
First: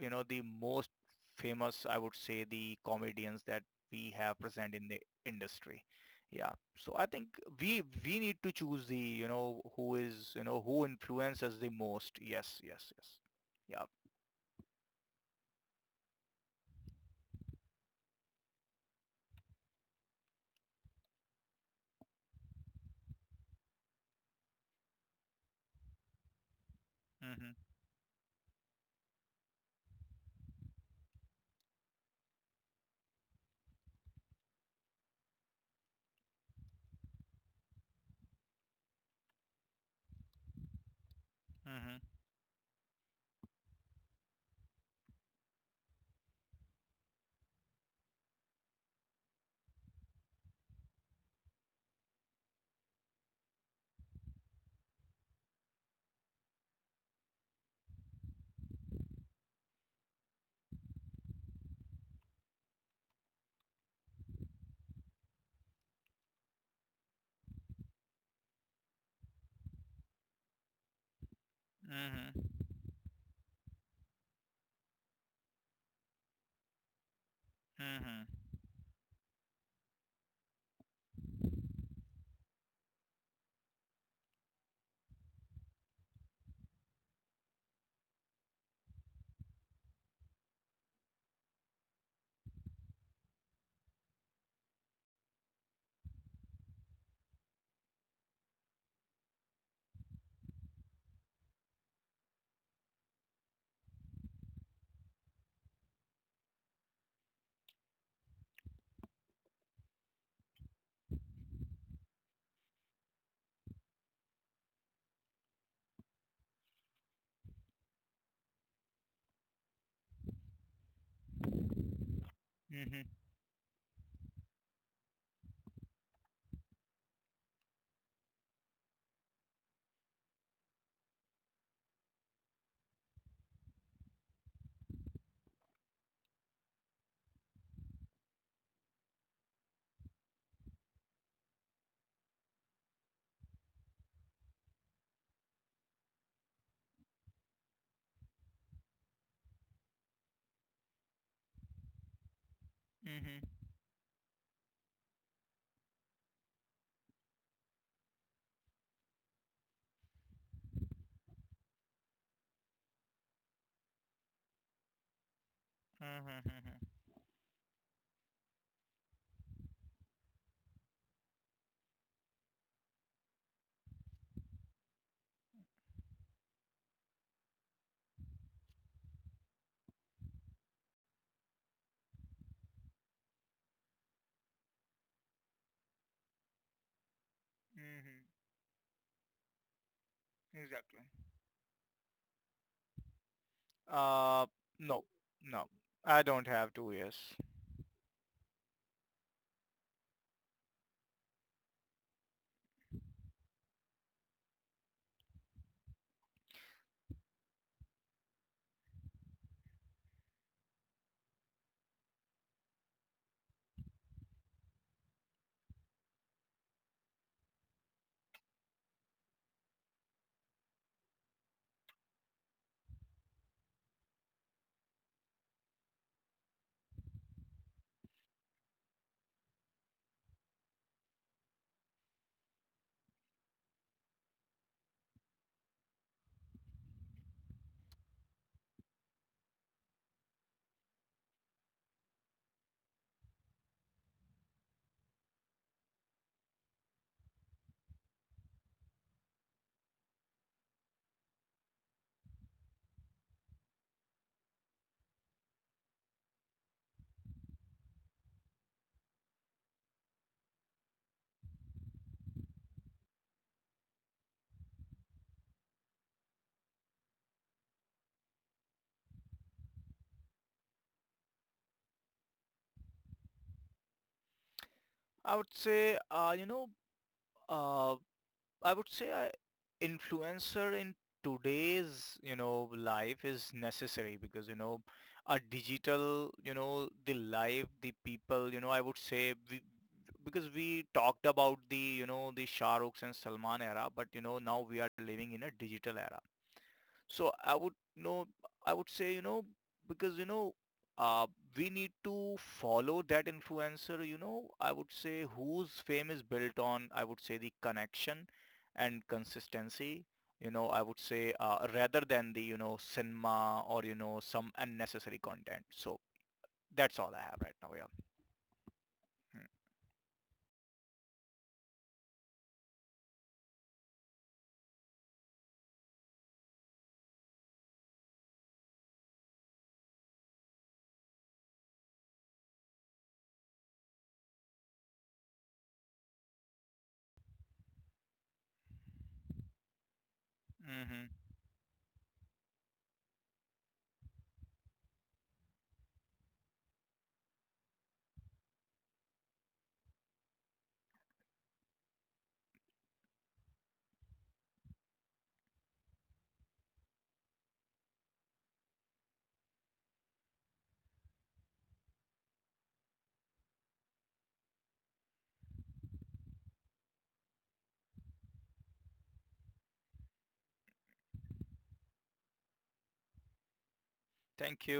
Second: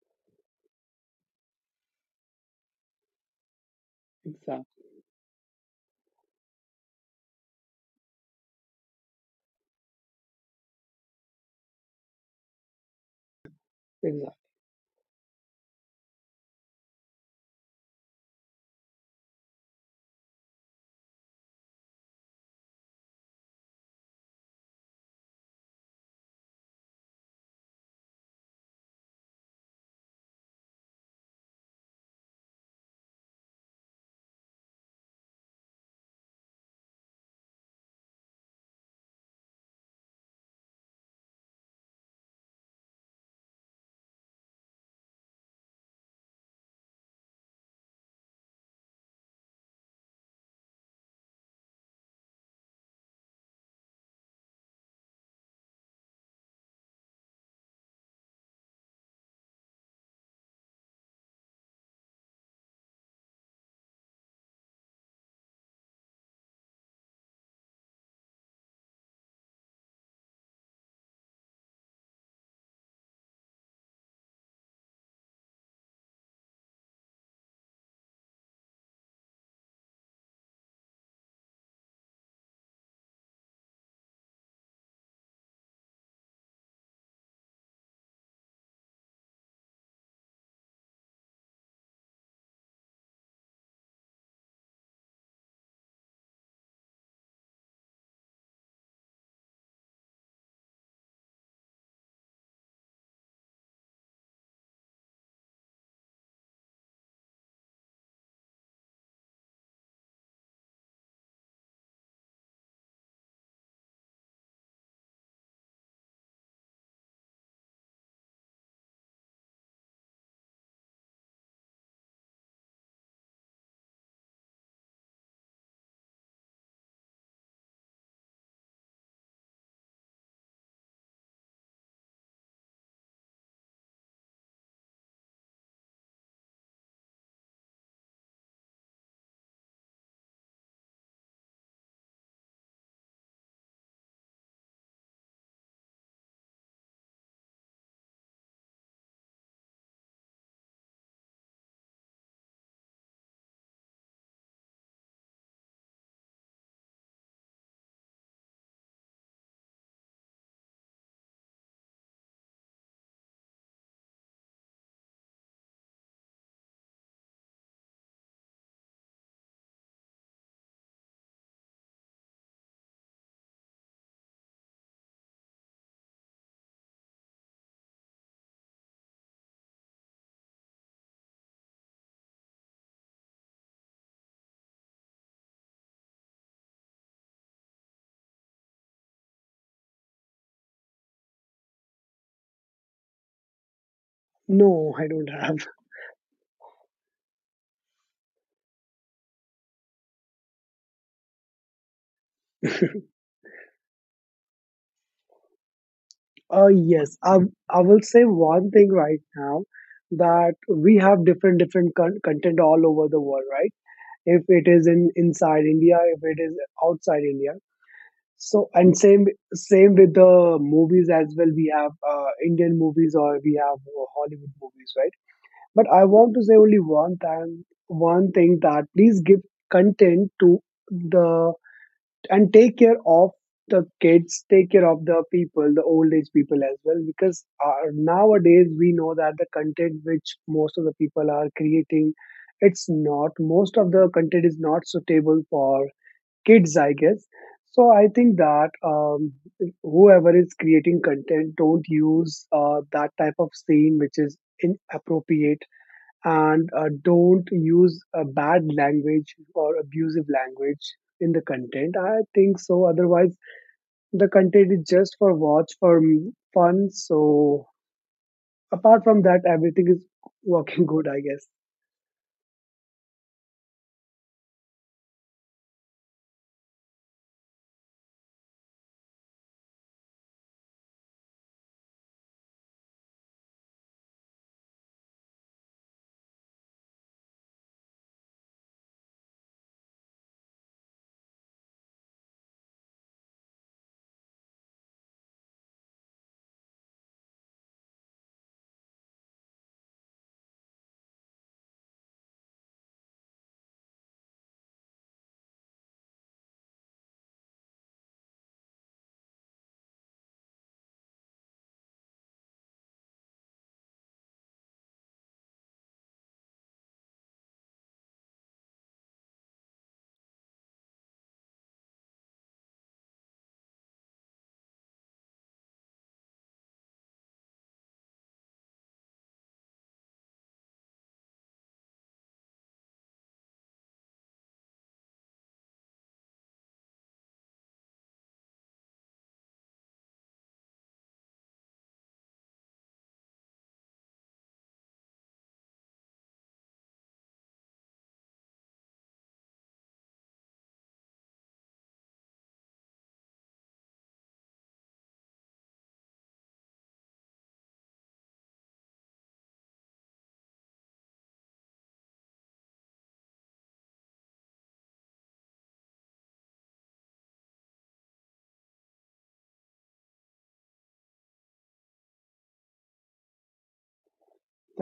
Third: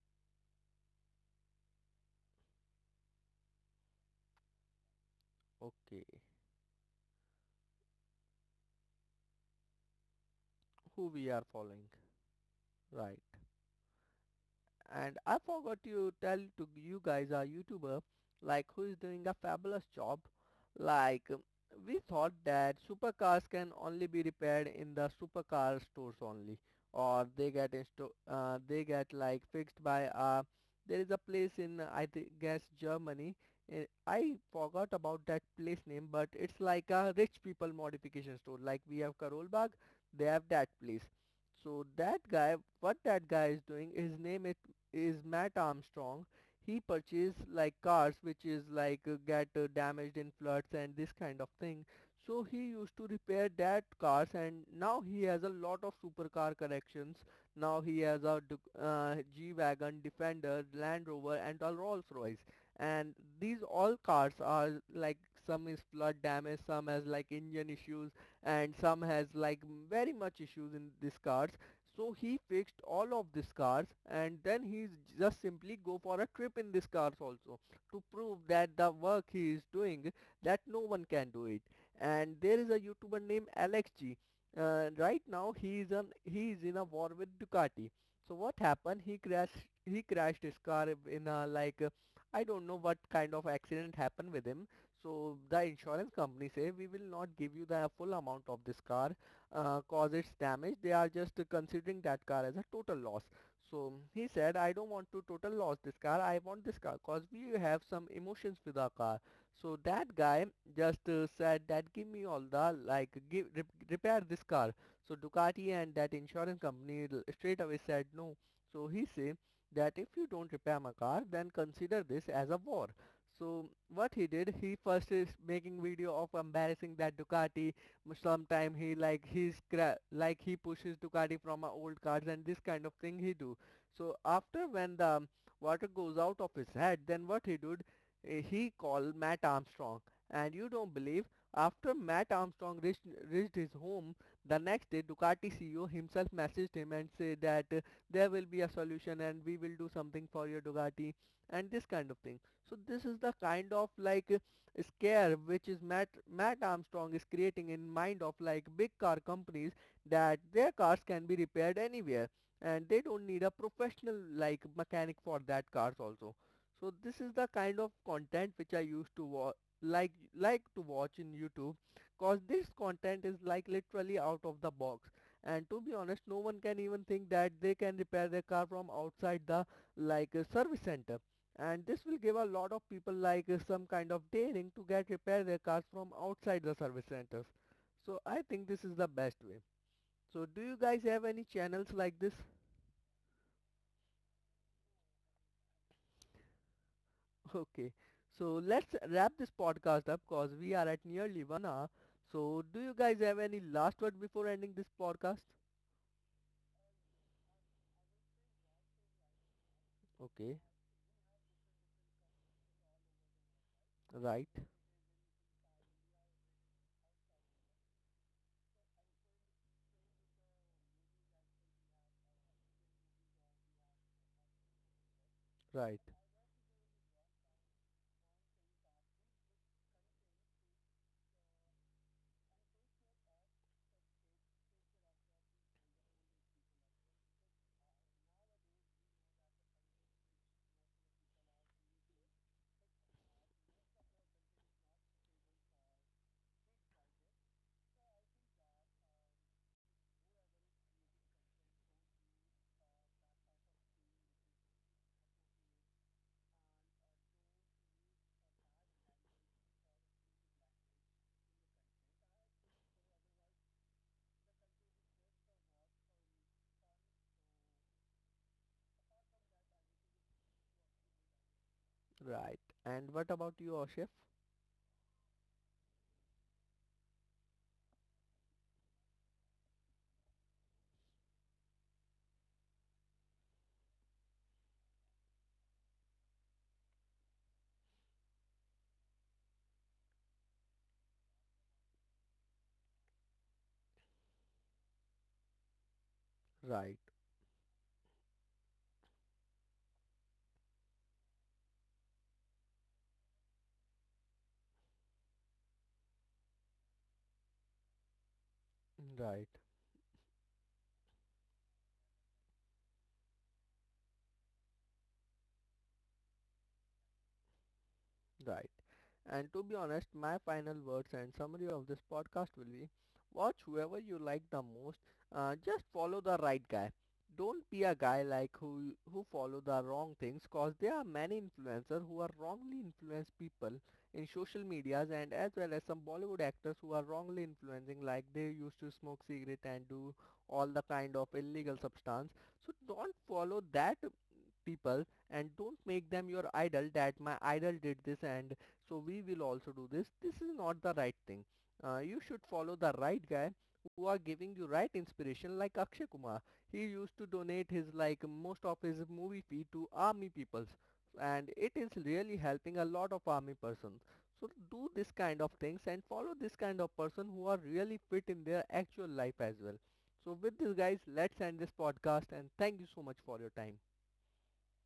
you know, the most famous, I would say, the comedians that we have present Exactly. in the industry, okay. yeah. So I think we need to choose the, you know, who is, you know, who Who we are influences the following. most. Yes, yes, yes. Right. Yeah. Exactly. And I forgot to tell to you guys, our YouTuber, like who is doing a fabulous job. Like we thought that supercars can only be repaired in the supercar stores only, or they Mhm, get like fixed by there is a place in, I guess, Germany. I forgot about that place name, but it's like a rich people modification store. Like we have Karolbag, they have that place. So mhm, that guy, what that guy is doing, his name is Matt Armstrong. He purchased like cars which is like get damaged in floods and this kind of thing. So he used to repair that cars and now he has a lot of supercar collections. Now he has a G-Wagon, Defender, Land Rover and a Rolls Royce. And these all cars are like some is flood damage, some has like engine issues, and some has like very much issues in these cars, so he mhm, fixed all of these cars and then he just simply go for a trip in these cars also, to mhm, prove that the work he is doing, that no one can do it. And there is a YouTuber named Alex G. Right now, he is in a war with Ducati. So what happened? He crashed his car in a like I don't know what kind of accident happened with him. So the insurance company say we will not give you the full amount of this car, cause its damage. They are just considering that car as a total loss. So he said, I don't want to total loss this car. I want this car cause we have some emotions with our car. So that guy just said that give me all the, like, give repair this car. So Ducati and that insurance company straight away said no. So he said that if you don't repair my car, then consider this as a war. mhm, So what he did, he first is making video of embarrassing that Ducati. Sometime he like he's cra- like he pushes Ducati from our old cars and this kind of thing he do. So after when the water goes out of his head, then what he did, he called Matt Armstrong. And you don't believe, after Matt Armstrong reached, his home, the next day Ducati CEO himself messaged him and said that there will be a solution and we will do something for your Ducati and this kind of thing. So this is the mhm, kind of like scare which is Matt Armstrong is creating in mind of like big car companies, that their cars can be repaired anywhere and they don't need a professional like mechanic for that cars also. mhm, So mhm, this is the kind of content which I used to like to watch in YouTube, cause this content is like literally out of the box, and to be honest no one can even think that they can repair their car from outside the, like, a service center, and this will give a lot of people like some kind of daring to get repair their cars from outside the service centers, so I mhm. think this is the best way. So do you guys Exactly. have any channels like this? uh No, no, I don't have. no, I don't have, two, yes. Okay, so let's wrap this podcast up cause we are at nearly 1 hour. So do you guys have any last word before ending this podcast? Yes, I will say one thing right now, that Okay, we have different different content all over the world, right? If right, it is in inside India, if it is outside India. And same with the movies as well. We have Indian movies, or we have Hollywood movies, right? But right, I want to say only one time, one thing, that please give content to the, and take care of the kids, take care of the people, the old age people as well, because nowadays we know that the content which most of the people are creating, it's not most of the content is not suitable for kids, I guess. So I think that, whoever is creating content, don't use that type of scene which is inappropriate, and don't use a bad language or abusive language in the content, I think so. Otherwise the content is just for watch for fun. So apart from that everything is working good, I guess. right. And what about you, chef? I would say you know, uh I would say I, influencer in today's, you know, life is necessary because you know a digital, you know, the life the people, you know, I would say we, because we talked about the, you know, the Shah Rukhs and Salman era, but you know now we are living in a digital era. Right, So I would know, I would say, you know, because, uh, we need to follow that influencer, you know, I would say whose fame is built on, I would say the connection and right. consistency, you know, I would say rather than the, you know, cinema, or, you know, some unnecessary content. So that's all I have right now. Yeah. Right. And to be honest, my final words and summary of this podcast will be, watch whoever you like the most, just follow the right guy. Don't be a guy like who follow the wrong things, cause there are many influencers who are wrongly influence people in social medias, and as well as some Bollywood actors who are wrongly influencing, like they used to smoke cigarette and do all Hmm. the Mm-hmm. kind of illegal substance. So don't follow that people and don't make them your idol, that my idol did this and so we will also do this, this is not the right thing. You should follow the right guy who are giving you right inspiration, like Akshay Kumar, he used to donate his like most of his movie fee to army peoples and it is really helping a lot of army persons. So do this kind of things and follow this kind of person who are really fit in their actual life as well. So with this, guys, let's end this podcast and thank you so much for your time. Thank you.